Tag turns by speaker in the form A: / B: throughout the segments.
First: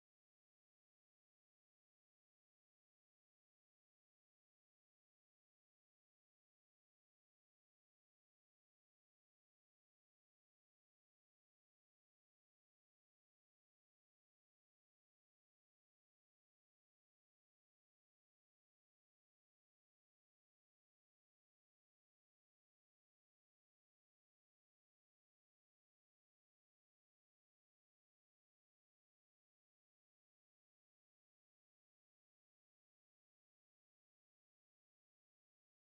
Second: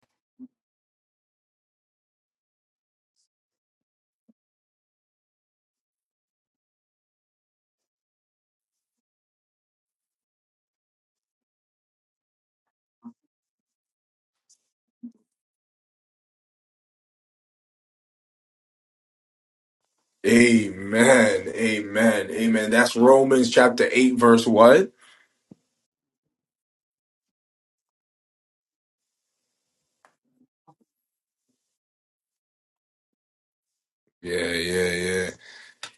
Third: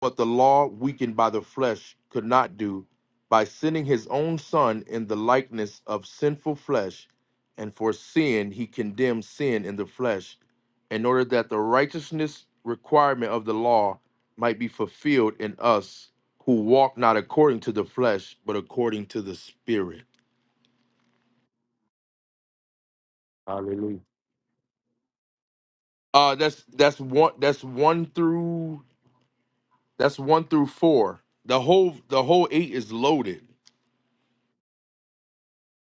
A: what the law, weakened by the flesh, could not do, by sending his own Son in the likeness of sinful flesh, and for sin he condemned sin in the flesh, in order that the righteousness requirement of the law might be fulfilled in us who walk not according to the flesh, but according to the Spirit.
B: Amen. Amen. Amen. That's Romans chapter
A: Hallelujah.
B: 8 verse what?
A: Uh, that's that's one that's one through that's one through four. The whole the whole eight is loaded.
B: Yeah, yeah, yeah.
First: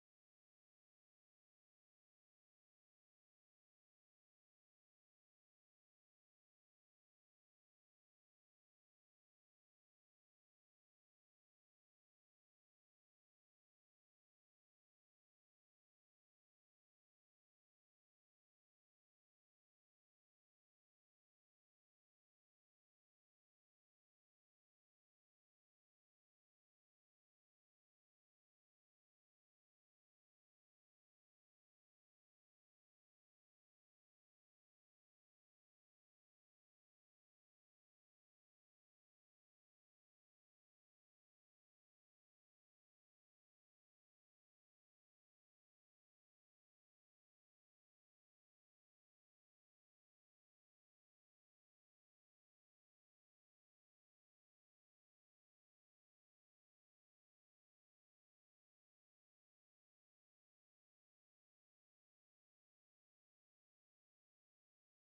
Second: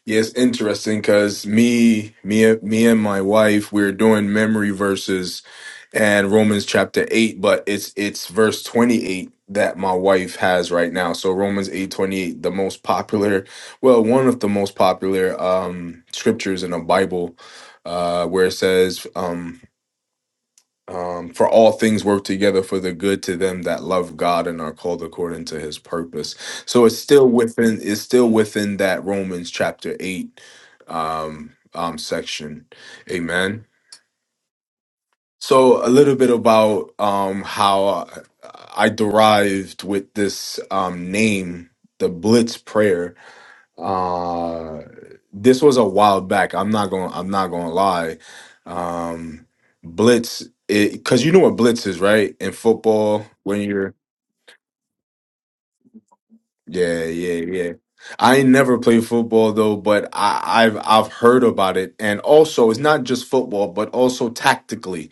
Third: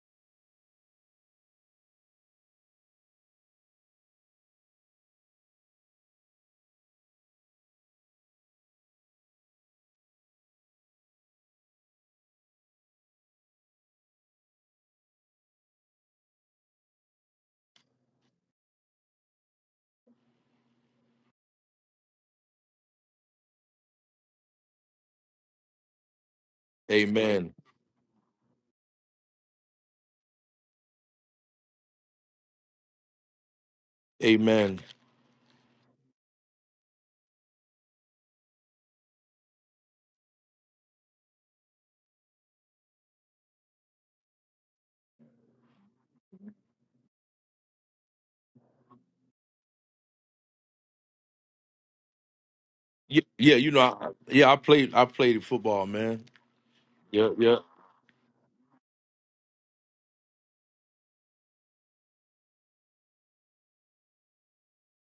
B: Yeah, it's interesting cuz me me me and my wife we're doing memory verses and Romans chapter 8, but it's it's verse 28 that my wife has right now. So Romans 8:28, the most popular, well, one of the most popular um scriptures in the Bible uh where it says um Um, for all things work together for the good to them that love God and are called according to His purpose. So it's still
A: Amen.
B: within it's still within that Romans chapter eight um, um, section. Amen.
A: Amen.
B: So a little bit about um, how I derived with this um, name, the Blitz Prayer uh, this was a while back. I'm not going. I'm not going to lie. Um, blitz, because you know what blitz is, right? In
A: Y-
B: football,
A: Yeah,
B: when
A: you know,
B: you're
A: I, yeah, I played, I played football, man.
B: yeah,
A: Yeah,
B: yeah,
A: yeah.
B: yeah. I ain't never played football though, but I, I've I've heard about it, and also it's not just football, but also tactically.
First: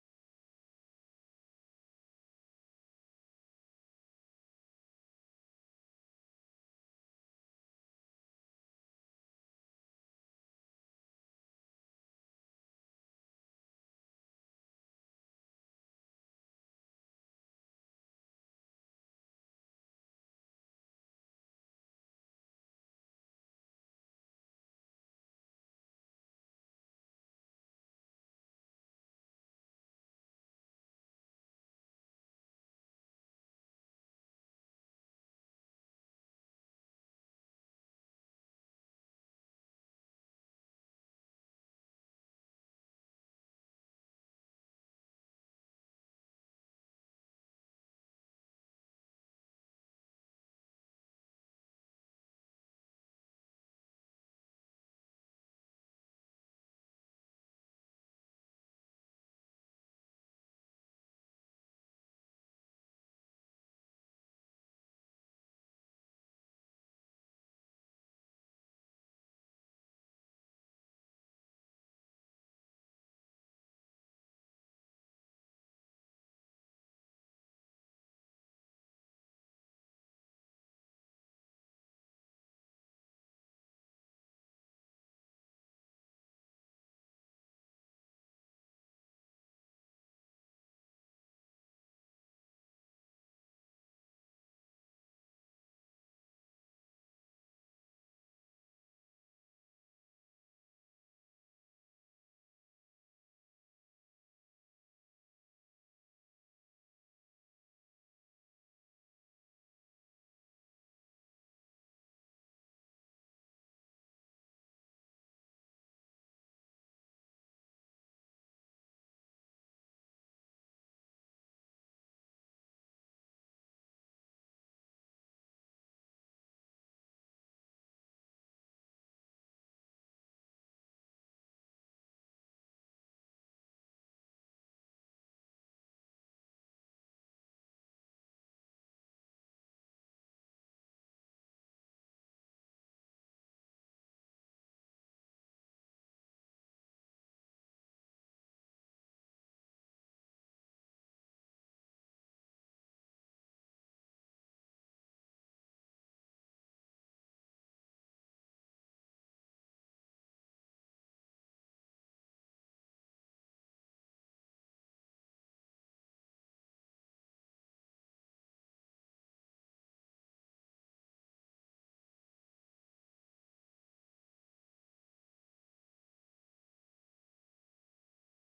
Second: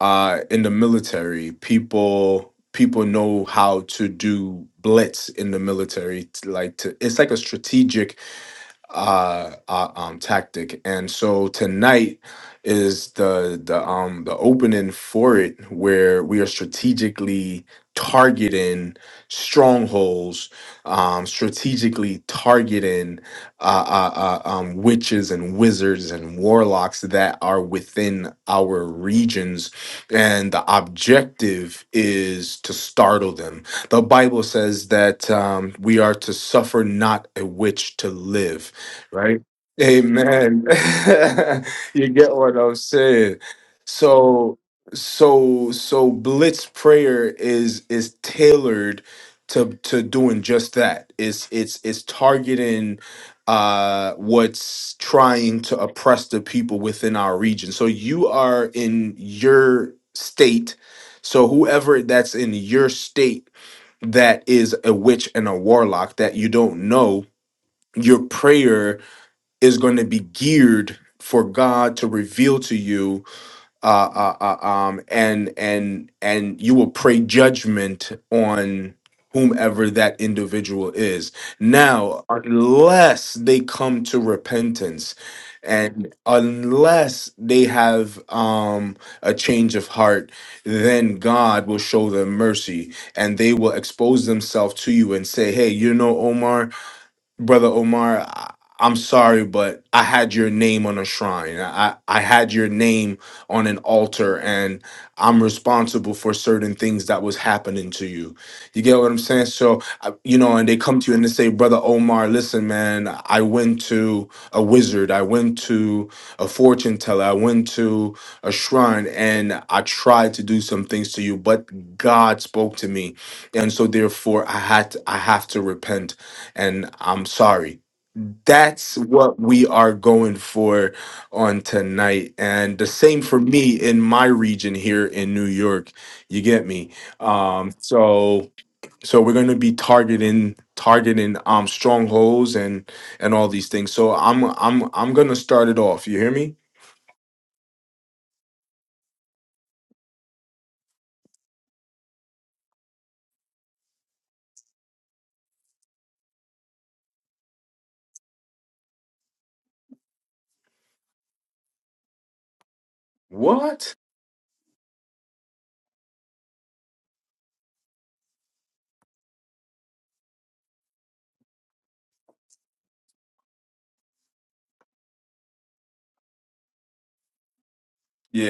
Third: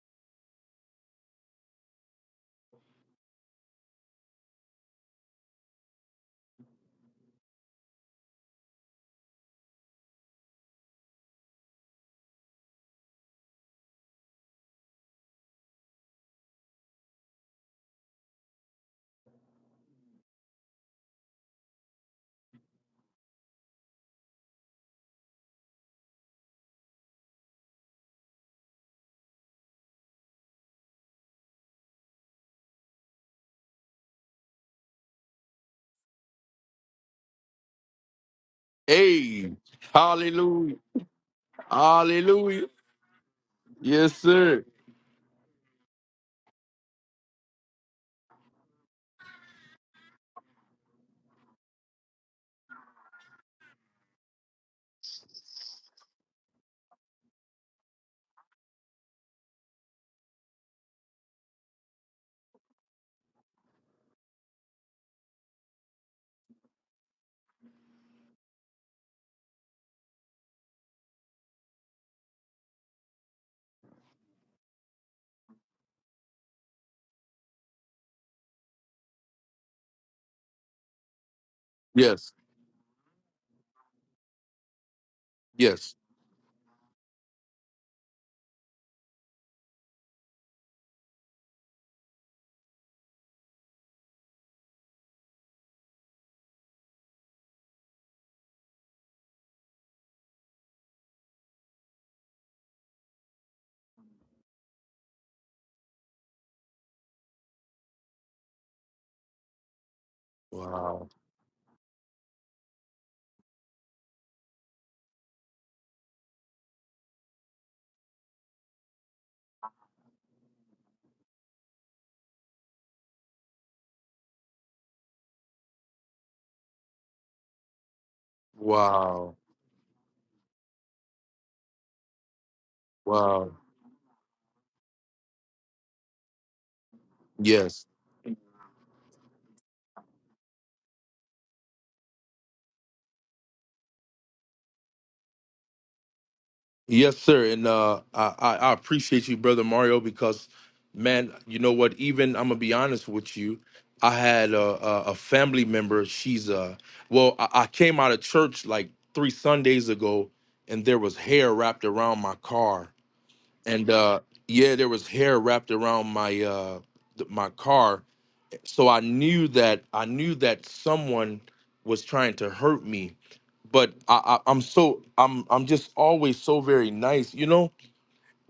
B: Uh, in the military, people people know how to do blitz in the military. t- Like to, it's like a strategic uh, uh um tactic and so tonight is the the um the opening for it where we are strategically targeting strongholds um strategically targeting uh, uh, uh um witches and wizards and warlocks that are within our regions and the objective is to startle them the bible says that um we are to suffer not a witch to live right?
A: Hey,
B: Amen.
A: hallelujah,
B: you get what
A: hallelujah.
B: I'm saying.
A: Yes,
B: So
A: sir.
B: so so blitz prayer is is tailored to to doing just that. It's it's it's targeting uh what's trying to oppress the people within our region. So you are in your state. So whoever that's in your state that is a witch and a warlock that you don't know, your prayer is going to be geared for God to reveal to you, uh, uh, uh, um, and and and you will pray judgment on whomever that individual is. Now,
A: Yes,
B: unless they come to repentance,
A: yes.
B: and unless they have um, a change of heart, then God will show them mercy, and they will expose themselves to you and say, "Hey, you know, Omar." brother Omar, I, I'm sorry, but I had your name on a shrine. I I had your name on an altar, and I'm responsible for certain things that was happening to you. You get what I'm saying? So I- you know, and they come
A: Wow,
B: to you and they say, brother Omar, listen, man, I went to a wizard, I went to a fortune teller, I went to a shrine, and I tried to do some things to you, but God spoke to me, and so therefore I had to, I have to repent and I'm sorry. That's
A: wow,
B: what we are going for on tonight. And the same for
A: wow.
B: me in my region here in New York. You get me? Um,
A: Yes,
B: so so we're gonna be targeting targeting um strongholds and and all these things. So I'm I'm I'm gonna start it off. You hear me?
A: yes, sir. And uh, I, I, I appreciate you, brother Mario, because man, you know what? Even I'm gonna be honest with you. I had a, a, a family member. She's uh, well, I, I came out of church like three Sundays ago, and there was hair wrapped around my car and
B: What?
A: uh yeah there was hair wrapped around my uh th- my car so i knew that i knew that someone was trying to hurt me but I, I i'm so i'm i'm just always so very nice you know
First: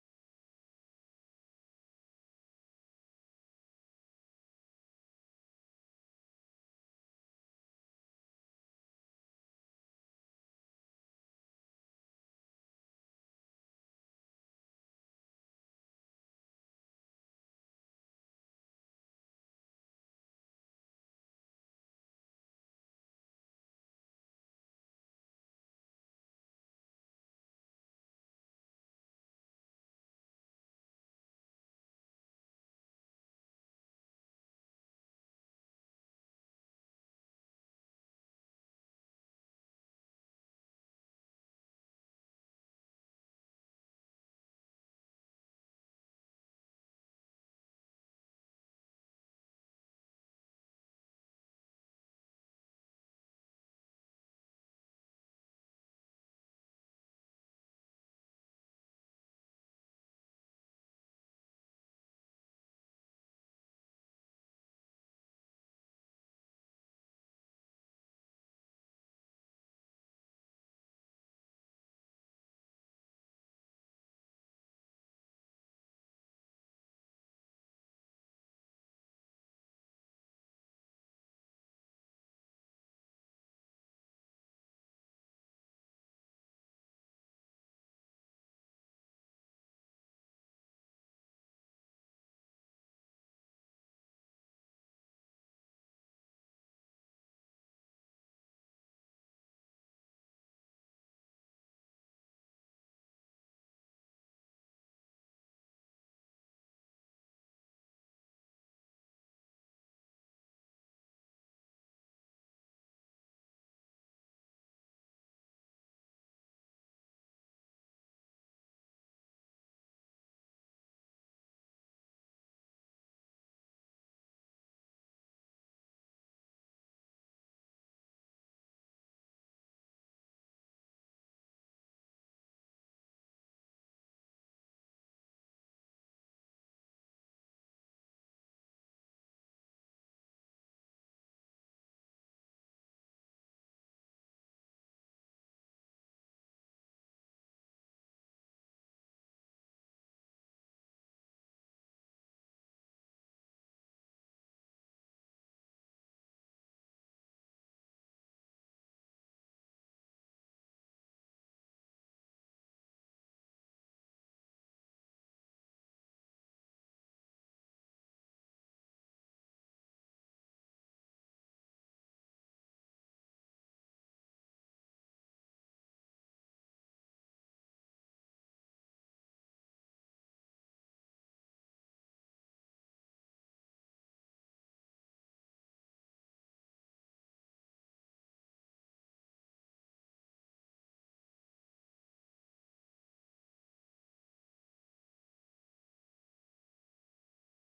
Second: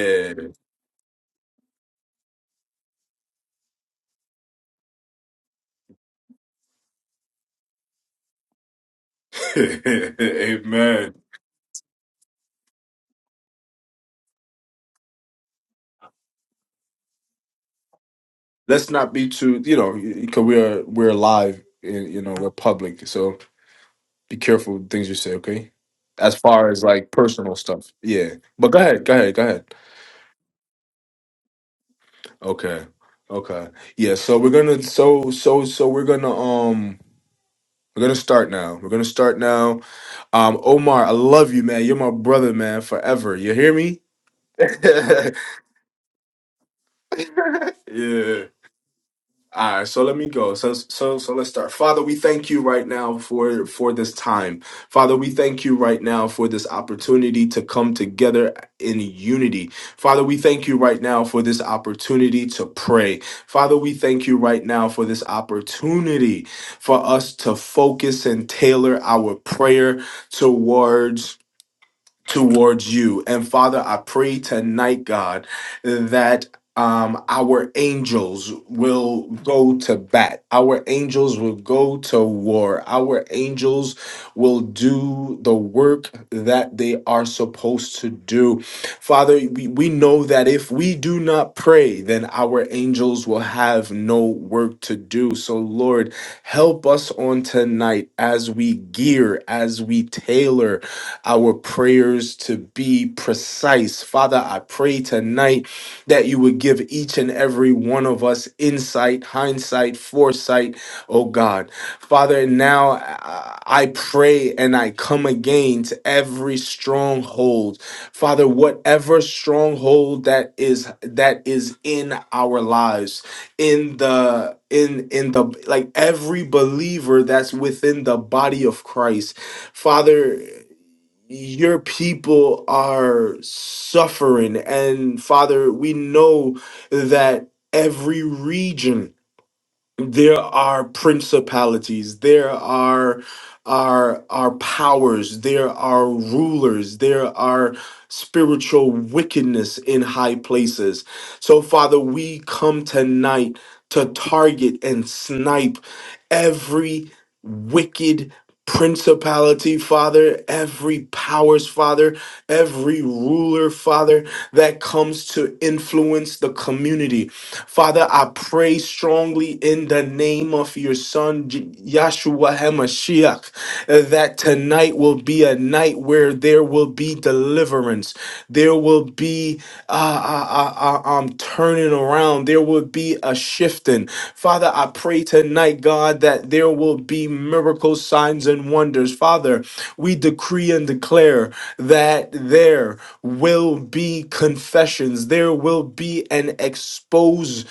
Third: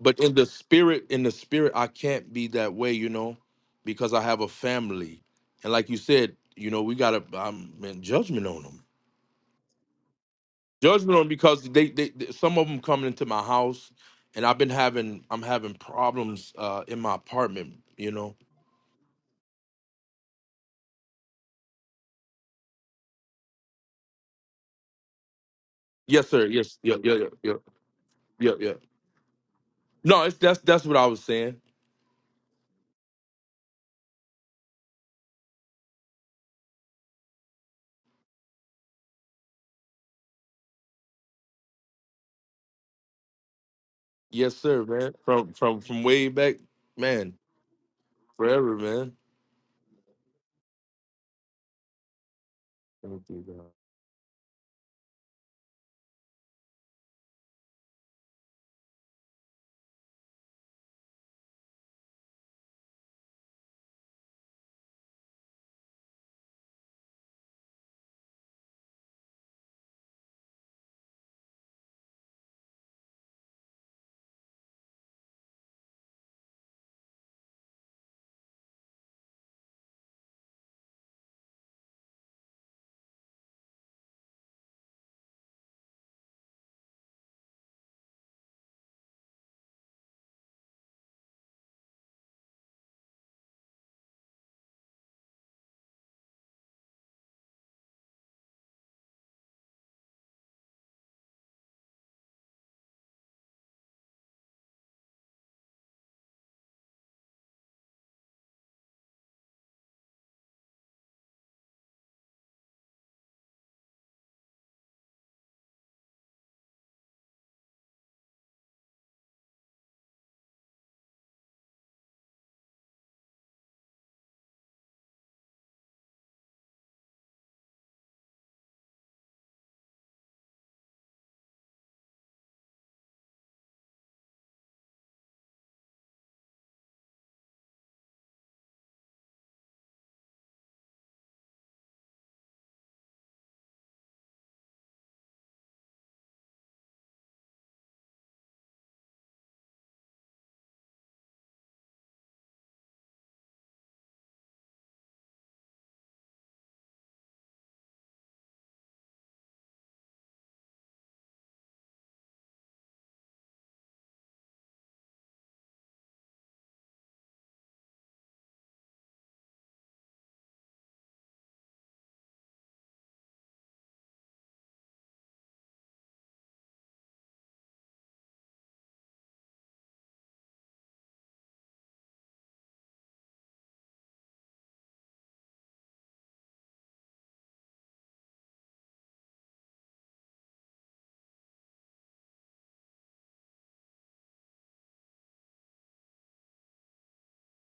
A: but in the spirit in the spirit i can't be that way you know because i have a family and like you said you know we gotta i'm in judgment on them
B: Amen.
A: judgment on because they, they, they- some of them coming into my house and i've been having i'm having problems uh in my apartment you know
B: Let's not be too, you know, because we are we're live, in, you know, we're public. So Be careful with things you say, okay?
A: yes
B: As
A: sir
B: far
A: yes
B: as
A: yeah
B: like
A: yeah yeah yeah
B: personal stuff. Yeah.
A: yeah,
B: But
A: yeah.
B: go ahead, go ahead, go ahead.
A: no it's that's that's what i was saying
B: Okay. Okay. Yeah, so we're gonna so so so we're gonna um we're gonna start now. We're gonna start now. Um Omar, I love you, man. You're my brother, man, forever. You hear me?
A: yes sir man from from from way back man
B: yeah.
A: forever man
B: All right, so let me go. So so so let's start. Father, we thank you right now
A: Thank you,
B: for
A: God.
B: for this time. Father, we thank you right now for this opportunity to come together in unity. Father, we thank you right now for this opportunity to pray. Father, we thank you right now for this opportunity for us to focus and tailor our prayer towards towards you. And Father, I pray tonight, God, that um, our angels will go to bat. Our angels will go to war. Our angels will do the work that they are supposed to do. Father, we, we know that if we do not pray, then our angels will have no work to do. So, Lord, help us on tonight as we gear, as we tailor our prayers to be precise. Father, I pray tonight that you would give each and every one of us insight, hindsight, foresight, oh God. Father, now I I pray and I come again to every stronghold. Father, whatever stronghold that is that is in our lives, in the in in the like every believer that's within the body of Christ. Father, your people are suffering. And Father, we know that every region there are principalities there are are are powers there are rulers there are spiritual wickedness in high places so father we come tonight to target and snipe every wicked principality father every powers father every ruler father that comes to influence the community Father, I pray strongly in the name of your son, J- Yahshua HaMashiach, uh, that tonight will be a night where there will be deliverance. There will be uh, I, I, I, I'm turning around. There will be a shifting. Father, I pray tonight, God, that there will be miracles, signs, and wonders. Father, we decree and declare that there will be confessions. There will be an expose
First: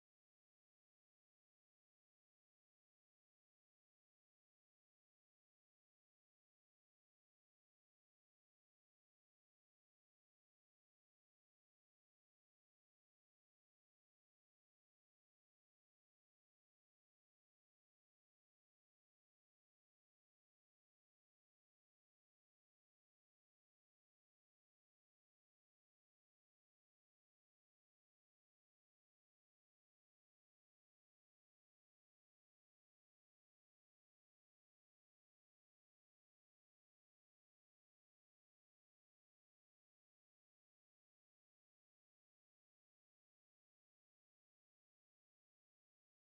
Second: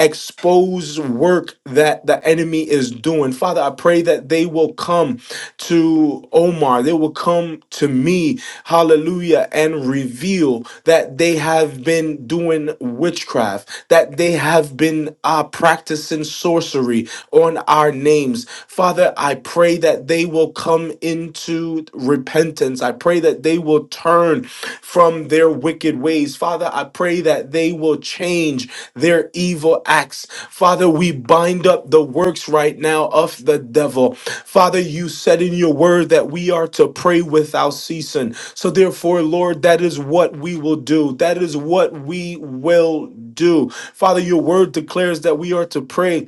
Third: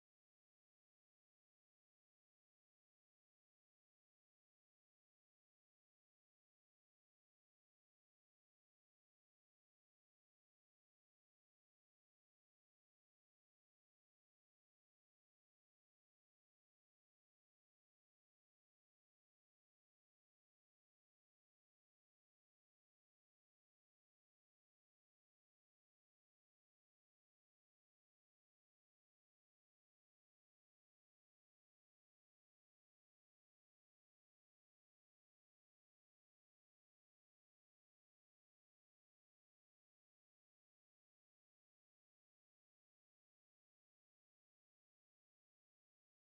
B: expose work that the enemy is doing. Father, I pray that they will come to Omar, they will come to me, hallelujah, and reveal that they have been doing witchcraft, that they have been uh, practicing sorcery on our names. Father, I pray that they will come into repentance. I pray pray that they will turn from their wicked ways. Father, I pray that they will change their evil acts. Father, we bind up the works right now of the devil. Father, you said in your word that we are to pray without ceasing. So, therefore, Lord, that is what we will do. That is what we will do. Father, your word declares that we are to pray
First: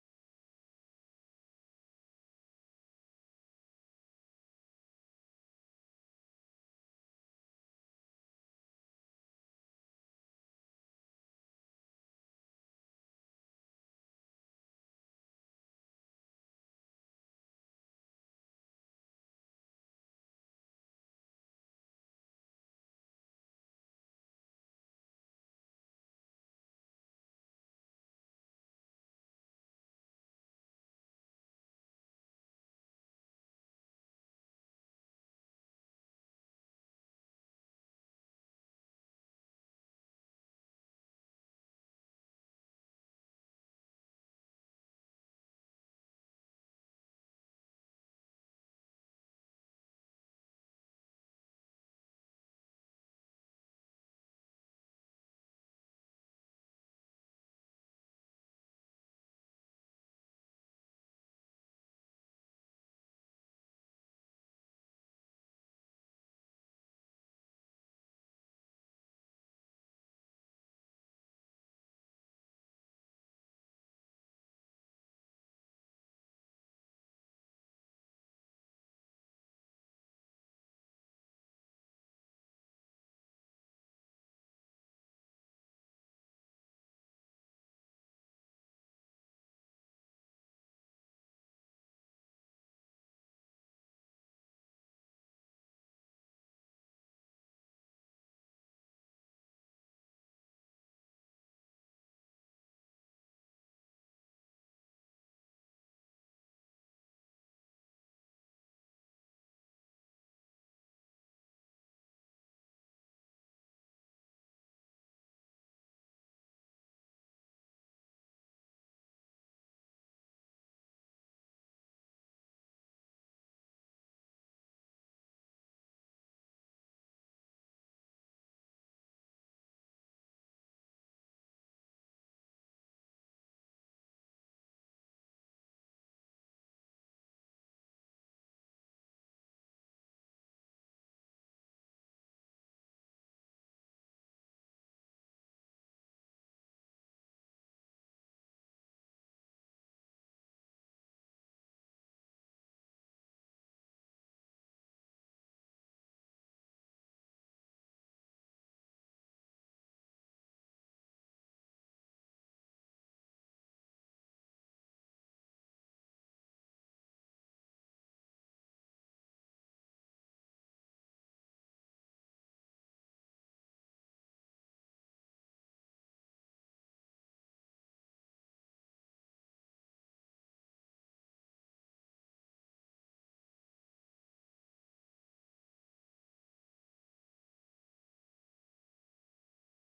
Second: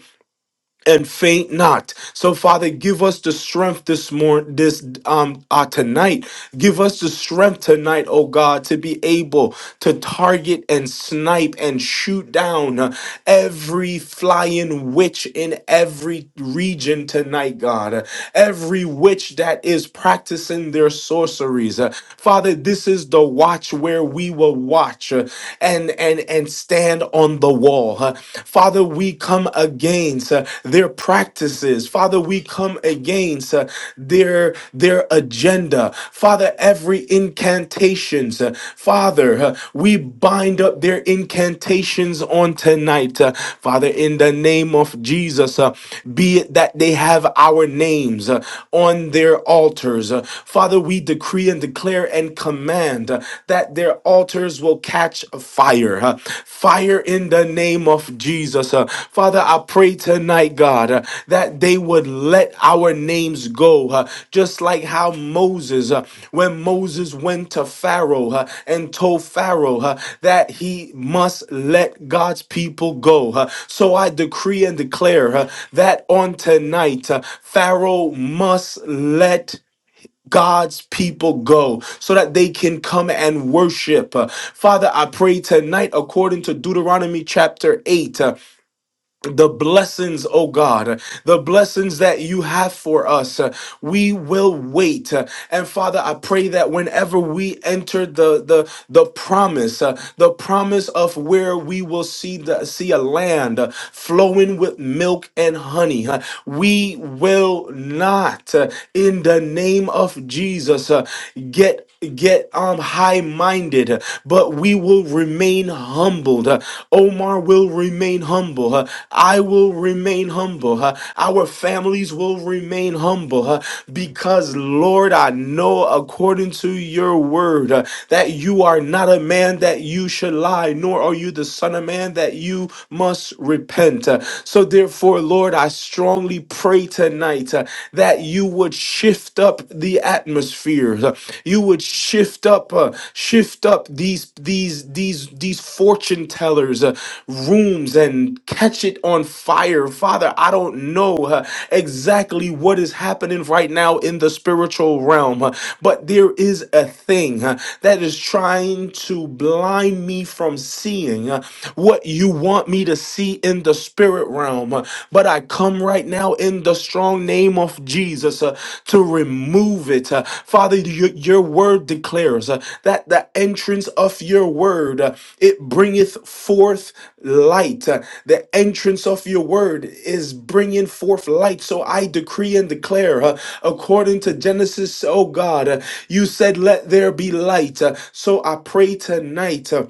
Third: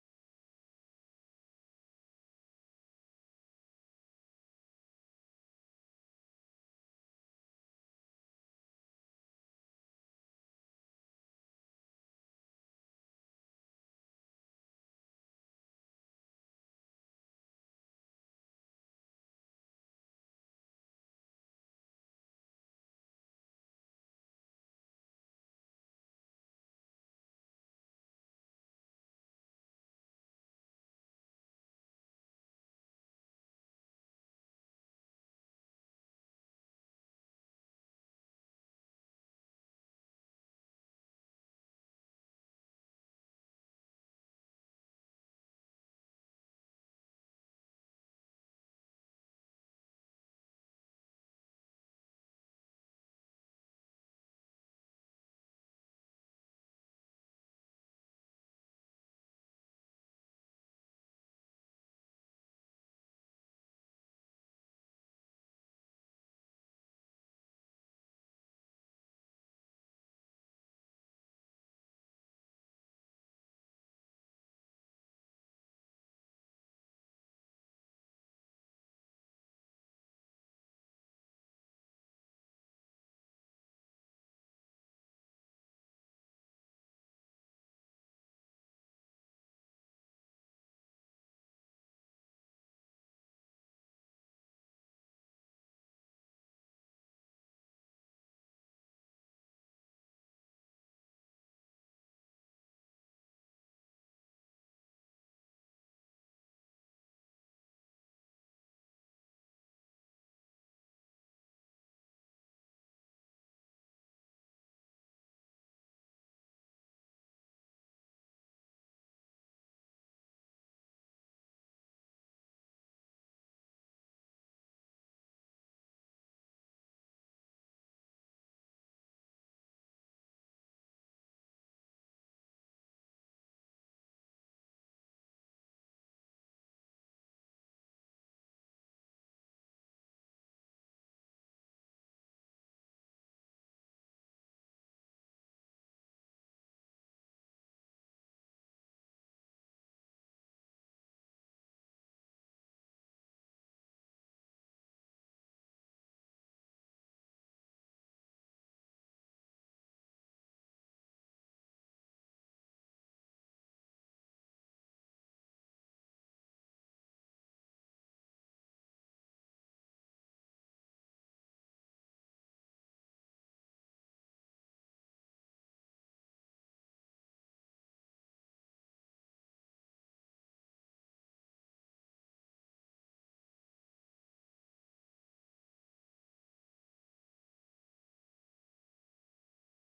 B: and faint not. So Father, give us the strength this morning, this um uh, tonight. Give us the strength tonight, oh God, to be able to target and snipe and shoot down uh, every flying witch in every region tonight, God. Uh, Every witch that is practicing their sorceries, Uh, Father. This is the watch where we will watch uh, and and and stand on the wall. huh? Father, we come against uh, their practices. Father, we come against uh, their their agenda. Father, every incantations. uh, Father, uh, we bind up their incantations on tonight. uh, Father, in the name of Jesus, uh, be it that they have our names uh, on their altars. uh, Father, we decree and declare and command. uh, that their altars will catch fire. huh? Fire in the name of Jesus. huh? Father, I pray tonight, God, uh, that they would let our names go, huh? just like how Moses, uh, when Moses went to Pharaoh huh, and told Pharaoh huh, that he must let God's people go. huh? So I decree and declare huh, that on tonight, uh, Pharaoh must let God's people go so that they can come and worship. Uh, Father, I pray tonight, according to Deuteronomy chapter 8 the blessings, oh God, the blessings that you have for us. uh, We will wait. uh, And Father, I pray that whenever we enter the the the promise, uh, the promise of where we will see the see a land uh, flowing with milk and honey, uh, we will not, uh, in the name of Jesus, uh, get get um high minded but we will remain humbled Uh, omar will remain humble uh, i will remain humble uh, our families will remain humble uh, because lord i know according to your word uh, that you are not a man that you should lie nor are you the son of man that you must repent Uh, so therefore lord i strongly pray tonight uh, that you would shift up the atmosphere. uh, You would shift up, uh, shift up these these these these fortune tellers' uh, rooms and catch it on fire, Father. I don't know uh, exactly what is happening right now in the spiritual realm, uh, but there is a thing uh, that is trying to blind me from seeing uh, what you want me to see in the spiritual spirit realm. Uh, But I come right now in the strong name of Jesus uh, to remove it. Uh, Father, your, your word declares uh, that the entrance of your word, uh, it bringeth forth light. Uh, The entrance of your word is bringing forth light. So I decree and declare, uh, according to Genesis, oh God, uh, you said, let there be light. Uh, So I pray tonight. uh,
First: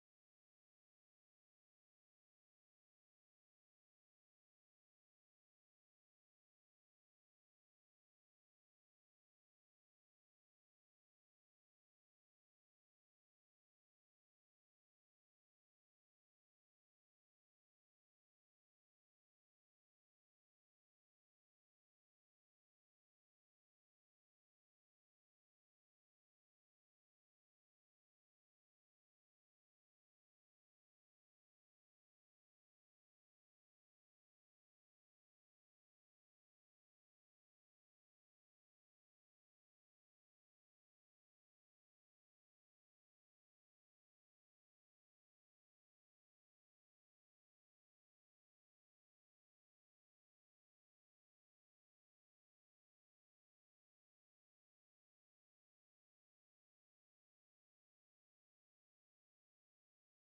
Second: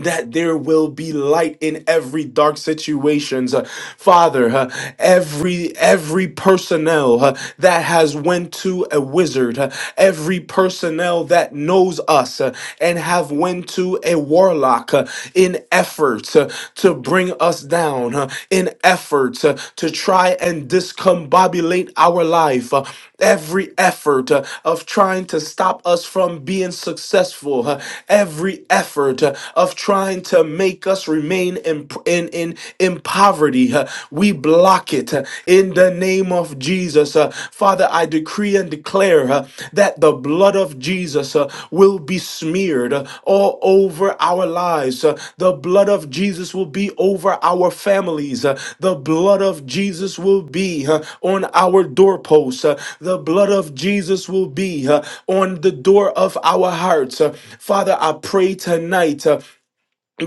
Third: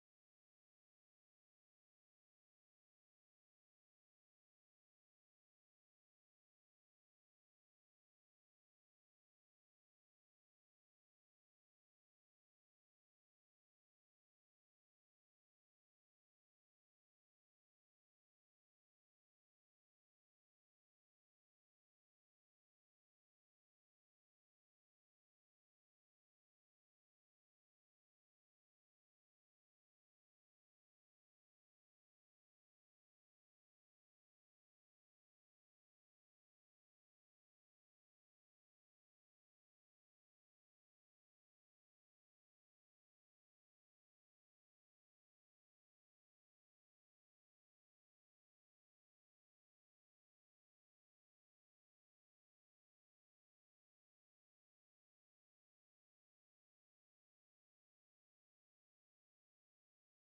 B: that there will be light in every dark situations Uh, father uh, every every personnel uh, that has went to a wizard uh, every personnel that knows us uh, and have went to a warlock uh, in efforts uh, to bring us down uh, in efforts uh, to try and discombobulate our life uh, every effort uh, of trying to stop us from being successful uh, every effort uh, of of trying to make us remain in in in, in poverty. uh, We block it uh, in the name of Jesus. Uh, Father, I decree and declare uh, that the blood of Jesus uh, will be smeared uh, all over our lives. Uh, The blood of Jesus will be over our families. Uh, The blood of Jesus will be uh, on our doorposts. Uh, The blood of Jesus will be uh, on the door of our hearts. Uh, Father, I pray tonight. uh,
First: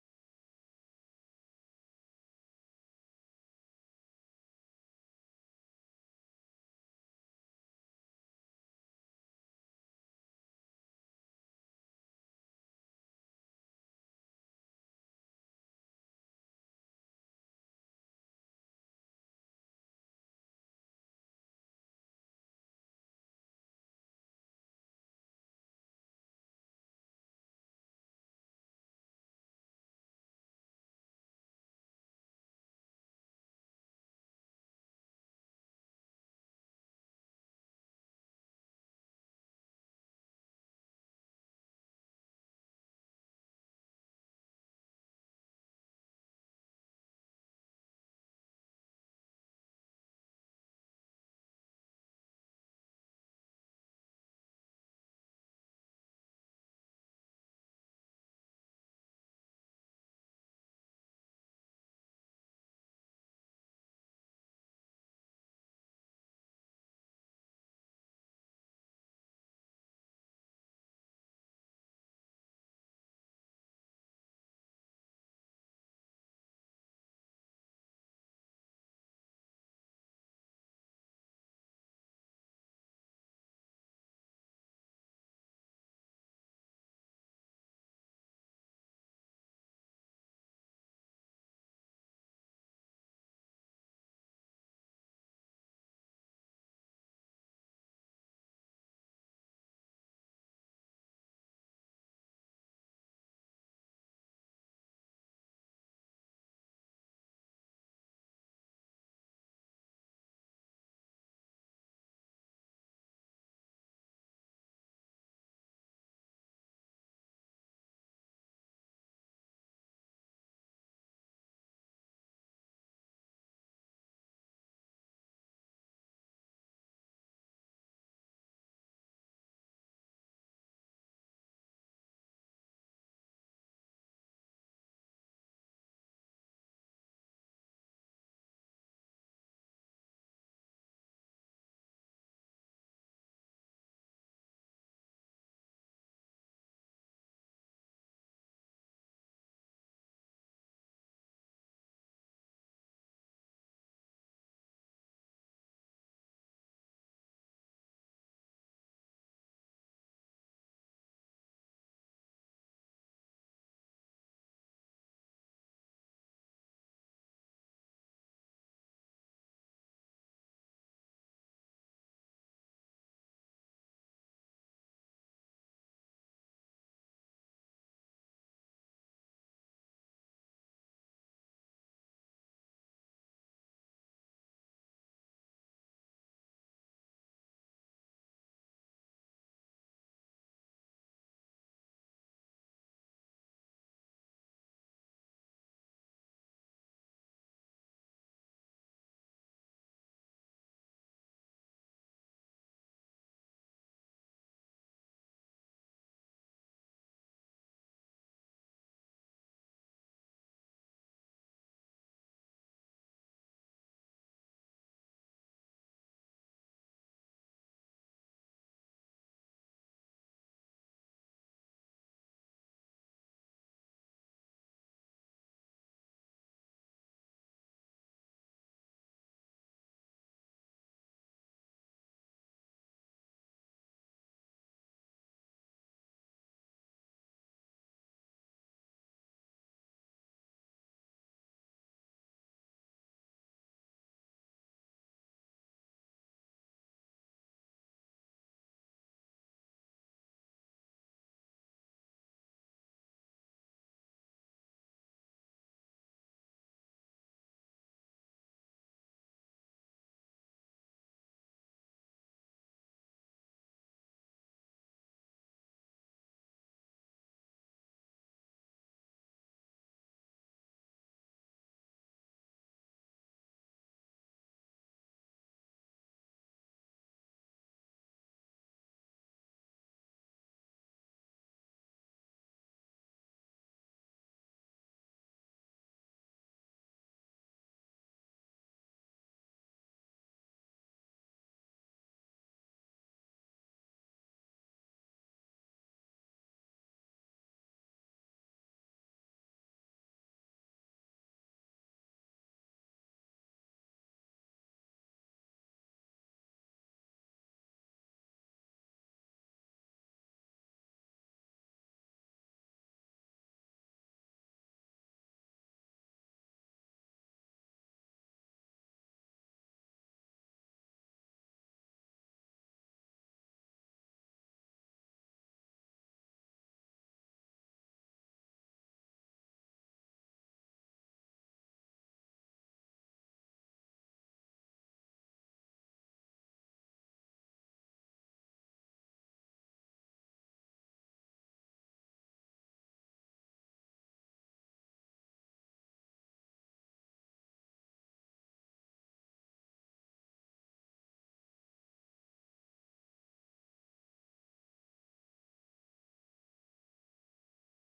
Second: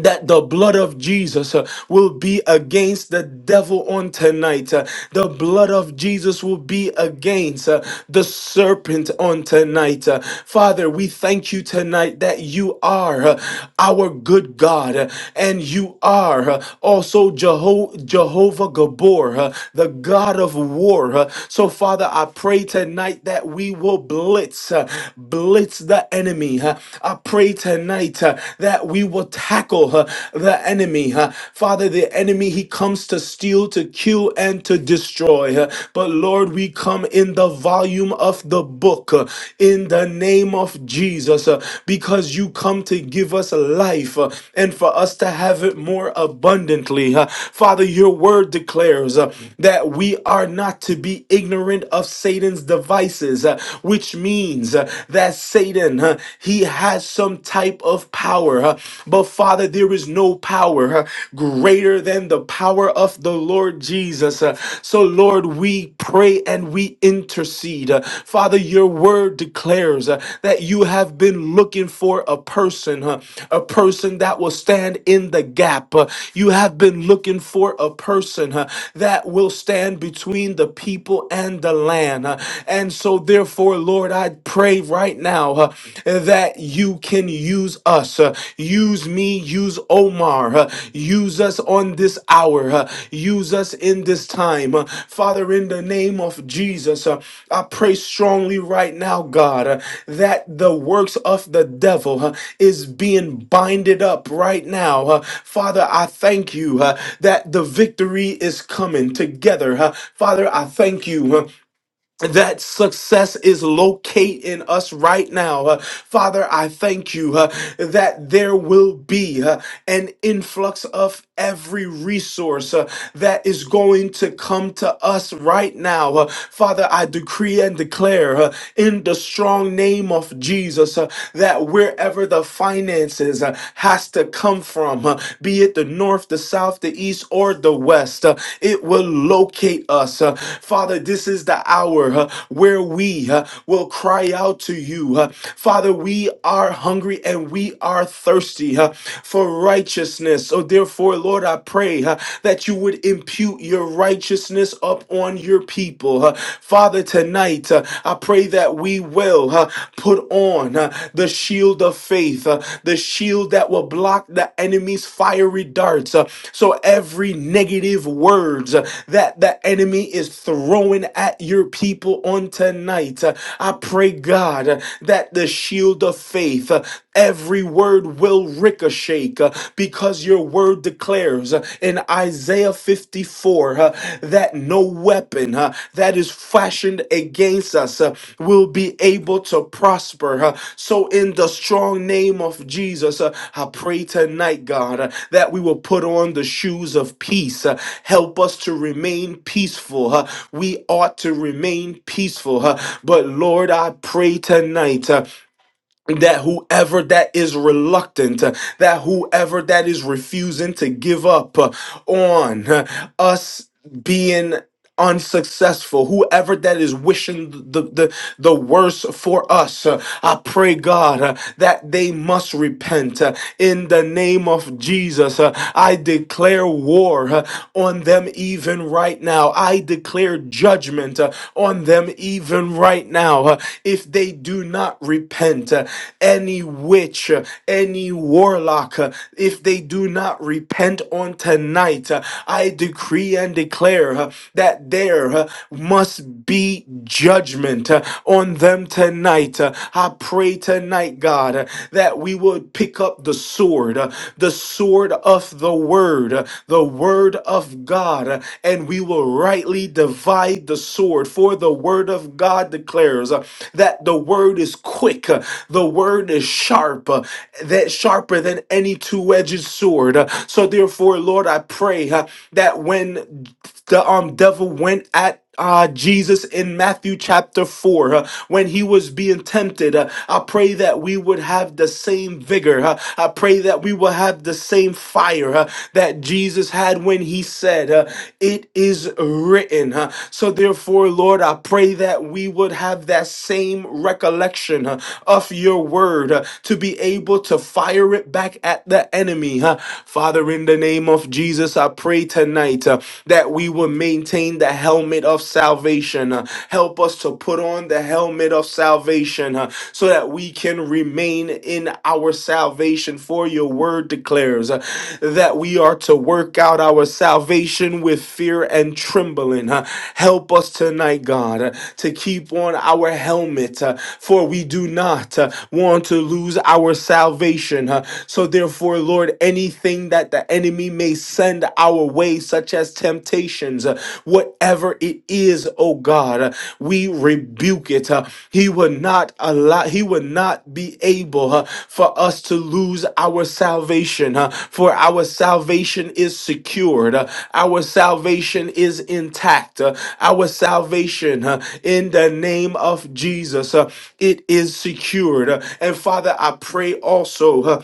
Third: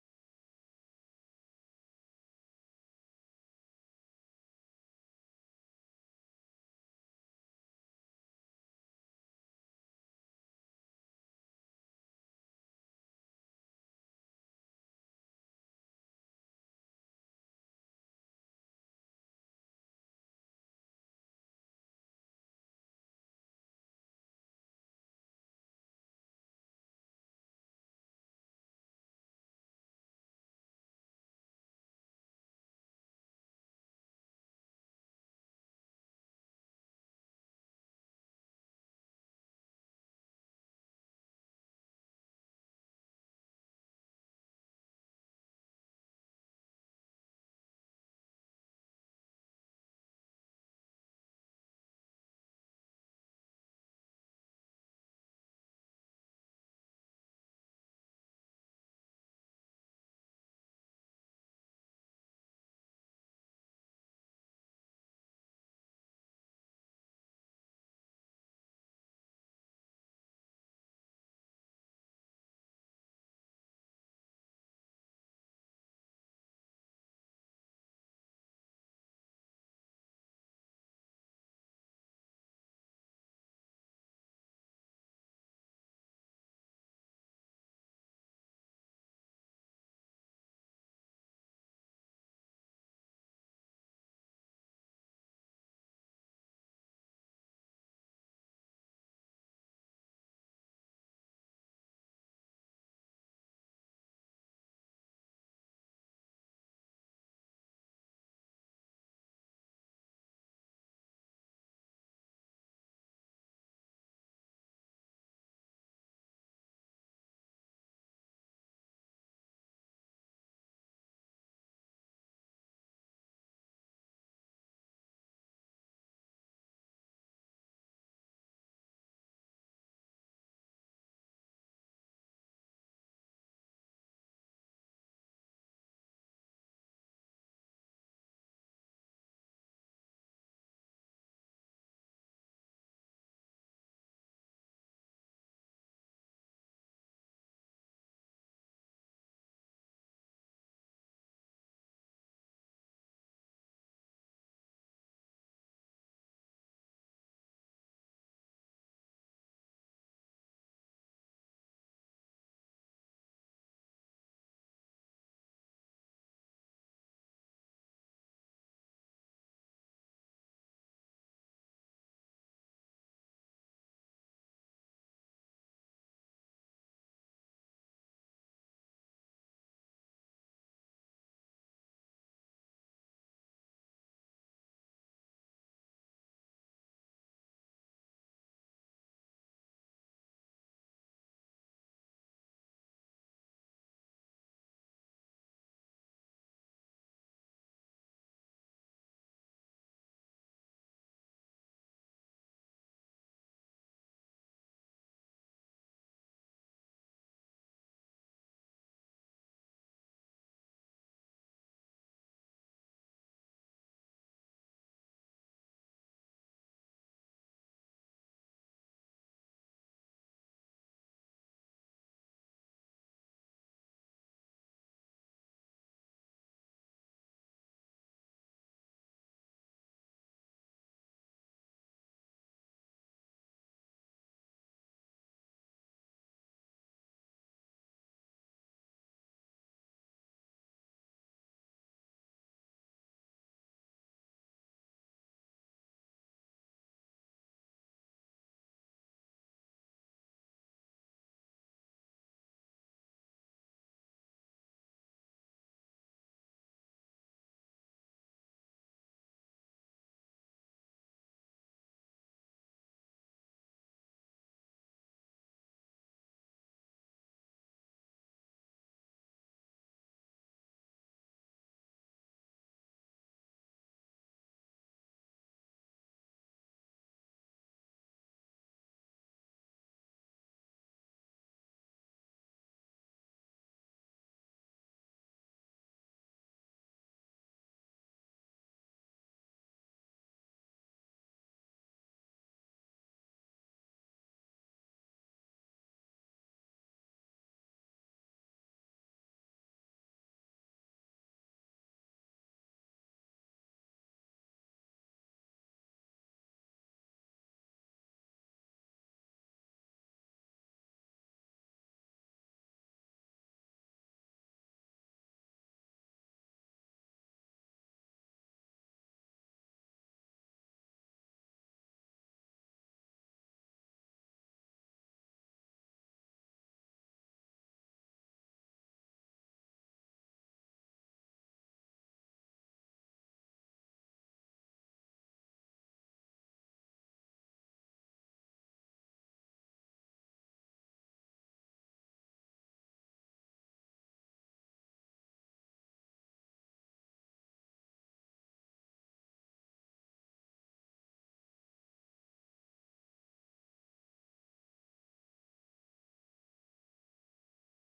B: that the blood of Jesus uh, will be against the devil on tonight. Uh, the blood of Jesus will be against uh, the serpent on tonight. Uh, Father, we thank you tonight that you are uh, our good God uh, and you are uh, also Jeho- Jehovah Gabor, uh, the God of war. uh. so, Father, I pray tonight that we will blitz, uh, blitz the enemy. uh. I pray tonight tonight uh, that we will tackle uh, the enemy. uh. Father, the enemy, he comes to steal, to kill, and to destroy. uh, but Lord, we come in the volume of the book uh, in the name of Jesus uh, because you come to give us life uh, and for us to have it more abundantly. uh. Father, your word declares uh, that we are not to be ignorant of Satan's devices, uh, which means uh, that Satan. Satan, huh, he has some type of power. huh. But Father, there is no power huh, greater than the power of the Lord Jesus. huh. So, Lord, we pray and we intercede. uh, Father, your word declares uh, that you have been looking for a person, huh, a person that will stand in the gap. uh, You have been looking for a person huh, that will stand between the people and the land. uh, And so, therefore, Therefore, Lord, I pray right now uh, that you can use us. uh, use me, use Omar. uh, use us on this hour. uh, use us in this time. uh, Father, in the name of Jesus, uh, I pray strongly right now, God, uh, that the works of the devil uh, is being binded up right now. uh, Father, I thank you uh, that the victory is coming together. uh, Father, I thank you. uh, that success is located in us right now. Uh, Father, I thank you uh, that there will be uh, an influx of every resource uh, that is going to come to us right now. Uh, Father, I decree and declare uh, in the strong name of Jesus uh, that wherever the finances uh, has to come from, uh, be it the north, the south, the east, or the west. Uh, it will locate us. Uh, Father, this is the hour uh, where we uh, will cry out to you. Uh, Father, we are hungry and we are thirsty uh, for righteousness. So, therefore, Lord, I pray uh, that you would impute your righteousness up on your people. Uh, Father, tonight, uh, I pray that that we will uh, put on uh, the shield of faith, uh, the shield that will block the enemy's fiery darts. uh, so every negative words uh, that the enemy is throwing at your people on tonight, uh, I pray, God, uh, that the shield of faith, uh, Every word will ricochet uh, because your word declares uh, in Isaiah 54 uh, that no weapon uh, that is fashioned against us uh, will be able to prosper. uh. So, in the strong name of Jesus, uh, I pray tonight, God, uh, that we will put on the shoes of peace. uh, Help us to remain peaceful. uh, We ought to remain peaceful. uh, But, Lord, I pray tonight. uh, that whoever that is reluctant, uh, that whoever that is refusing to give up uh, on uh, us being unsuccessful, whoever that is wishing the, the, the worst for us, uh, I pray, God, uh, that they must repent. uh, in the name of Jesus, uh, I declare war uh, on them even right now. I declare judgment uh, on them even right now. uh, if they do not repent, uh, any witch, uh, any warlock, uh, if they do not repent on tonight, uh, I decree and and declare uh, that there uh, must be judgment uh, on them tonight. Uh, I pray tonight, God, uh, that we would pick up the sword, uh, the sword of the word, uh, the word of God, uh, and we will rightly divide the sword. For the word of God declares uh, that the word is quick, uh, the word is sharp, uh, that sharper than any two-edged sword. Uh, So therefore, Lord, I pray. uh, say huh, that when the um devil went at uh, Jesus in Matthew chapter 4, uh, when he was being tempted, uh, I pray that we would have the same vigor. uh, I pray that we will have the same fire uh, that Jesus had when he said, uh, It is written. uh. So, therefore, Lord, I pray that we would have that same recollection uh, of your word uh, to be able to fire it back at the enemy. uh. Father, in the name of Jesus, I pray tonight uh, that we will maintain the helmet of salvation. uh, help us to put on the helmet of salvation uh, so that we can remain in our salvation. For your word declares uh, that we are to work out our salvation with fear and trembling. uh, help us tonight, God, uh, to keep on our helmet, uh, for we do not uh, want to lose our salvation. uh, so, therefore, Lord, forward anything that the enemy may send our way, such as temptations, uh, whatever it is, oh God, uh, we rebuke it. uh, He will not allow, He will not be able uh, for us to lose our salvation, uh, for our salvation is secured, uh, our salvation is intact, uh, our salvation uh, in the name of Jesus, uh, it is secured. Uh, And Father, I pray also. uh,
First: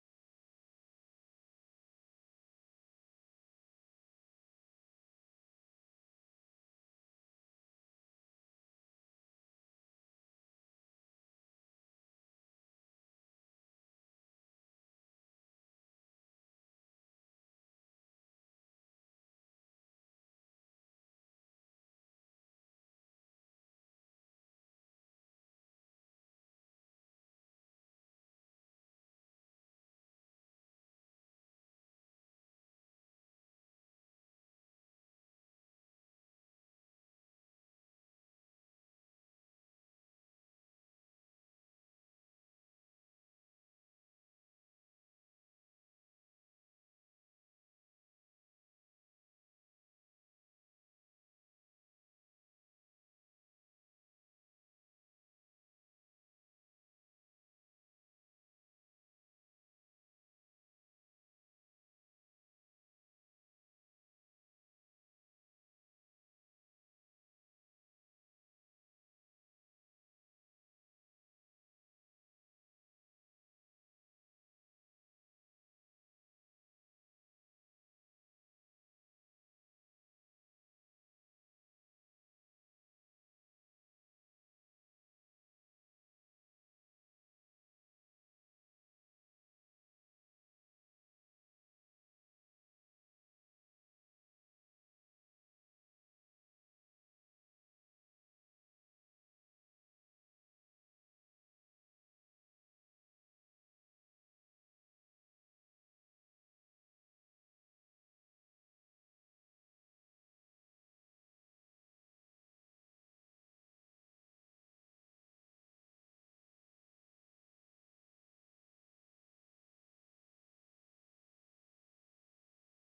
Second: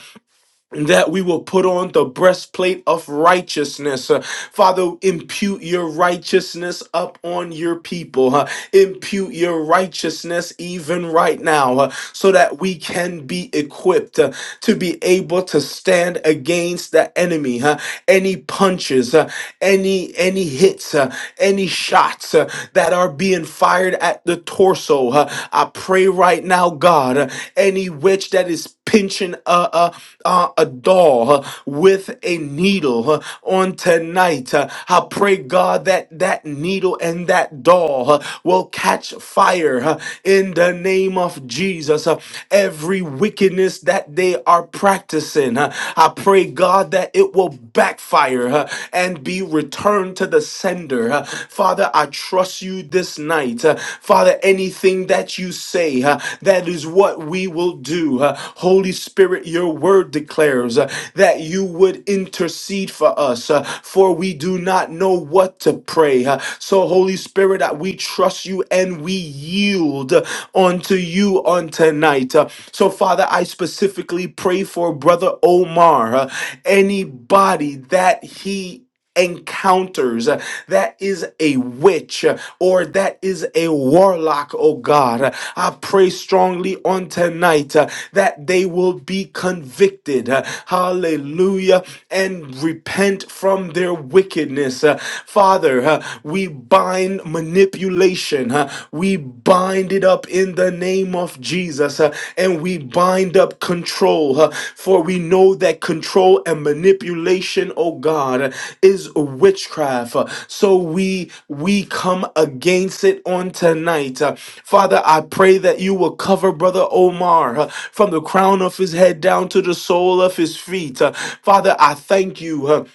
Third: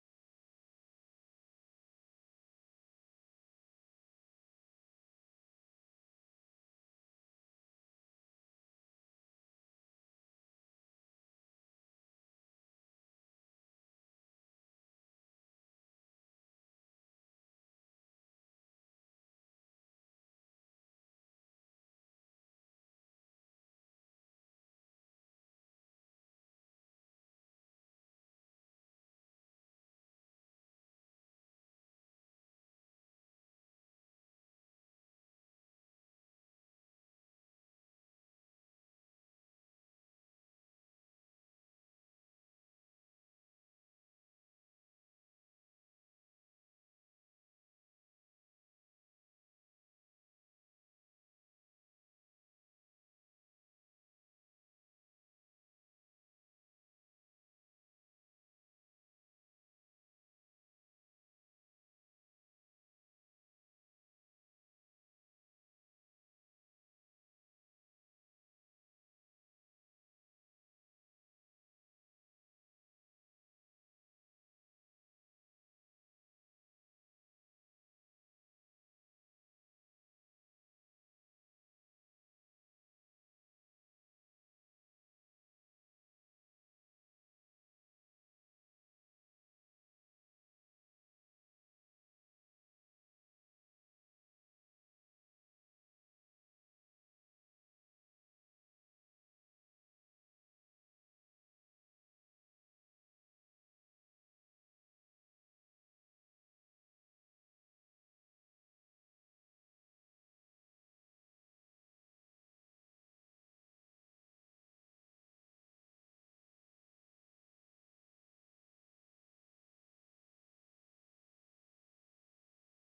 B: that we will put on the breastplate of righteousness. Uh, Father, impute your righteousness up on your people. huh? impute your righteousness even right now uh, so that we can be equipped uh, to be able to stand against the enemy. huh? any punches, uh, any any hits, uh, any shots uh, that are being fired at the torso. uh, I pray right now, God, uh, any witch that is pinching a, a, a, a doll uh, with a needle uh, on tonight. Uh, I pray, God, that that needle and that doll uh, will catch fire uh, in the name of Jesus. Uh, Every wickedness that they are practicing, uh, I pray, God, that it will backfire uh, and be returned to the sender. Uh, Father, I trust you this night. Uh, Father, anything that you say, uh, that is what we will do. Uh, Holy Spirit, your word declares uh, that you would intercede for us, uh, for we do not know what to pray. Uh, so, Holy Spirit, uh, we trust you and we yield uh, unto you on tonight. Uh, so, Father, I specifically pray for Brother Omar, uh, anybody that he encounters uh, that is a witch uh, or that is a warlock oh god Uh, i pray strongly on tonight uh, that they will be convicted uh, hallelujah and repent from their wickedness Uh, father uh, we bind manipulation uh, we bind it up in the name name of Jesus. uh, And we bind up control, uh, for we know that control and manipulation, oh God, uh, is witchcraft. Uh, So we we come against it on tonight. Uh, Father, I pray that you will cover Brother Omar uh, from the crown of his head down to the sole of his feet. Uh, Father, I thank you. uh,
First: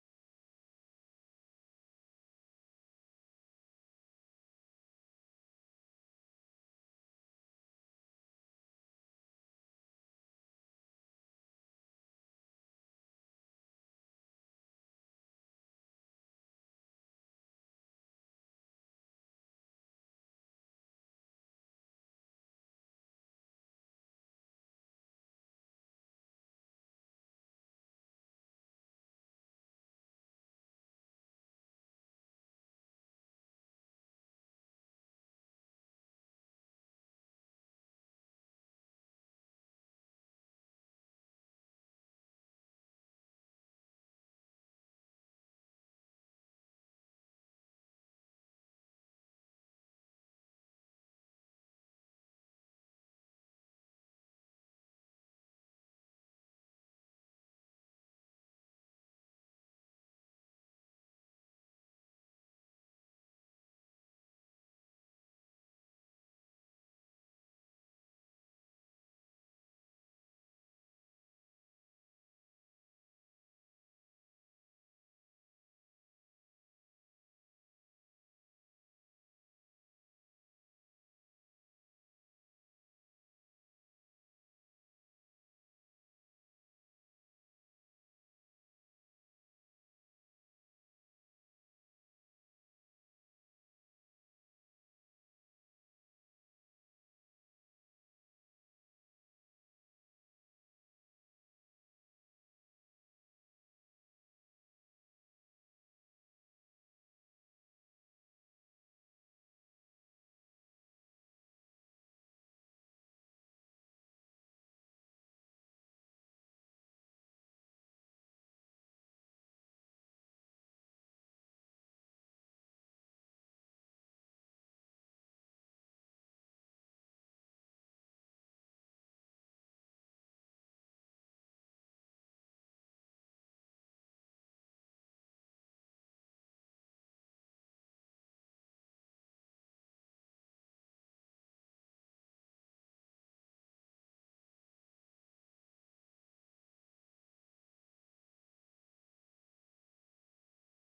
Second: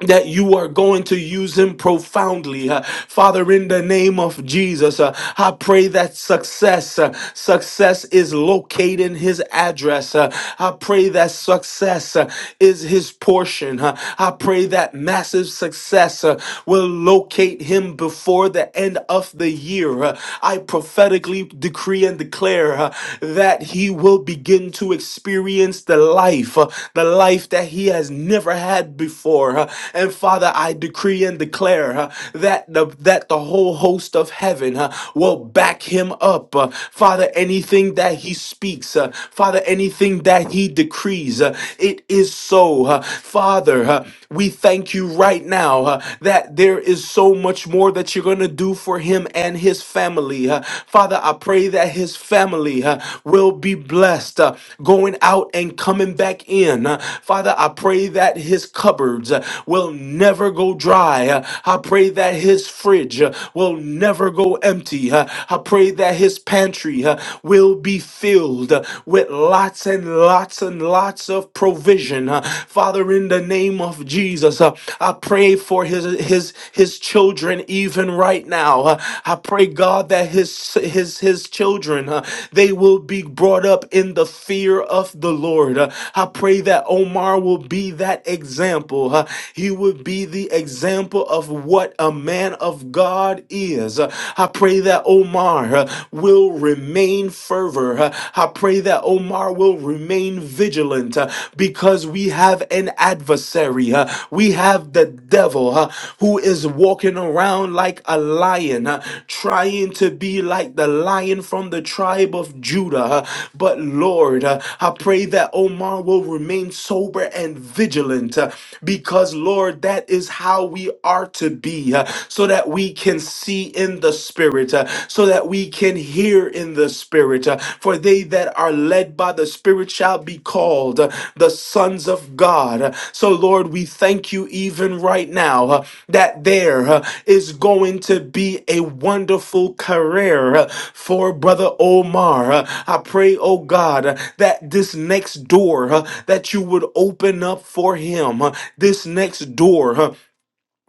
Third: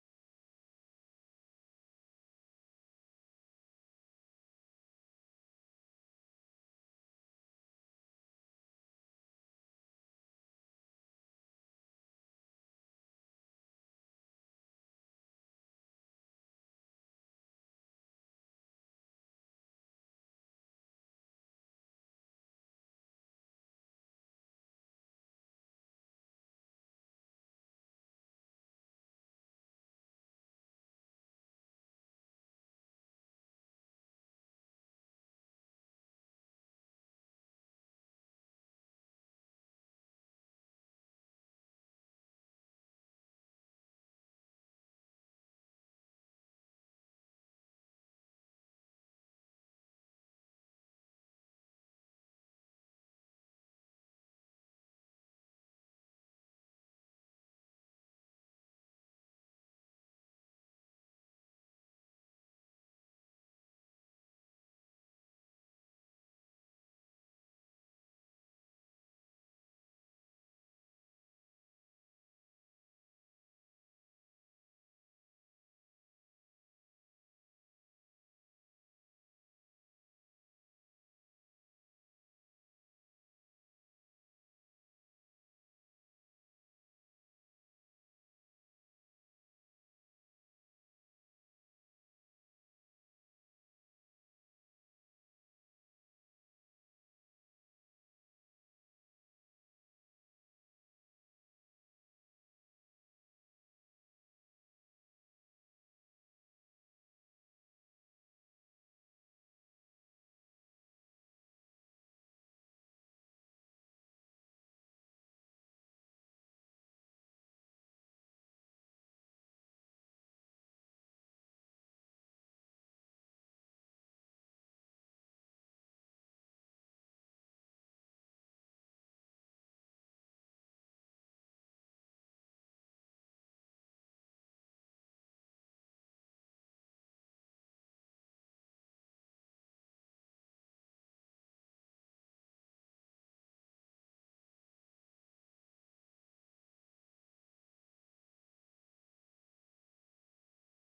B: that you are going to use him profoundly. Uh, Father, in the name of Jesus, uh, I pray that success, uh, success is locating his address. Uh, I pray that success uh, is his portion. Uh, I pray that massive success uh, will locate him before the end of the year. Uh, I prophetically decree and declare uh, that he will begin to experience the life, uh, the life that he has never had before. uh, And Father, I decree and declare uh, that the that the whole host of heaven uh, will back him up. uh, Father, anything that he speaks, uh, Father, anything that he decrees, uh, it is so. uh, Father, uh, we thank you right now uh, that there is so much more that you're going to do for him and his family family. uh, Father, I pray that his family uh, will be blessed uh, going out and coming back in. Uh, Father, I pray that his cupboards uh, will never go dry. Uh, I pray that his fridge uh, will never go empty. Uh, I pray that his pantry uh, will be filled uh, with lots and lots and lots of provision. Uh, Father, in the name of Jesus, uh, I I pray for his his his children even right now. Uh, I pray God that his his his children uh, they will be brought up in the fear of the Lord. Uh, I pray that Omar will be that example. Uh, He would be the example of what a man of God is. Uh, I pray that Omar uh, will remain fervor. Uh, I pray that Omar will remain remain vigilant uh, because we have an adversary. uh, We have the devil uh, who is walking around like a lion, uh, trying to be like the lion from the tribe of Judah. uh, But Lord, uh, I pray that Omar will remain sober and vigilant uh, because, Lord, that is how we are to be uh, so that we can see in the spirit, uh, so that we can hear in the Spirit. Uh, For they that are led by the Spirit shall be called uh, the sons of God. Uh, So, Lord, we thank you even right now uh, that there uh, is going to be a wonderful career uh, for Brother Omar. Uh, I pray, oh God, uh, that this next door uh, that you would open up for him, uh, this next door door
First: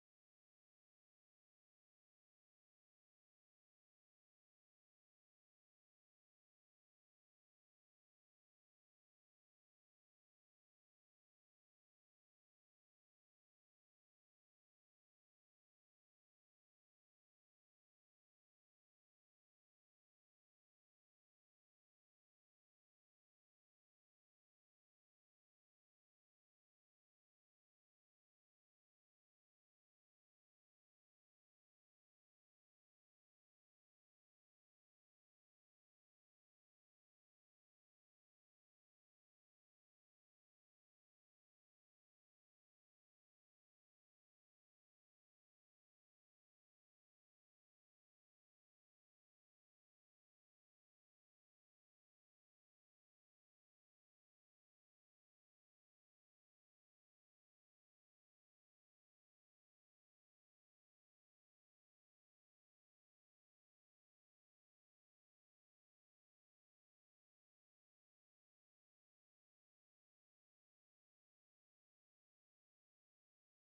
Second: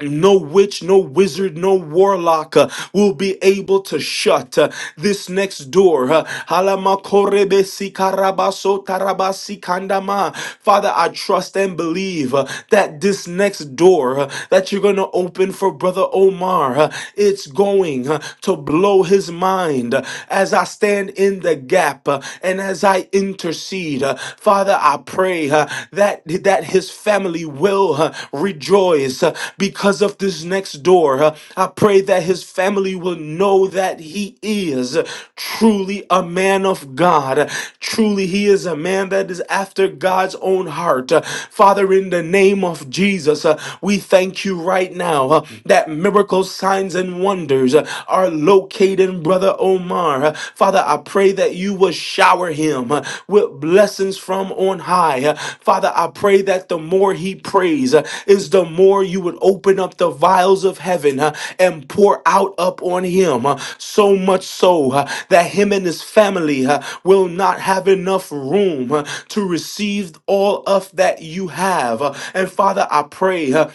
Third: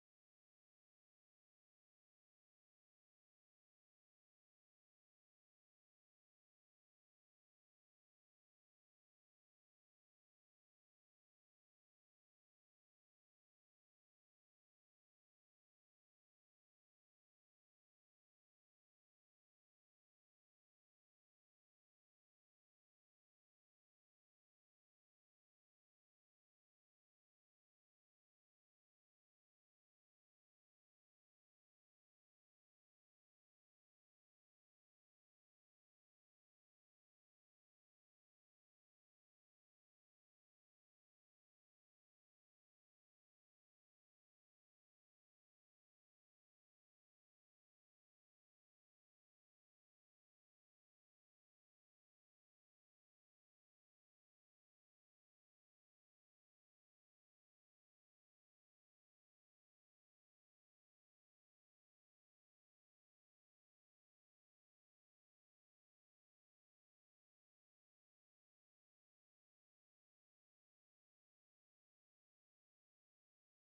B: no witch, no wizard, no warlock uh, will be able to shut uh, this next door. Uh, Halamakorebe sikarabaso tarabasi kandama. Father, I trust and believe uh, that this next door uh, that you're going to open for Brother Omar, uh, it's going uh, to blow his mind uh, as I stand in the gap uh, and as I intercede. Uh, Father, Father, I pray uh, that that his family will uh, rejoice uh, because of this next door. uh, I pray that his family will know that he is truly a man of God. Truly, he is a man that is after God's own heart. Uh, Father, in the name of Jesus, uh, we thank you right now uh, that miracles, signs, and wonders uh, are located even Brother Omar. Uh, Father, I pray that you will shower him uh, with blessings from on high. Uh, Father, I pray that the more he prays uh, is the more you would open up the vials of heaven uh, and pour out up on him. uh, So much so uh, that him and his family uh, will not have enough room uh, to receive all of that you have. Uh, And Father, I pray uh,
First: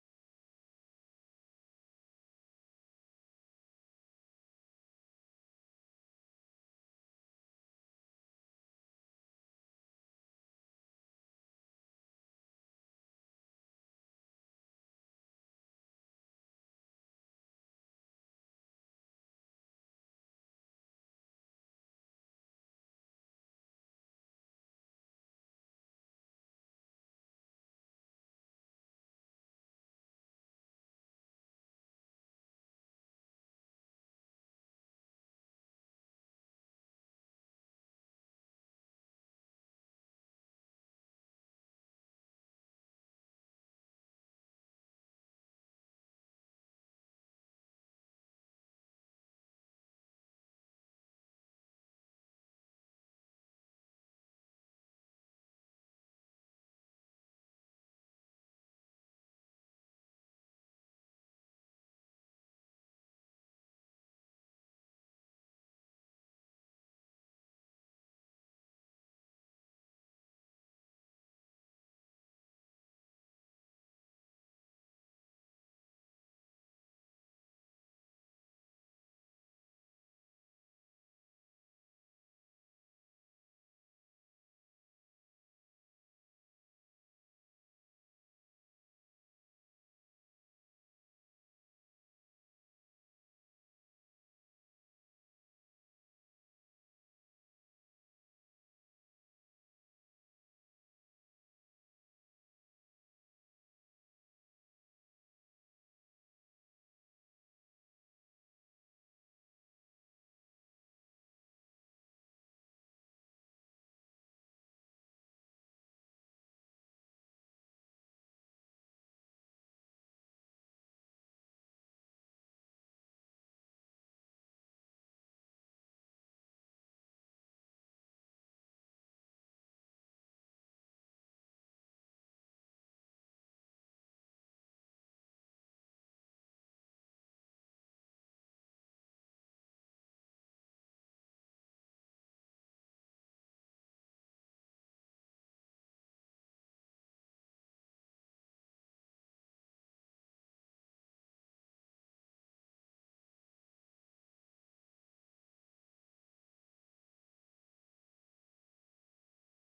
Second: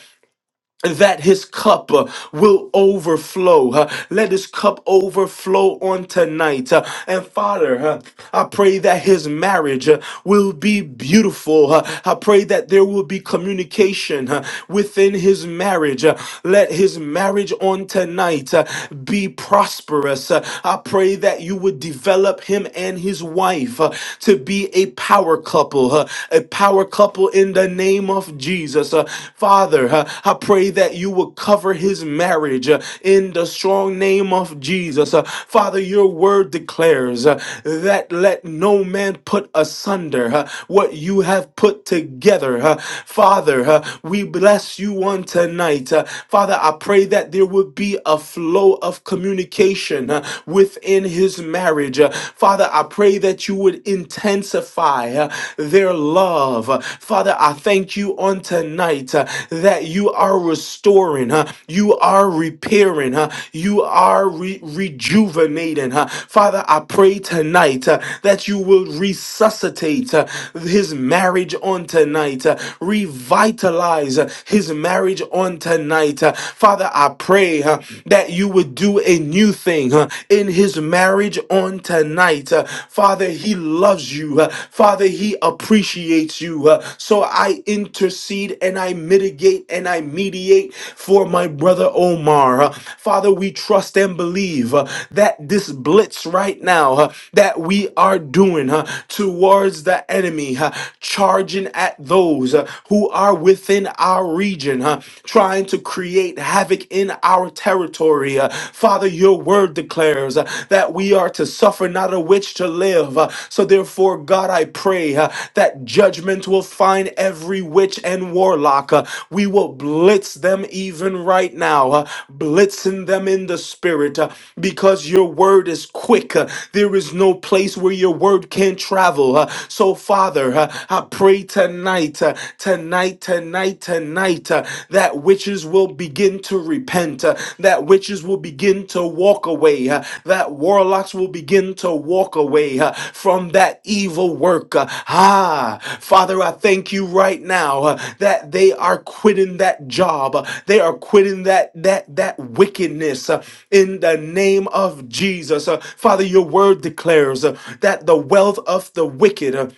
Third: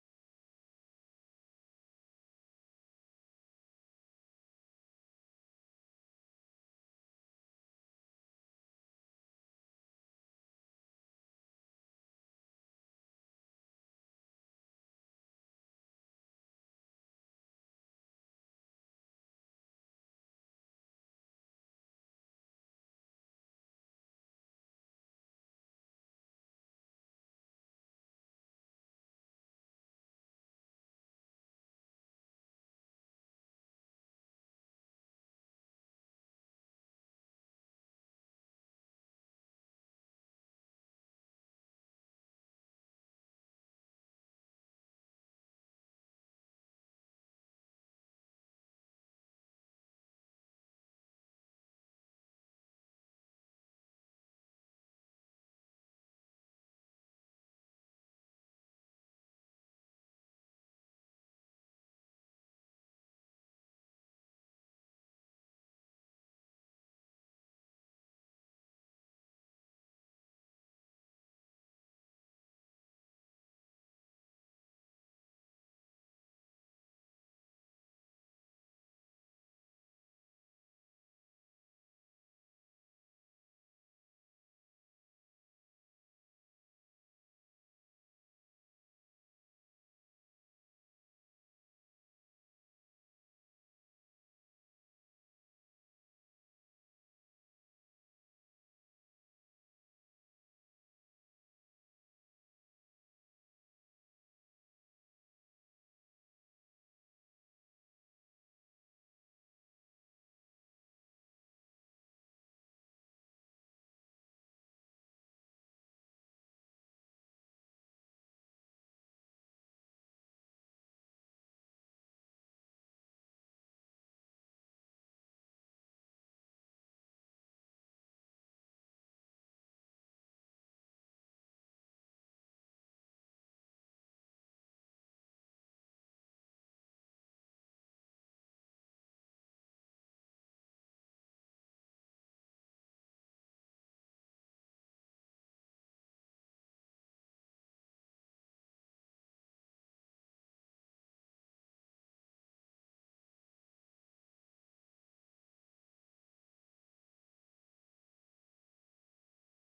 B: that his cup uh, will overflow. uh, let his cup overflow on tonight. uh, and Father, uh, I pray that his marriage uh, will be beautiful. uh, I pray that there will be communication uh, within his marriage. uh, let his marriage on tonight uh, be prosperous. uh, I pray that you would develop him and his wife uh, to be a power couple, uh, a power couple people in the name of Jesus. Uh, Father, uh, I pray that you will cover his marriage uh, in the strong name of Jesus. Uh, Father, your word declares uh, that let no man put asunder uh, what you have put together. uh. Father, uh, we bless you on tonight. Uh, Father, I pray that there would be a flow of communication uh, within his marriage. Uh, Father, I pray that you would would intensify uh, their love. Uh, Father, I thank you on tonight uh, that you are restoring, uh, you are repairing, uh, you are re- rejuvenating. uh. Father, I pray tonight uh, that you will resuscitate uh, his marriage on tonight, uh, revitalize uh, his marriage on tonight. uh. Father, I pray uh, that you would do a new thing uh, in his marriage on tonight. Uh, Father, he loves you. Uh, Father, he appreciates you. Uh, So I intercede and I mitigate and I mediate for my brother Omar. Uh, Father, we trust and believe uh, that this blitz right now uh, that we are doing uh, towards the enemy, uh, charging at those uh, who are within our region, uh, trying to create havoc havoc in our territory. Uh, Father, your word declares uh, that we are to suffer not a witch to live. Uh, So therefore, God, I pray uh, that judgment will find every witch and warlock. Uh, We will blitz them even right now, uh, blitzing them in the spirit uh, because your word is quick. Uh, There is no place where your word can not travel. Uh, So, Father, uh, I pray tonight, uh, tonight, tonight, tonight, tonight, uh, that witches will begin to repent, uh, that witches will begin to walk away, uh, that warlocks will begin to walk away uh, from that evil work. uh. ah, Father, I thank you right now uh, that they are quitting that job, uh, they are quitting that that that wickedness uh, in the name of Jesus. Uh, Father, your word declares uh, that the wealth of the wicked. uh,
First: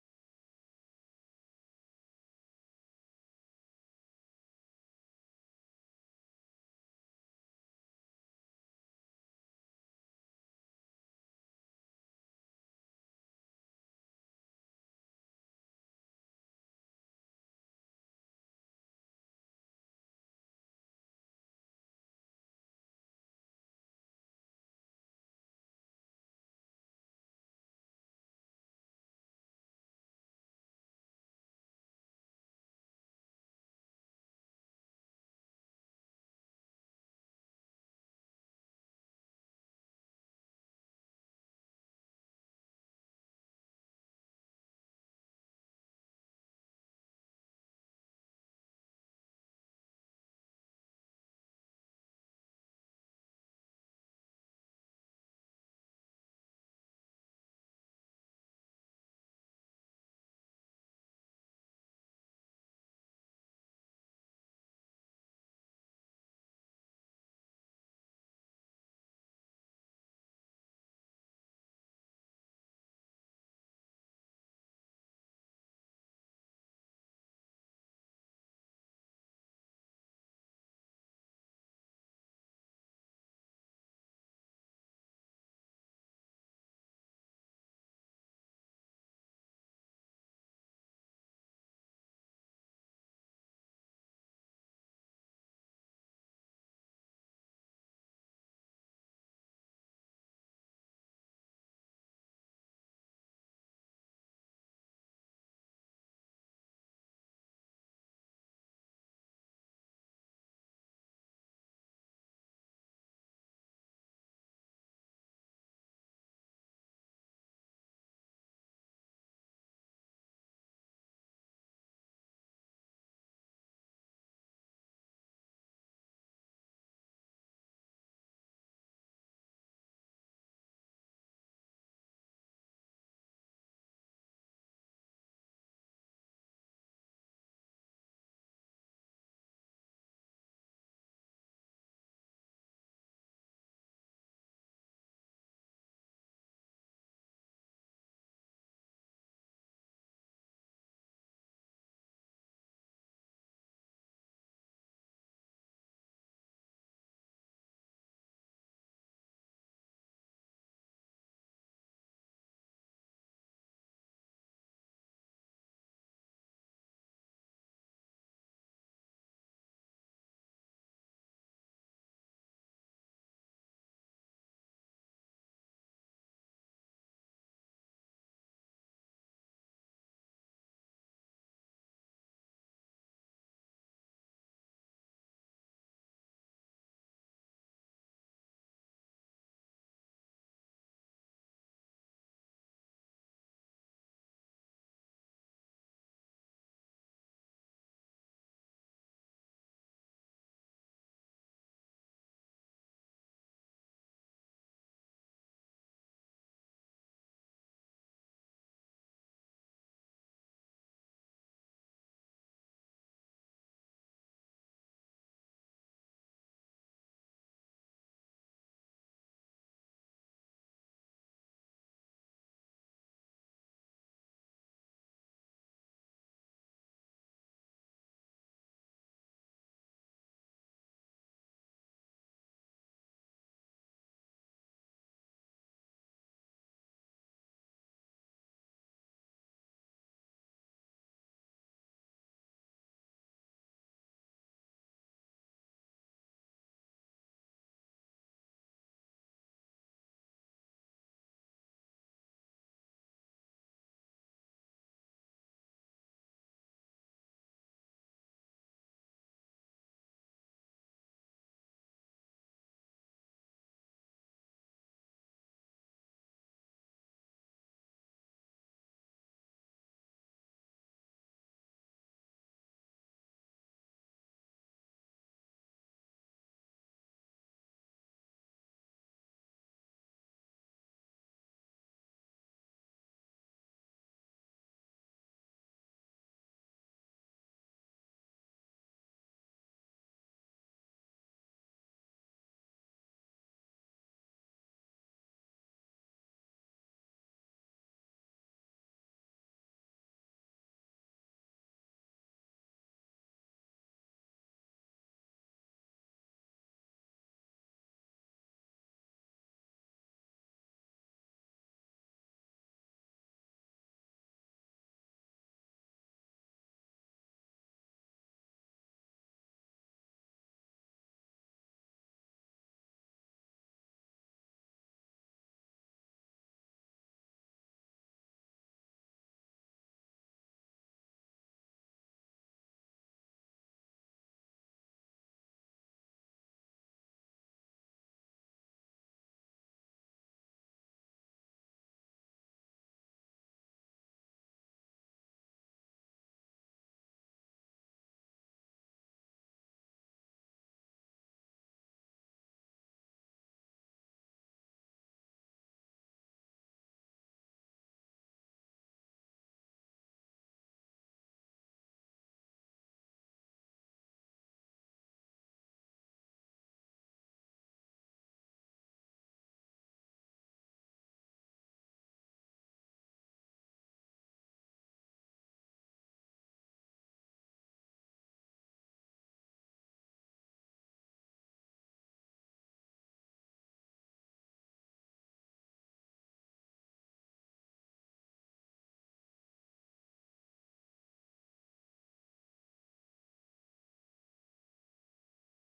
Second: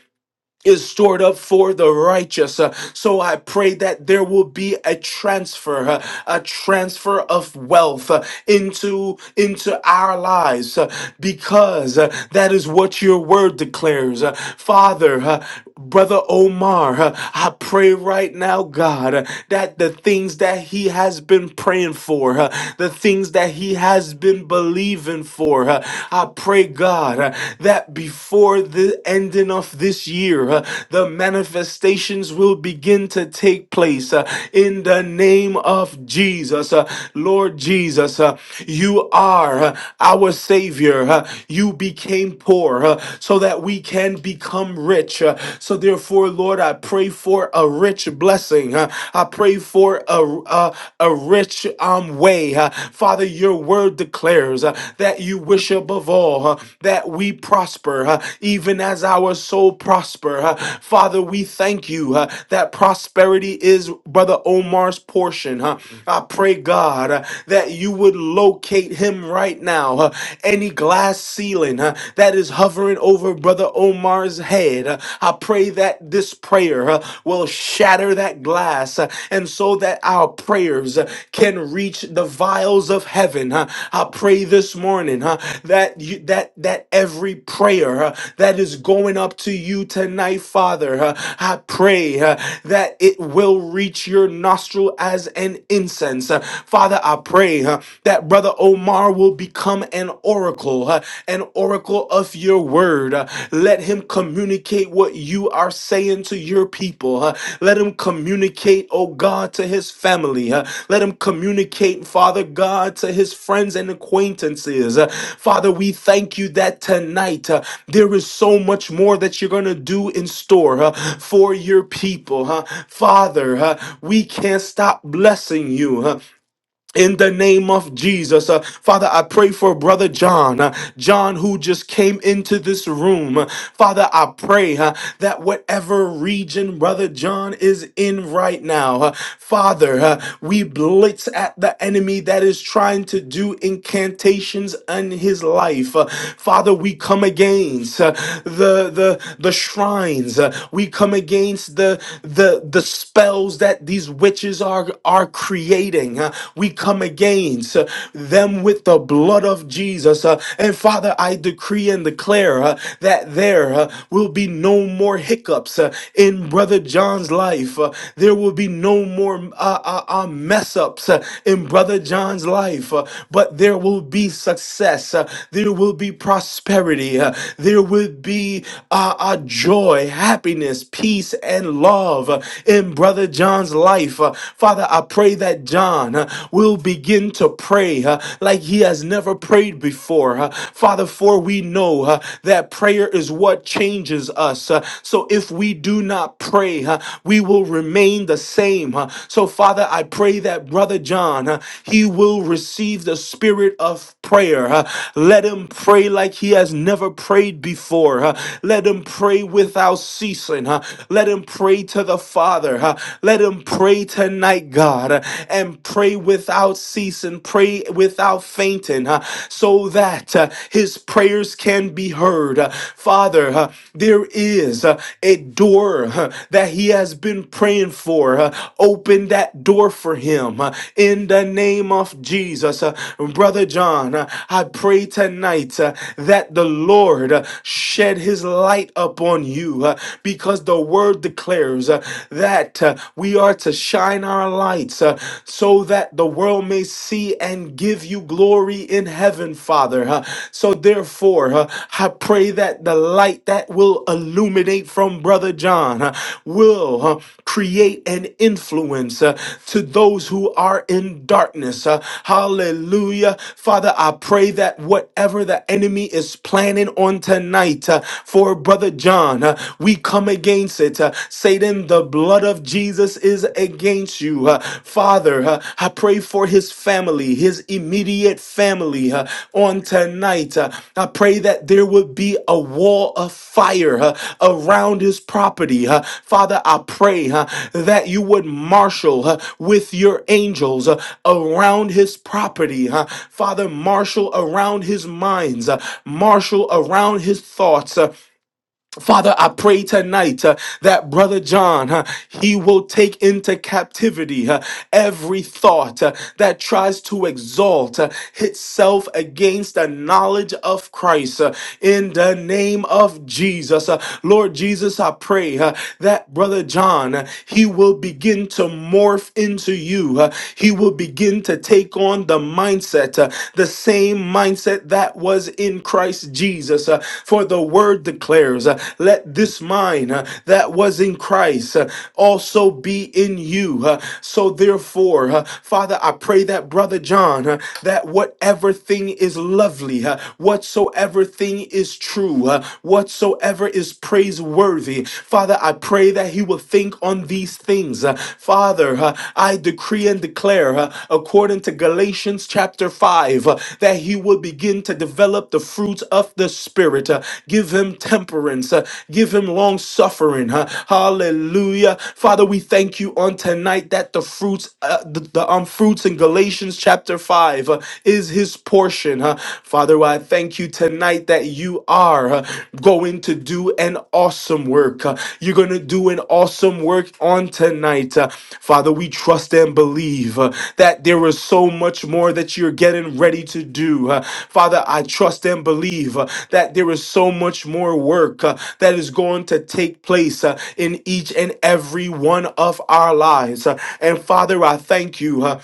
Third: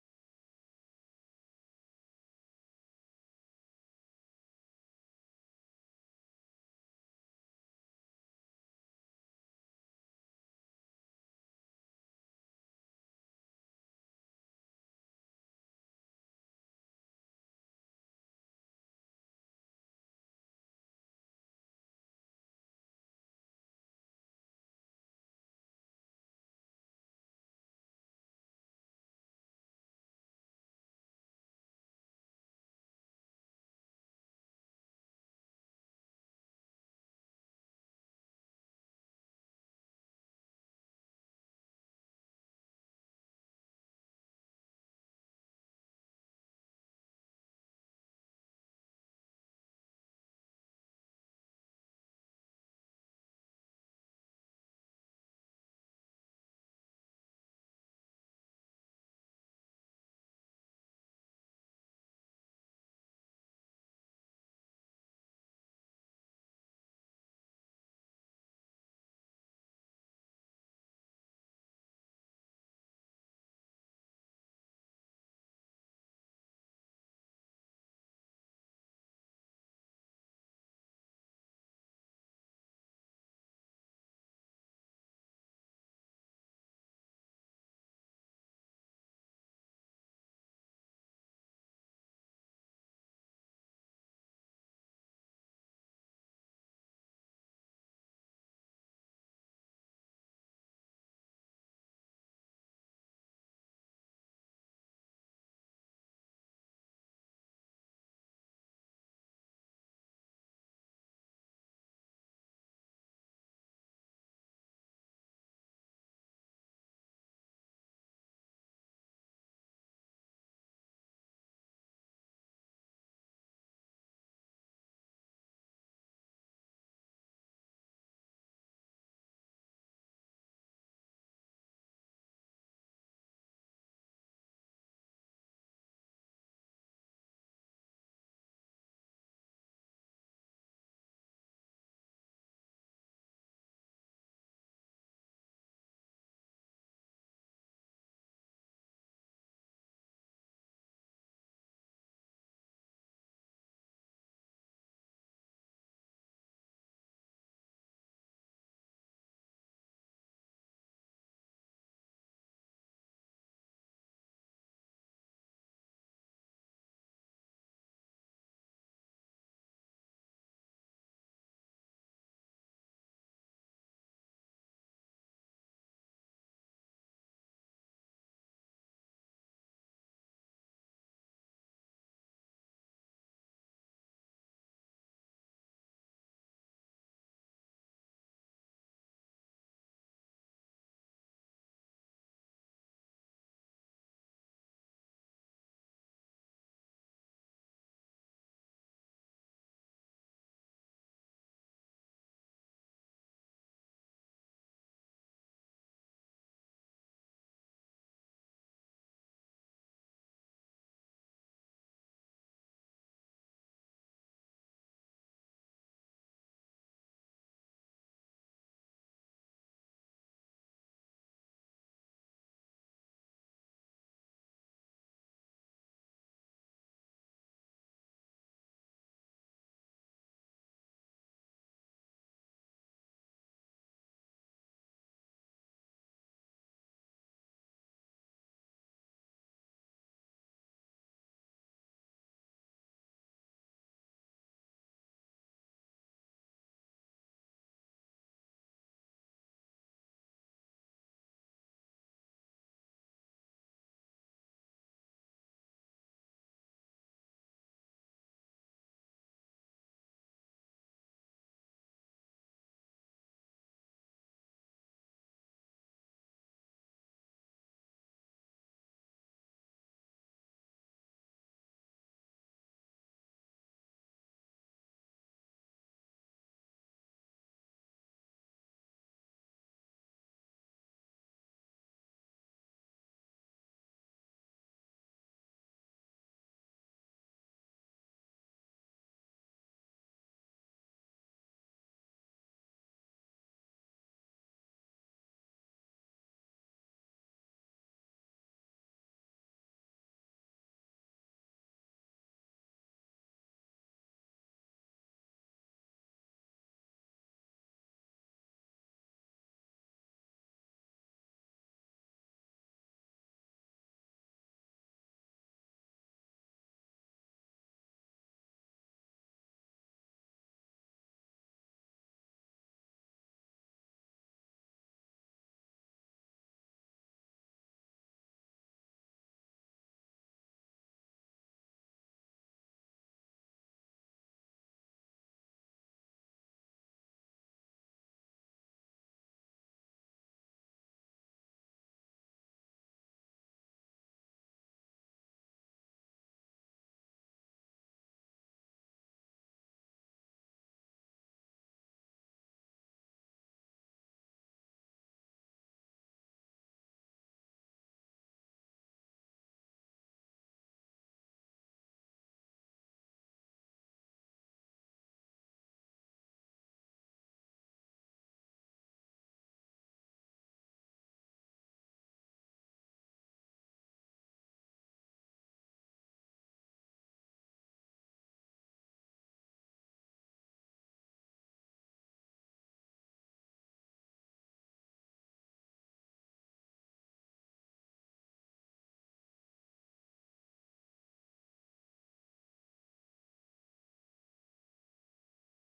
B: is stored up for the righteous. Uh, So I pray that there will be a transfer, uh, a transfer of wealth uh, into into our lives uh, because uh, that is what your word declares. Uh, Father, uh, Brother Omar, uh, I pray right now, God, uh, that the things that he has been praying for, uh, the things that he has been believing for, uh, I pray, God, uh, that before the ending of this year, uh, the manifestations will begin to take place uh, in the name of Jesus. Uh, Lord Jesus, uh, you are uh, our Savior. uh, You became poor uh, so so that we can become rich. Uh, So therefore, Lord, I pray for a rich blessing. Uh, I pray for a a, a rich um way. Uh, Father, your word declares uh, that you wish above all uh, that we prosper, uh, even as our soul prosper. Uh, Father, we thank you uh, that prosperity is Brother Omar's portion. huh? I pray, God, uh, that you would locate him right now. uh, Any glass ceiling uh, that is hovering over Brother Omar's head. Uh, I pray that this prayer uh, will shatter that glass uh, and so that our prayers uh, can reach the vials of heaven. uh. I pray this morning uh, that you, that that every prayer uh, that is going up to you tonight, Father, uh, I pray uh, that it will reach your nostril as an incense. Uh, Father, I pray uh, that brother Brother Omar will become an oracle, uh, an oracle of your word. Uh, Let him communicate what you are saying to your people. uh, Let him communicate, oh God, to his family. uh, Let him communicate, Father God, to his friends and acquaintances. Uh, Father, we thank you that tonight uh, there is so much more that you're going to do in store uh, for your people. huh? Father, uh, we can't stop blessing you. huh? in the name of Jesus. Uh, Father, I pray for Brother John, uh, John who just came into this room. Uh, Father, I pray uh, that whatever region Brother John is in right now, uh, Father, uh, we blitz at the enemy that is trying to do incantations in his life. Uh, Father, we come against uh, the, the, the shrines. Uh, we come against the, the, the spells that these witches are, are creating. uh, We come against uh, them with the blood of Jesus. uh, And Father, I decree and declare uh, that there uh, will be no more hiccups uh, in Brother John's life. uh, There will be no more uh, uh, uh, mess ups uh, in Brother John's life, uh, but there will be success. uh, There will be prosperity. uh, There will be uh, uh, joy, happiness, peace, and love uh, in Brother John's life life. Uh, Father, I pray that John uh, will begin to pray uh, like he has never prayed before. Uh, Father, for we know uh, that prayer is what changes us. Uh, So if we do not pray, uh, we will remain the same. Uh, So, Father, I pray that Brother John, uh, he will receive the spirit of prayer. Uh, Let him pray like he has never prayed before. Uh, Let him pray without ceasing. Uh, Let him pray to the Father. Father, uh, let him pray tonight, God, uh, and pray without ceasing, pray without fainting, uh, so that uh, his prayers can be heard. Uh, Father, uh, there is uh, a door uh, that he has been praying for. Uh, Open that door for him uh, in the name of Jesus. Uh, Brother John, uh, I pray tonight uh, that the Lord uh, shed his light upon you uh, because the word word declares uh, that uh, we are to shine our lights uh, so that the world may see and give you glory in heaven, Father. Uh, so, therefore, uh, I pray that the light that will illuminate from Brother John uh, will uh, create an influence uh, to those who are in darkness. Uh, hallelujah. Father, I pray that whatever the enemy is planning on tonight uh, for Brother John, uh, we come against it. Uh, Satan, the blood of Jesus is against you. Uh, Father, uh, I pray for his family, his immediate family uh, on tonight. Uh, I pray that there would be a wall of fire uh, around his property. uh. Father, I pray uh, that you would marshal uh, with your angels uh, around his property. uh. Father, marshal around his minds, uh, marshal around his thoughts. uh, Father, I pray tonight uh, that Brother John, uh, he will take into captivity uh, every thought uh, that tries to exalt uh, itself against the knowledge of Christ. uh, in the name of Jesus, Uh, Lord Jesus, I pray uh, that Brother John, uh, he will begin to morph into you. uh, he will begin to take on the mindset mindset, uh, the same mindset that was in Christ Jesus. uh, for the word declares, uh, let this mind uh, that was in Christ uh, also be in you. uh, so therefore, uh, Father, I pray that Brother John, uh, that whatever thing is lovely, uh, whatsoever thing is true, uh, whatsoever is praiseworthy, Father, I pray that he will think on these things. Uh, Father, uh, I decree and declare, uh, according to Galatians chapter 5, uh, that he will begin to develop the fruits of the Spirit. Uh, Give him temperance, uh, give him long suffering. uh, Hallelujah. Father, we thank you on tonight that the fruits, uh, the, the um, fruits in Galatians chapter 5 uh, is his portion. uh. Father, I thank you tonight that that you are uh, going to do an awesome work. Uh, You're going to do an awesome work on tonight. Uh, Father, we trust and believe uh, that there is so much more that you're getting ready to do. Uh, Father, I trust and believe uh, that there is so much more work uh, that is going to take place uh, in each and every one of our lives. Uh, And Father, I thank you. uh,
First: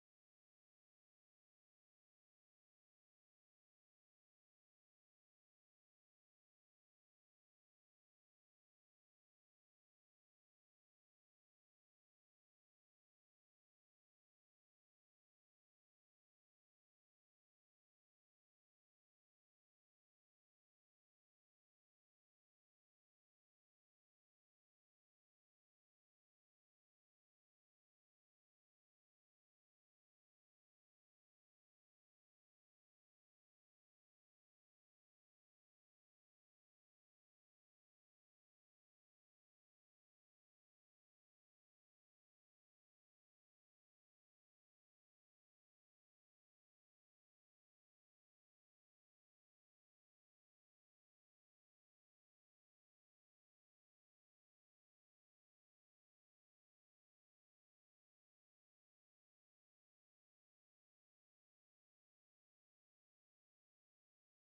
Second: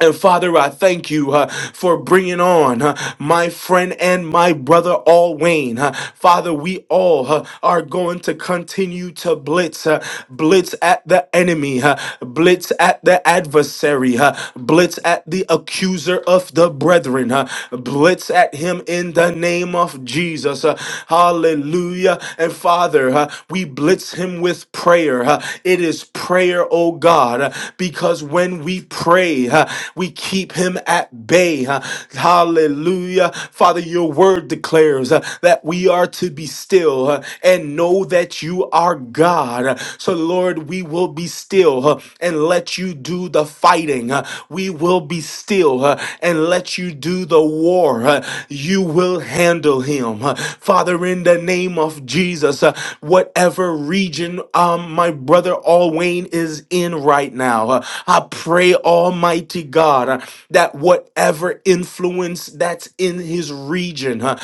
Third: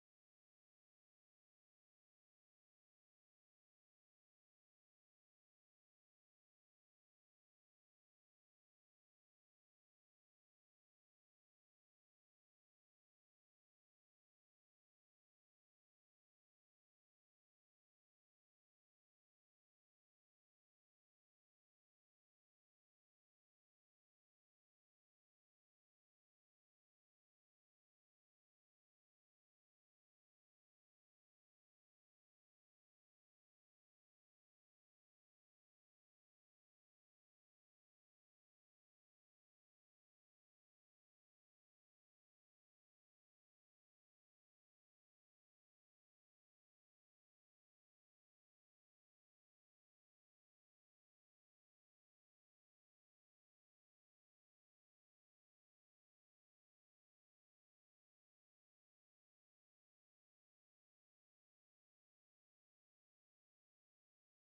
B: and Father, I thank you uh, for bringing on uh, my friend and my brother, All Wayne. Uh, Father, we all uh, are going to continue to blitz, uh, blitz at the enemy, uh, blitz at the adversary, uh, blitz at the accuser of the brethren, uh, blitz at him in the name of Jesus. Uh, hallelujah. And Father, uh, we blitz him with prayer. uh, it is prayer, oh God, uh, because when we pray, pray. huh, we keep him at bay. huh? Hallelujah. Father, your word declares uh, that we are to be still uh, and know that you are God. Uh, So, Lord, we will be still uh, and let you do the fighting. uh, We will be still uh, and let you do the war. uh, You will handle him. uh, Father, in the name of Jesus, uh, whatever region um, my brother Alwayne is in right now, uh, I pray, Almighty God uh, that whatever influence that's in his region uh,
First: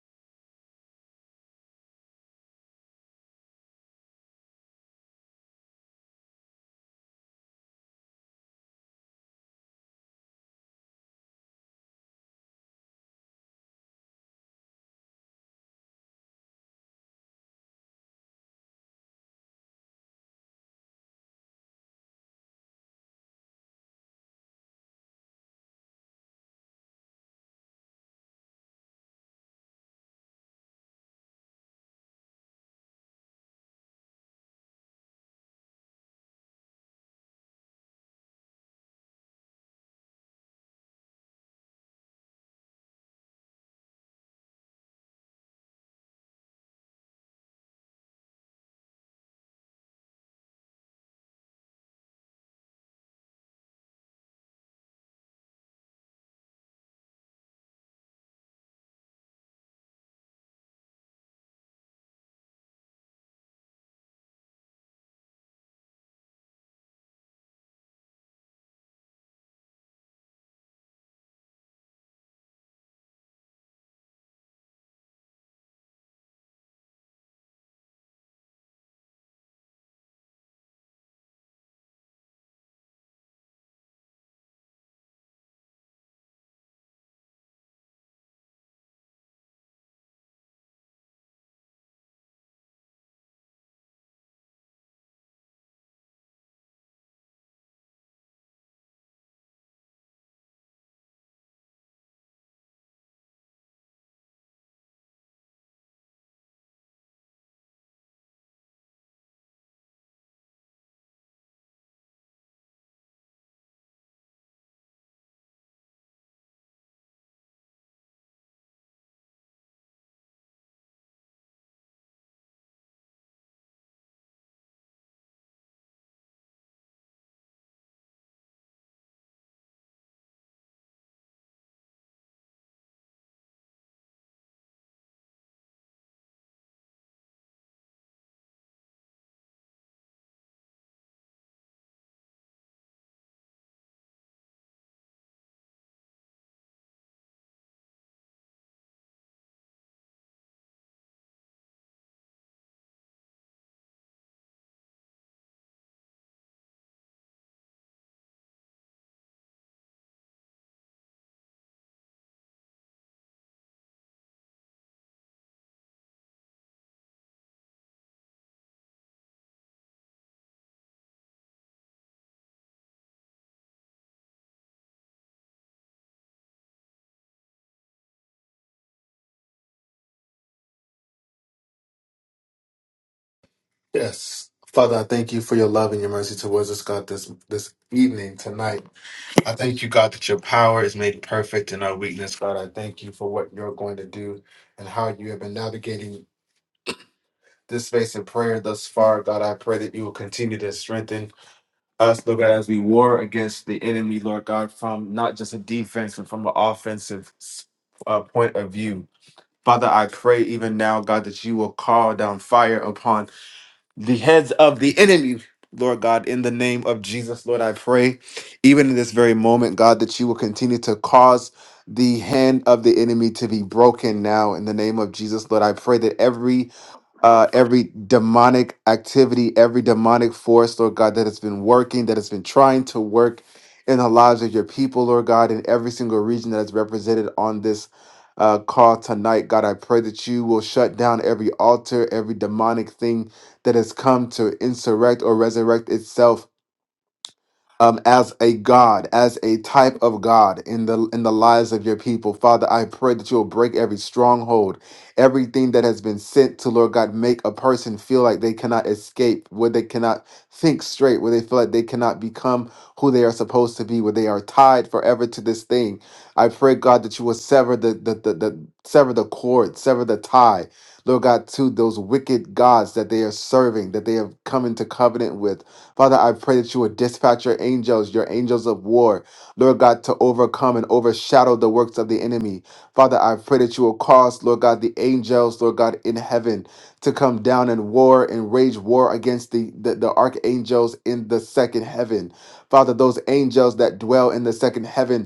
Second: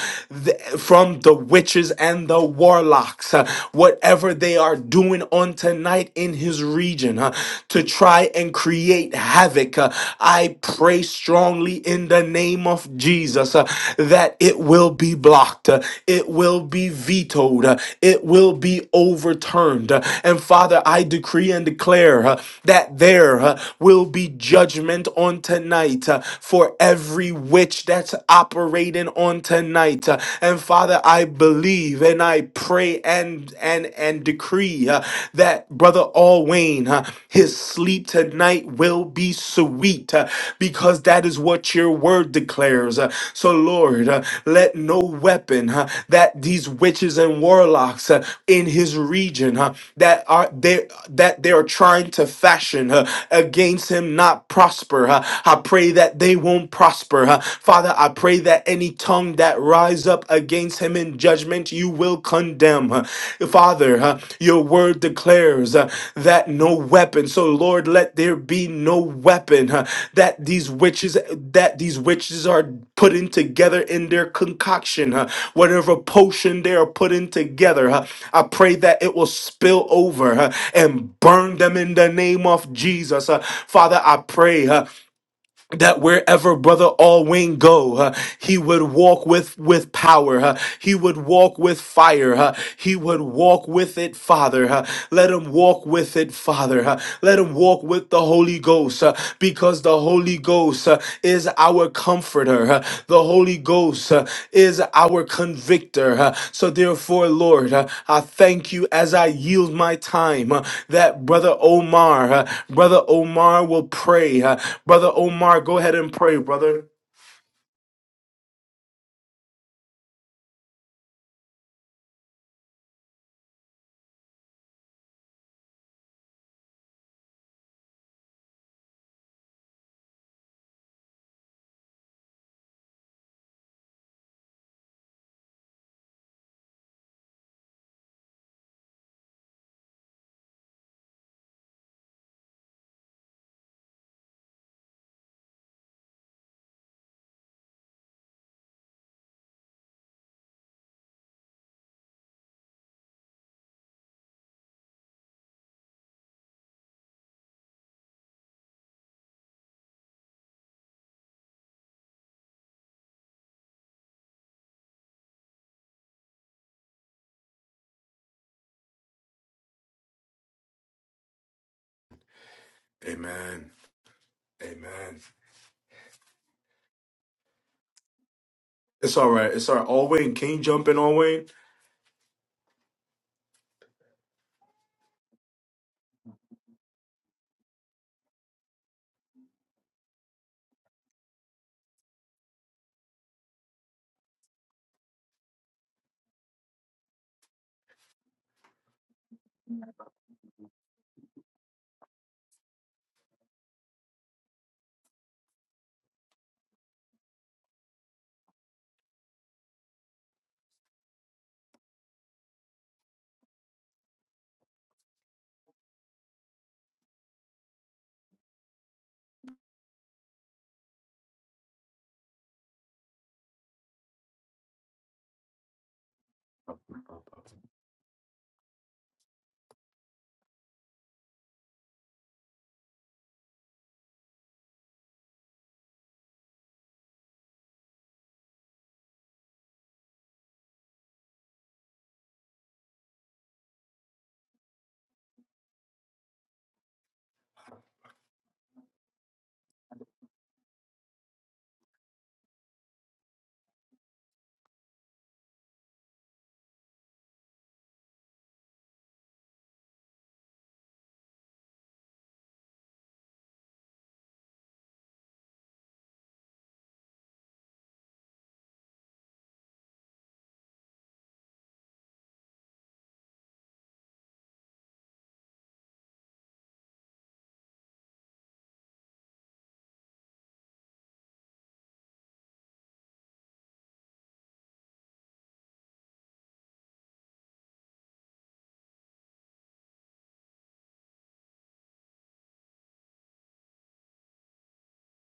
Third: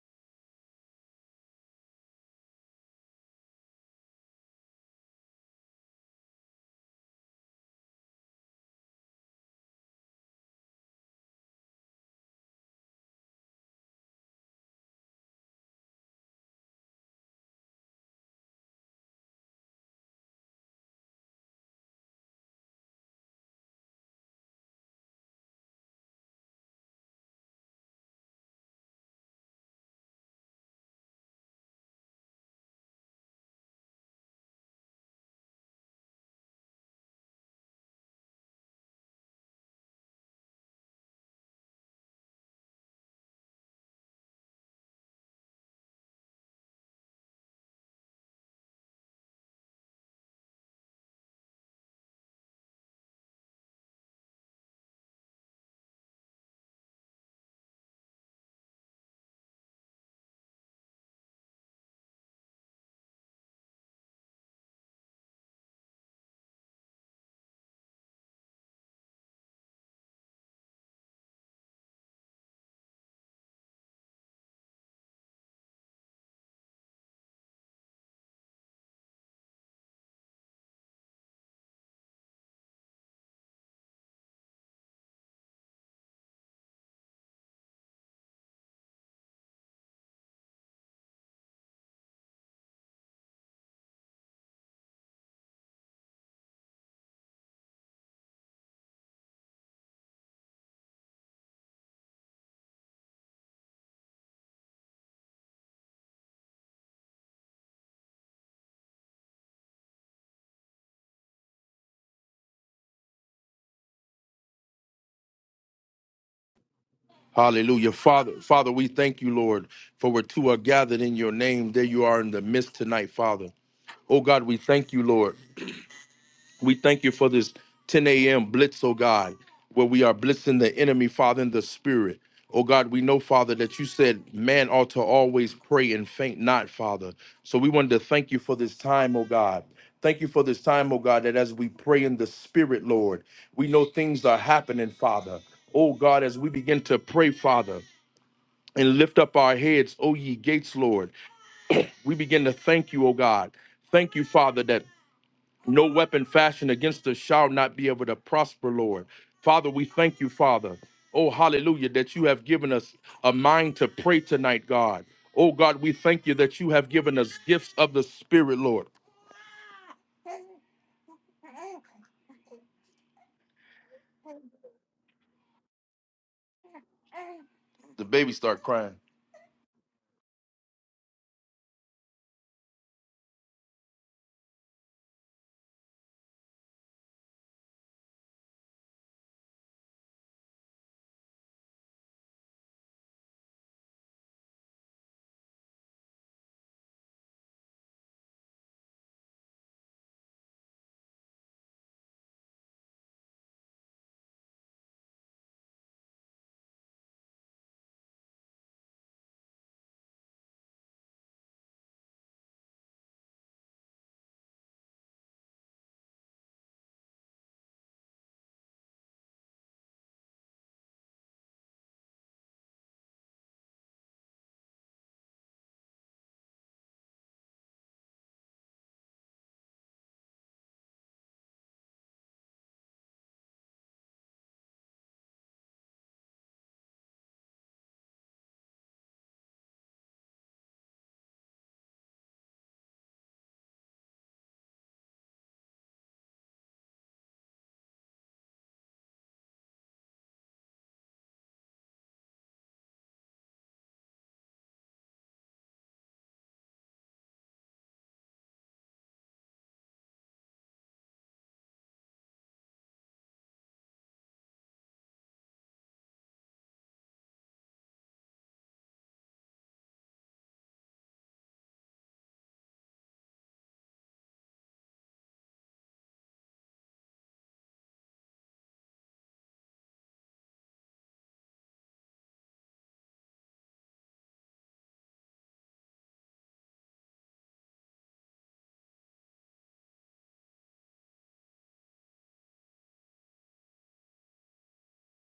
B: th- from the witches and the warlocks, uh, whatever they are doing on tonight in his region uh, to try and create havoc, uh, I pray strongly in the name of Jesus uh, that it will be blocked, uh, it will be vetoed, uh, it will be overturned. uh, And Father, I decree and declare uh, that there uh, will be judgment on tonight uh, for every witch that's operating on tonight. uh, And Father, I believe and I pray and and and decree uh, that brother All uh, his sleep tonight will be sweet uh, because that is what your word declares. uh, So Lord, uh, let no weapon uh, that these witches and warlocks uh, in his region uh, that are they that they are trying to fashion uh, against him not prosper prosper. Uh, I pray that they won't prosper. Uh, Father, I pray that any tongue that rise up against him in judgment, you will condemn. Uh, Father, uh, your word declares uh, that no weapon. So Lord, let there be no weapon uh, that these witches that these witches are putting together in their concoction, uh, whatever potion they are putting together. uh, I pray that it will spill over uh, and burn them in the name of Jesus. Uh, Father, I pray. uh, that wherever brother Alwyn go, uh, he would walk with with power. uh, he would walk with fire. uh, he would walk with it, Father. uh, let him walk with it, Father. uh, let him walk with the Holy Ghost, uh, because the Holy Ghost uh, is our comforter. Uh, The Holy Ghost uh, is our convictor. Uh, So, therefore, Lord, uh, I thank you as I yield my time uh, that Brother Omar, uh, Brother Omar will pray. Uh, Brother Omar, go ahead and pray, brother.
A: Hallelujah. Father, Father, we thank you, Lord, for where two are gathered in your name. There you are in the midst tonight, Father. Oh God, we thank you, Lord. We thank you for this 10 a.m. blitz, oh God, where we are blitzing the enemy, Father, in the spirit. Oh God, we know, Father, that you said man ought to always pray and faint not, Father. So we wanted to thank you for this time, oh God. Thank you for this time, oh God, that as we pray in the spirit, Lord, we know things are happening, Father. Oh God, as we begin to pray, Father, and lift up our heads, O ye gates, Lord, we begin to thank you, oh God. Thank you, Father, that no weapon fashioned against us shall not be able to prosper, Lord. Father, we thank you, Father. Oh, hallelujah, that you have given us a mind to pray tonight, God. Oh, God, we thank you that you have given us gifts of the Spirit, Lord.
B: Amen. Amen.
A: The baby start crying.
B: It's all right. It's all right. All Wayne, can you jump in, All Wayne?
C: Yes. Father, I thank you for your love and your mercy towards us, God, this this evening, tonight. I thank you, God, that your power is made perfect in our weakness, God. I thank you for what you're going to do and how you have been navigating this space in prayer thus far, God. I pray that you will continue to strengthen us, Lord God, as we war against the enemy, Lord God, from not just a defense and from an offensive uh, point of view. Father, I pray even now, God, that you will call down fire upon the heads of the enemy, Lord God, in the name of Jesus, Lord, I pray, even in this very moment, God, that you will continue to cause the hand of the enemy to be broken now in the name of Jesus, Lord. I pray that every uh, every demonic activity, every demonic force, Lord God, that has been working, that has been trying to work in the lives of your people, Lord God, in every single region that is represented on this uh, call tonight. God, I pray that you will shut down every altar, every demonic thing that has come to insurrect or resurrect itself um, as a God, as a type of God in the in the lives of your people. Father, I pray that you will break every stronghold, everything that has been sent to Lord God, make a person feel like they cannot escape, where they cannot think straight, where they feel like they cannot become who they are supposed to be, where they are tied forever to this thing. I pray, God, that you will sever the the the, the sever the cord, sever the tie. Lord God, to those wicked gods that they are serving, that they have come into covenant with. Father, I pray that you would dispatch your angels, your angels of war, Lord God, to overcome and overshadow the works of the enemy. Father, I pray that you will cause, Lord God, the angels, Lord God, in heaven to come down and war and rage war against the, the, the archangels in the second heaven. Father, those angels that dwell in the second heaven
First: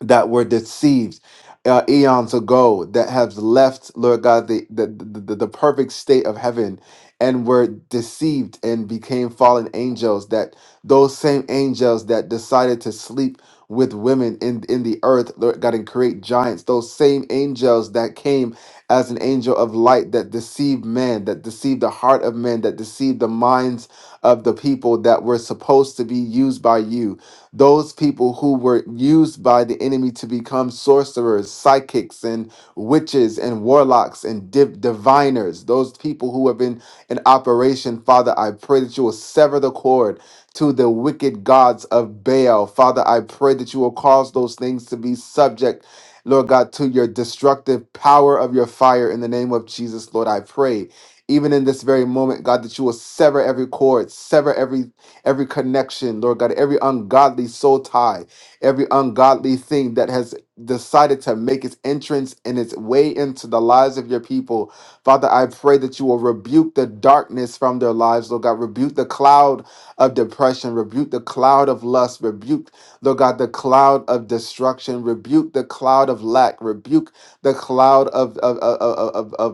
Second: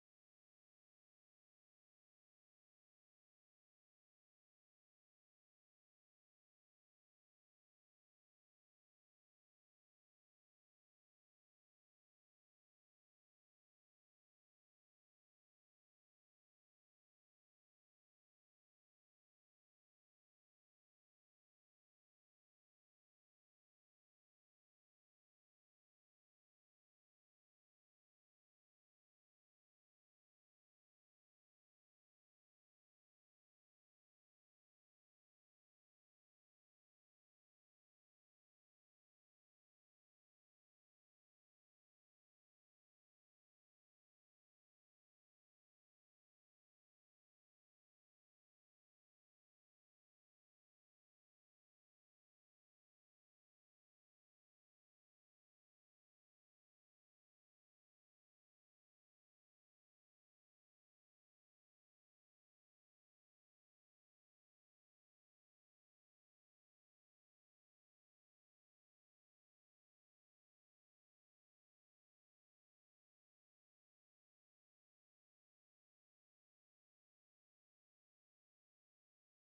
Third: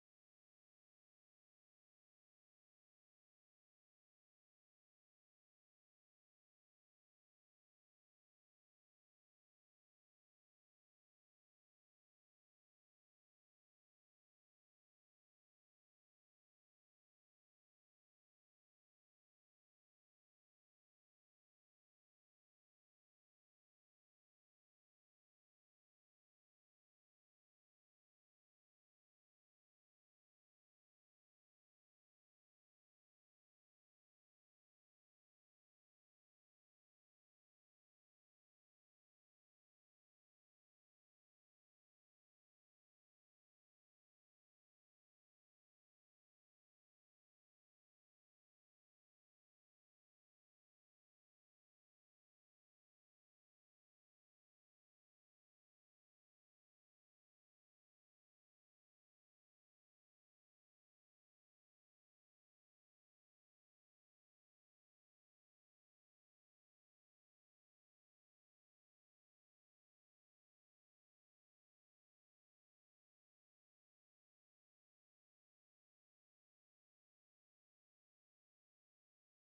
C: that were deceived uh, eons ago that have left lord god the, the the the perfect state of heaven and were deceived and became fallen angels that those same angels that decided to sleep with women in in the earth lord god and create giants those same angels that came as an angel of light that deceived man that deceived the heart of men that deceived the minds of the people that were supposed to be used by you those people who were used by the enemy to become sorcerers, psychics, and witches, and warlocks, and div- diviners, those people who have been in operation, Father, I pray that you will sever the cord to the wicked gods of Baal. Father, I pray that you will cause those things to be subject. Lord God, to your destructive power of your fire in the name of Jesus, Lord, I pray even in this very moment, God, that you will sever every cord, sever every every connection, Lord God, every ungodly soul tie, every ungodly thing that has decided to make its entrance and its way into the lives of your people. Father, I pray that you will rebuke the darkness from their lives, Lord God. Rebuke the cloud of depression, rebuke the cloud of lust, rebuke, Lord God, the cloud of destruction, rebuke the cloud of lack, rebuke the cloud of, of, of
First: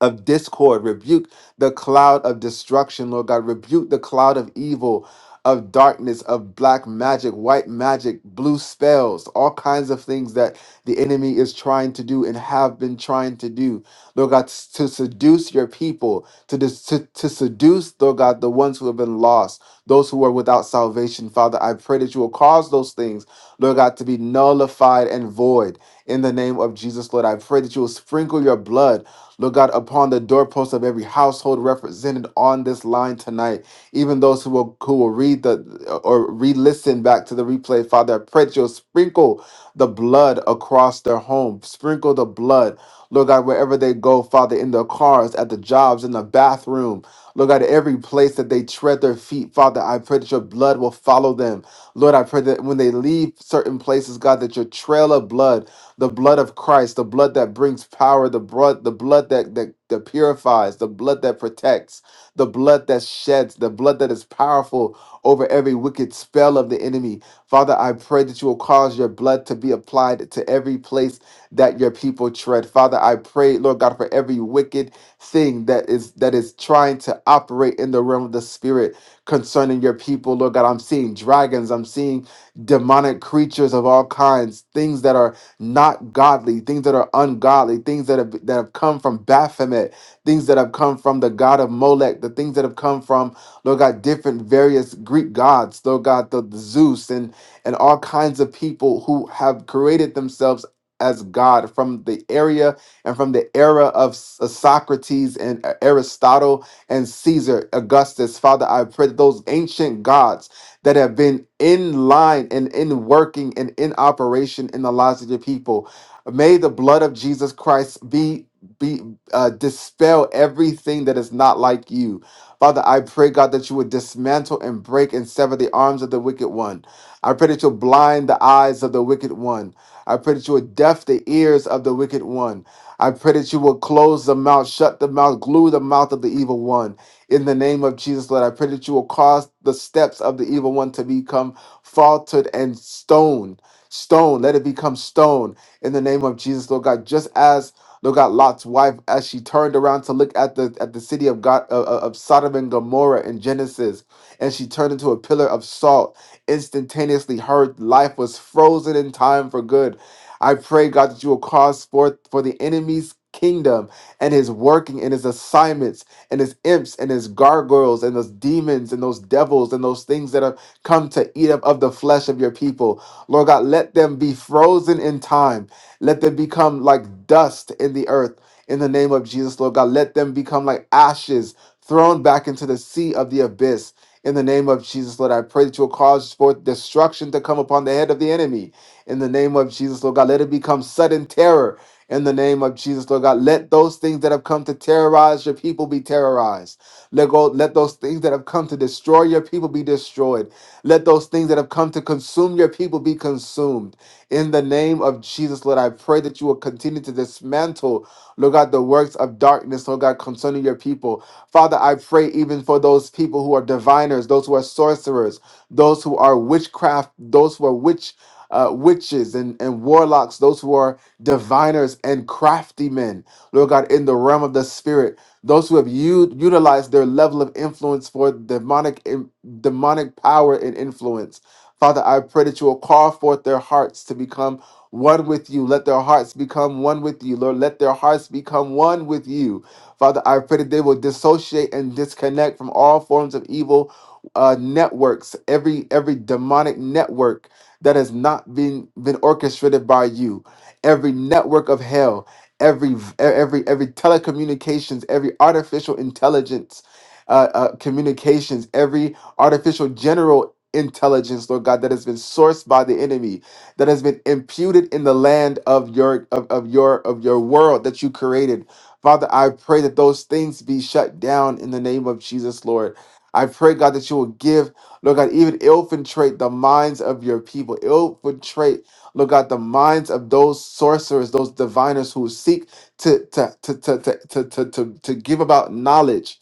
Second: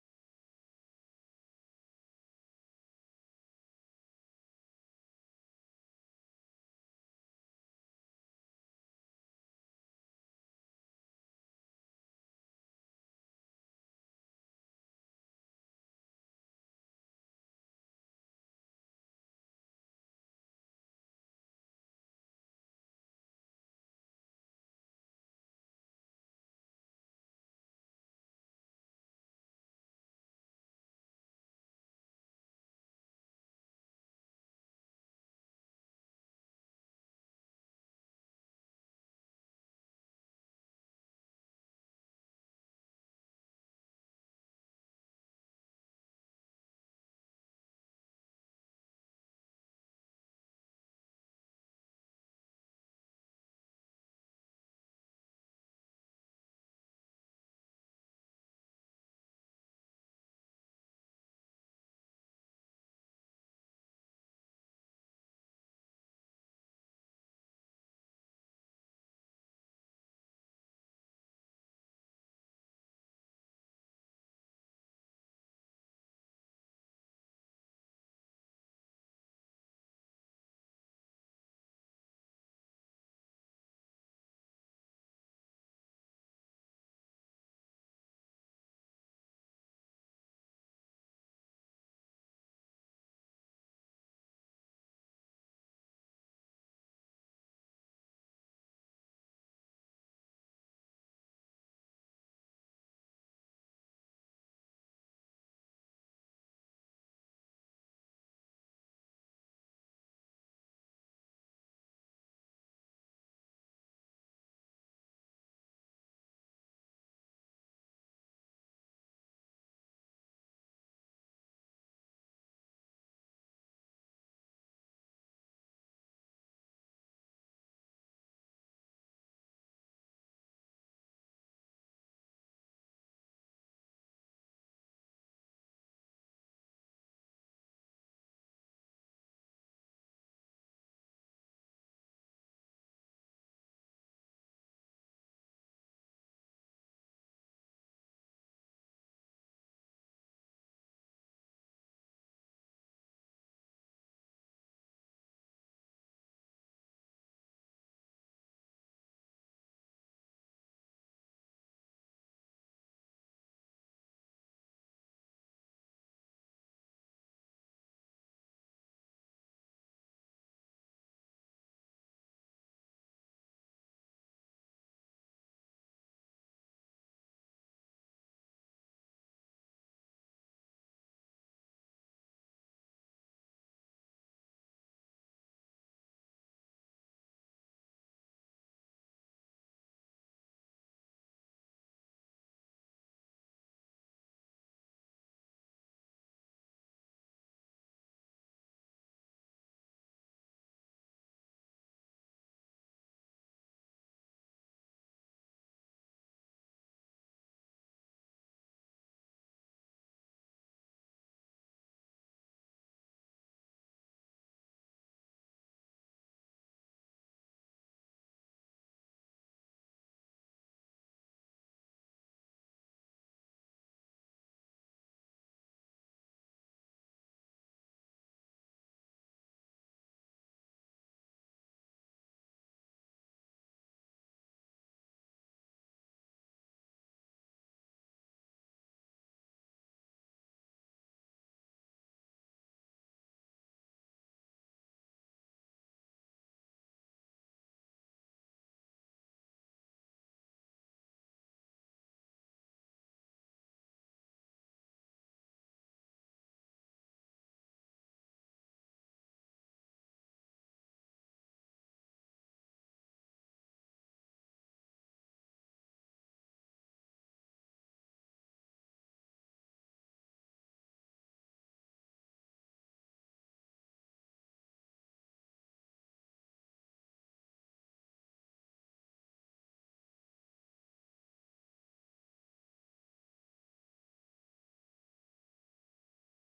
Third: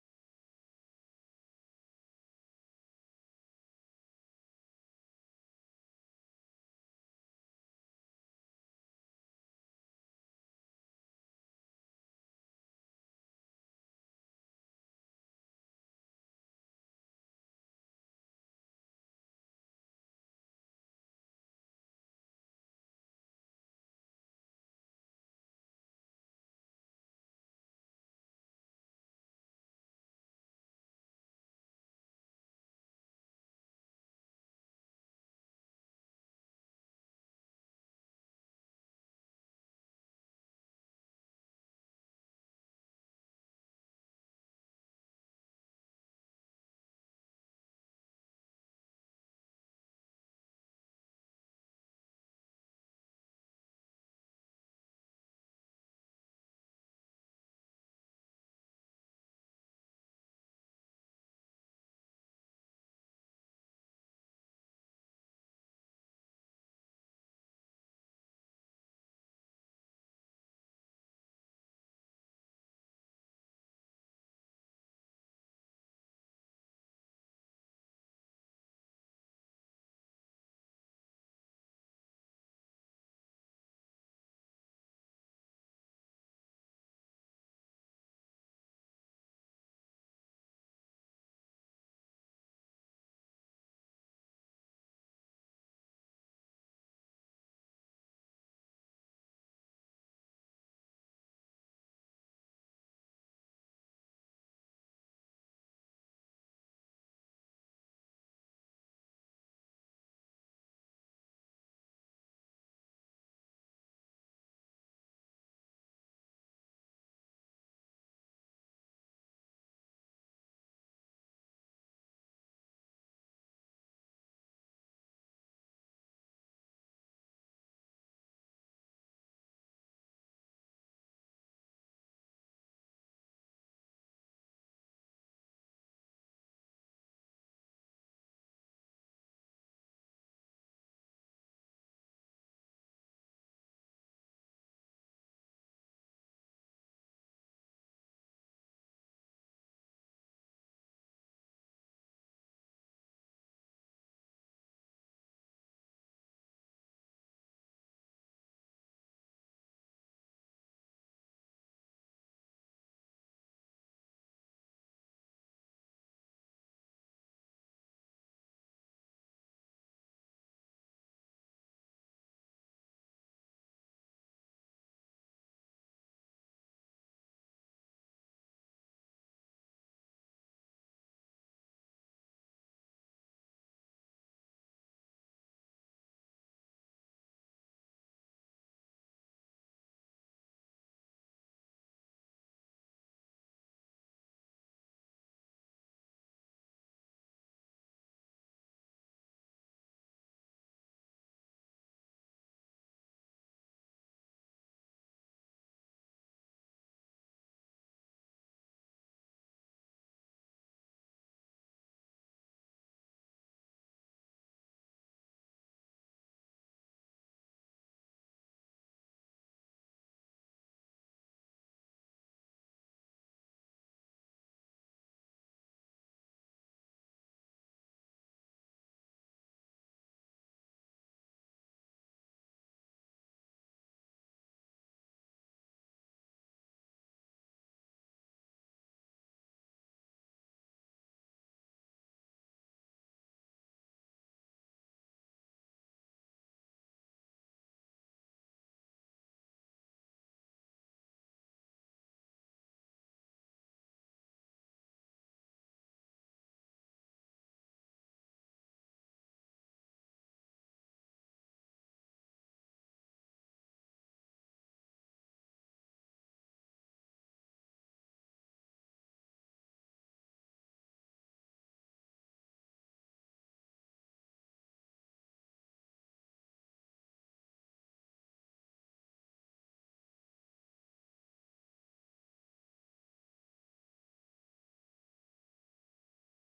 C: of discord. Rebuke the cloud of destruction, Lord God. Rebuke the cloud of evil, of darkness, of black magic, white magic, blue spells, all kinds of things that the enemy is trying to do and have been trying to do, Lord God, s- to seduce your people, to, dis- to, to seduce, Lord God, the ones who have been lost, those who are without salvation. Father, I pray that you will cause those things, Lord God, to be nullified and void in the name of Jesus, Lord. I pray that you will sprinkle your blood Lord God, upon the doorposts of every household represented on this line tonight, even those who will who will read the or re-listen back to the replay, Father, I pray that you'll sprinkle the blood across their home, sprinkle the blood, Lord God, wherever they go, Father, in their cars, at the jobs, in the bathroom, Lord God, every place that they tread their feet, Father, I pray that your blood will follow them. Lord, I pray that when they leave certain places, God, that your trail of blood the blood of Christ, the blood that brings power, the blood, the blood that, that that purifies, the blood that protects, the blood that sheds, the blood that is powerful over every wicked spell of the enemy. Father, I pray that you will cause your blood to be applied to every place that your people tread. Father, I pray, Lord God, for every wicked thing that is that is trying to operate in the realm of the spirit concerning your people. Lord God, I'm seeing dragons, I'm seeing demonic creatures of all kinds, things that are not godly, things that are ungodly, things that have that have come from Baphomet, things that have come from the god of Molech, the things that have come from Lord God, different various Greek gods, Lord God, the, the Zeus and and all kinds of people who have created themselves as God from the area and from the era of S- uh, Socrates and uh, Aristotle and Caesar, Augustus. Father, I pray that those ancient gods that have been in line and in working and in operation in the lives of your people. May the blood of Jesus Christ be be uh, dispel everything that is not like you. Father, I pray, God, that you would dismantle and break and sever the arms of the wicked one. I pray that you'll blind the eyes of the wicked one. I pray that you would deaf the ears of the wicked one. I pray that you will close the mouth, shut the mouth, glue the mouth of the evil one. In the name of Jesus, Lord, I pray that you will cause the steps of the evil one to become faltered and stone. Stone, let it become stone in the name of Jesus, Lord God. Just as Lord God, Lot's wife, as she turned around to look at the at the city of God of, of of Sodom and Gomorrah in Genesis, and she turned into a pillar of salt. Instantaneously, her life was frozen in time for good. I pray, God, that you will cause forth for the enemy's kingdom and his working and his assignments and his imps and his gargoyles and those demons and those devils and those things that have come to eat up of the flesh of your people. Lord God, let them be frozen in time. Let them become like dust in the earth in the name of Jesus, Lord God. Let them become like ashes thrown back into the sea of the abyss. In the name of Jesus, Lord, I pray that you will cause forth destruction to come upon the head of the enemy. In the name of Jesus, Lord God, let it become sudden terror in the name of Jesus, Lord God, let those things that have come to terrorize your people be terrorized. Let go, let those things that have come to destroy your people be destroyed. Let those things that have come to consume your people be consumed. In the name of Jesus, Lord, I pray that you will continue to dismantle, Lord God, the works of darkness, Lord God, concerning your people. Father, I pray even for those people who are diviners, those who are sorcerers, those who are witchcraft, those who are witch, uh, witches and, and warlocks, those who are diviners and crafty men, Lord God, in the realm of the spirit, those who have u- utilized their level of influence for demonic in- demonic power and influence. Father, I pray that you will call forth their hearts to become one with you. Let their hearts become one with you, Lord. Let their hearts become one with you. Father, I pray that they will dissociate and disconnect from all forms of evil uh, networks, every every demonic network that has not been been orchestrated by you every network of hell, every e- every every telecommunications, every artificial intelligence, uh, uh, communications, every artificial general intelligence, Lord God, that has been sourced by the enemy, that has been imputed in the land of your of, of your of your world that you created. Father, I pray that those things be shut down in the name of Jesus, Lord. I pray, God, that you will give, Lord God, even infiltrate the minds of your people, infiltrate Lord God, the minds of those sorcerers, those diviners who seek to to to to to to to, to, to give about knowledge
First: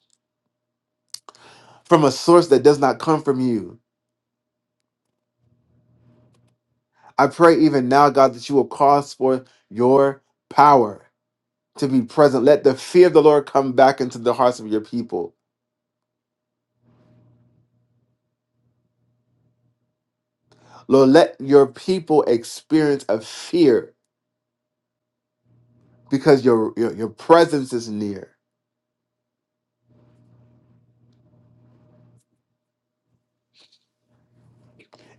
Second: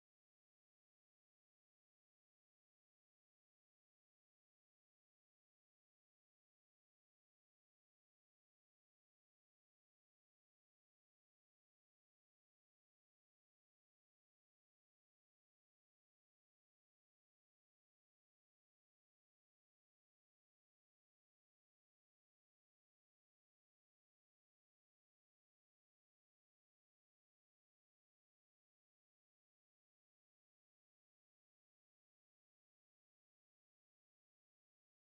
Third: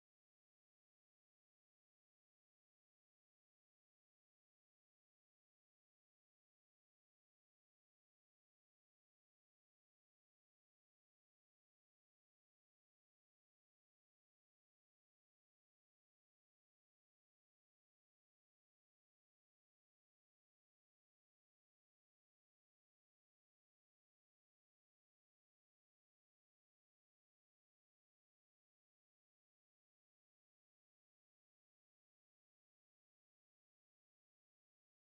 C: from a source that does not come from you. I pray even now, God, that you will cause for your power to be present. Let the fear of the Lord come back into the hearts of your people. Lord, let your people experience a fear because your your, your presence is near.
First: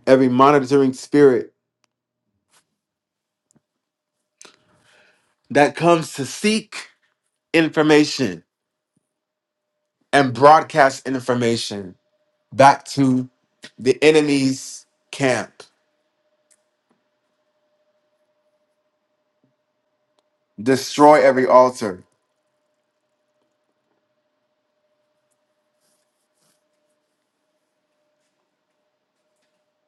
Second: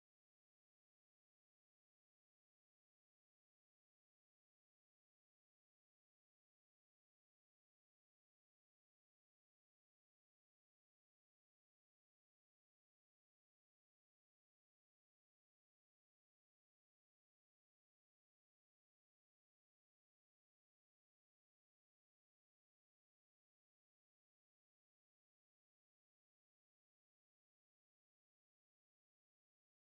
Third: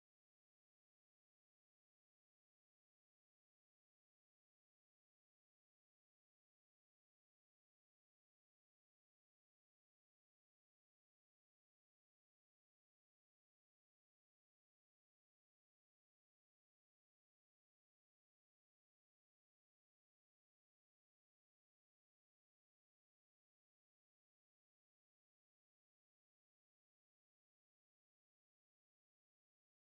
C: Every monitoring spirit that comes to seek information and broadcast information back to the enemy's camp. Destroy every altar.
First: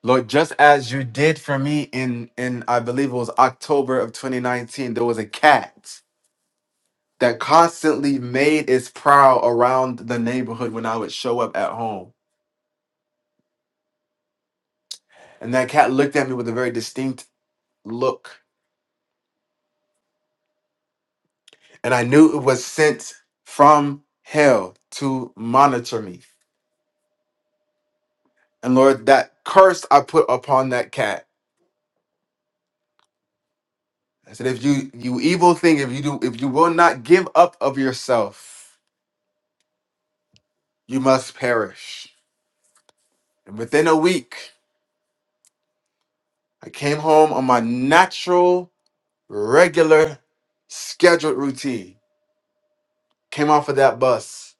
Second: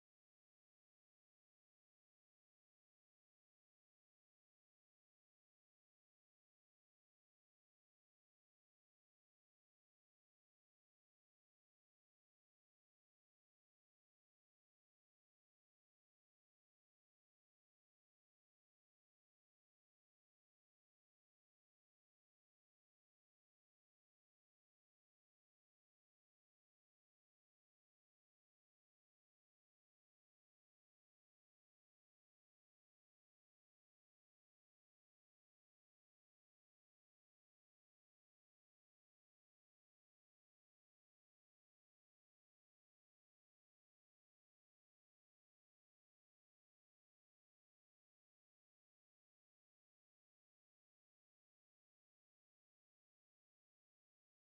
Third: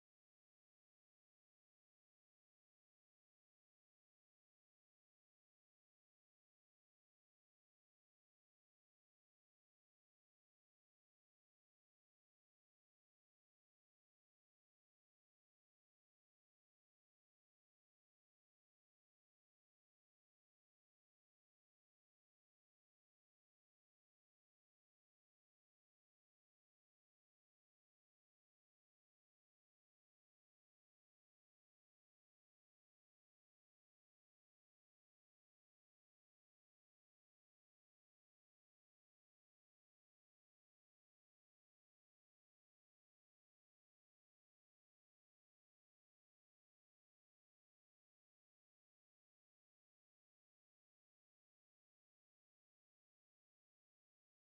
C: Lord, just as you did for me in, in I believe it was October of 2019, there was a cat that constantly made its prowl around the neighborhood when I would show up at home. And that cat looked at me with a very distinct look. And I knew it was sent from hell to monitor me. And Lord, that curse I put upon that cat I said, if you you evil thing, if you do, if you will not give up of yourself, you must perish. And within a week, I came home on my natural, regular, scheduled routine. Came off of that bus,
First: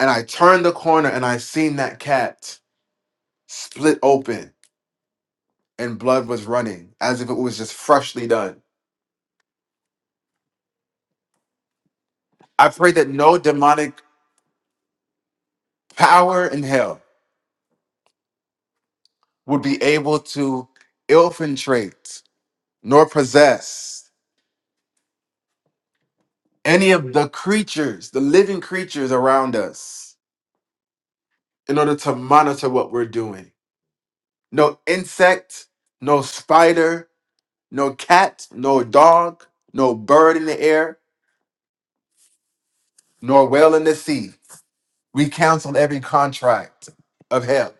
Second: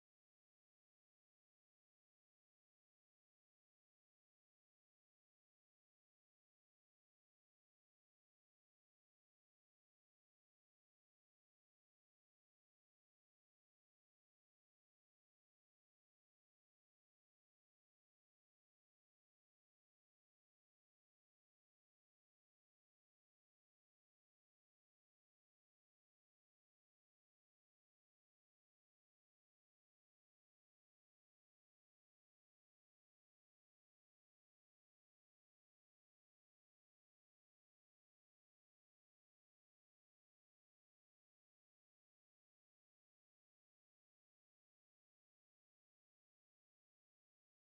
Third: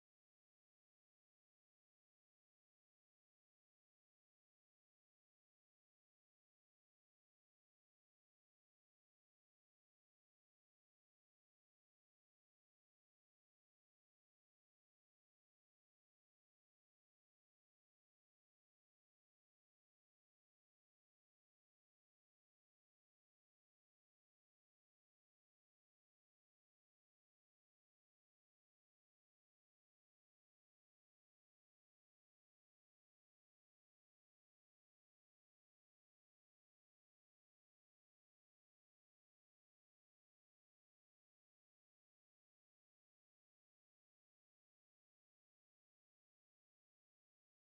C: and I turned the corner, and I seen that cat split open, and blood was running as if it was just freshly done. I prayed that no demonic power in hell would be able to infiltrate nor possess any of the creatures, the living creatures around us, in order to monitor what we're doing. No insect, no spider, no cat, no dog, no bird in the air, nor whale in the sea. We cancel every contract of hell,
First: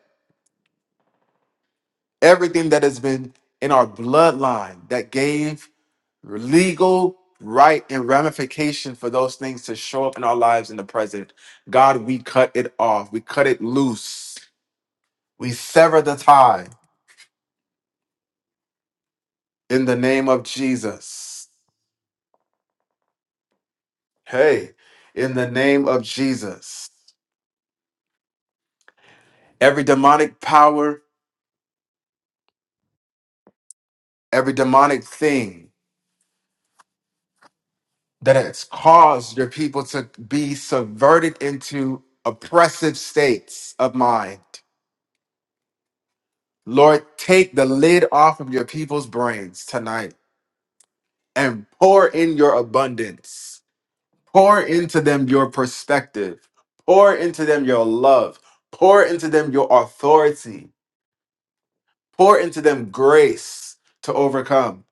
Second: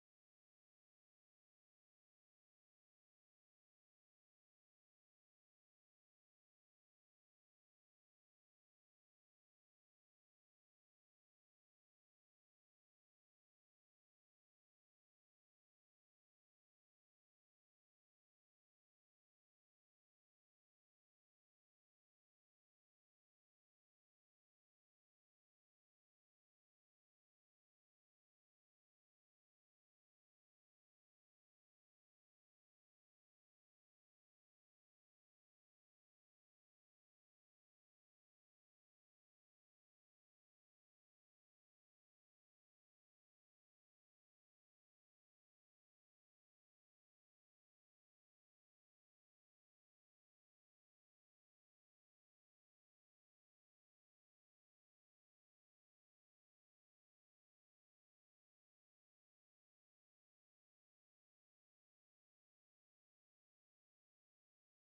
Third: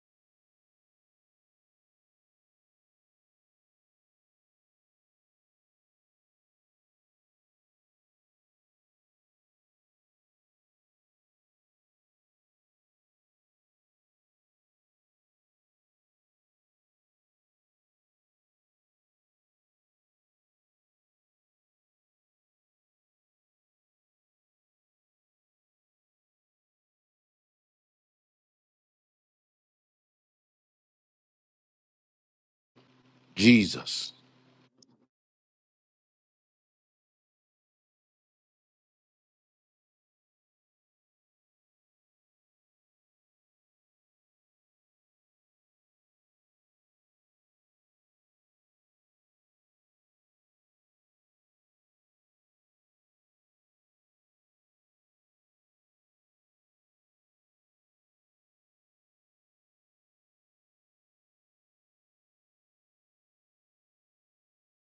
C: everything that has been in our bloodline that gave legal right and ramification for those things to show up in our lives in the present. God, we cut it off, we cut it loose We sever the tie in the name of Jesus. Hey, in the name of Jesus. Every demonic power,
A: Jesus.
C: every demonic thing that has caused your people to be subverted into oppressive states of mind. Lord, take the lid off of your people's brains tonight and pour in your abundance. Pour into them your perspective. Pour into them your love. Pour into them your authority Pour into them grace to overcome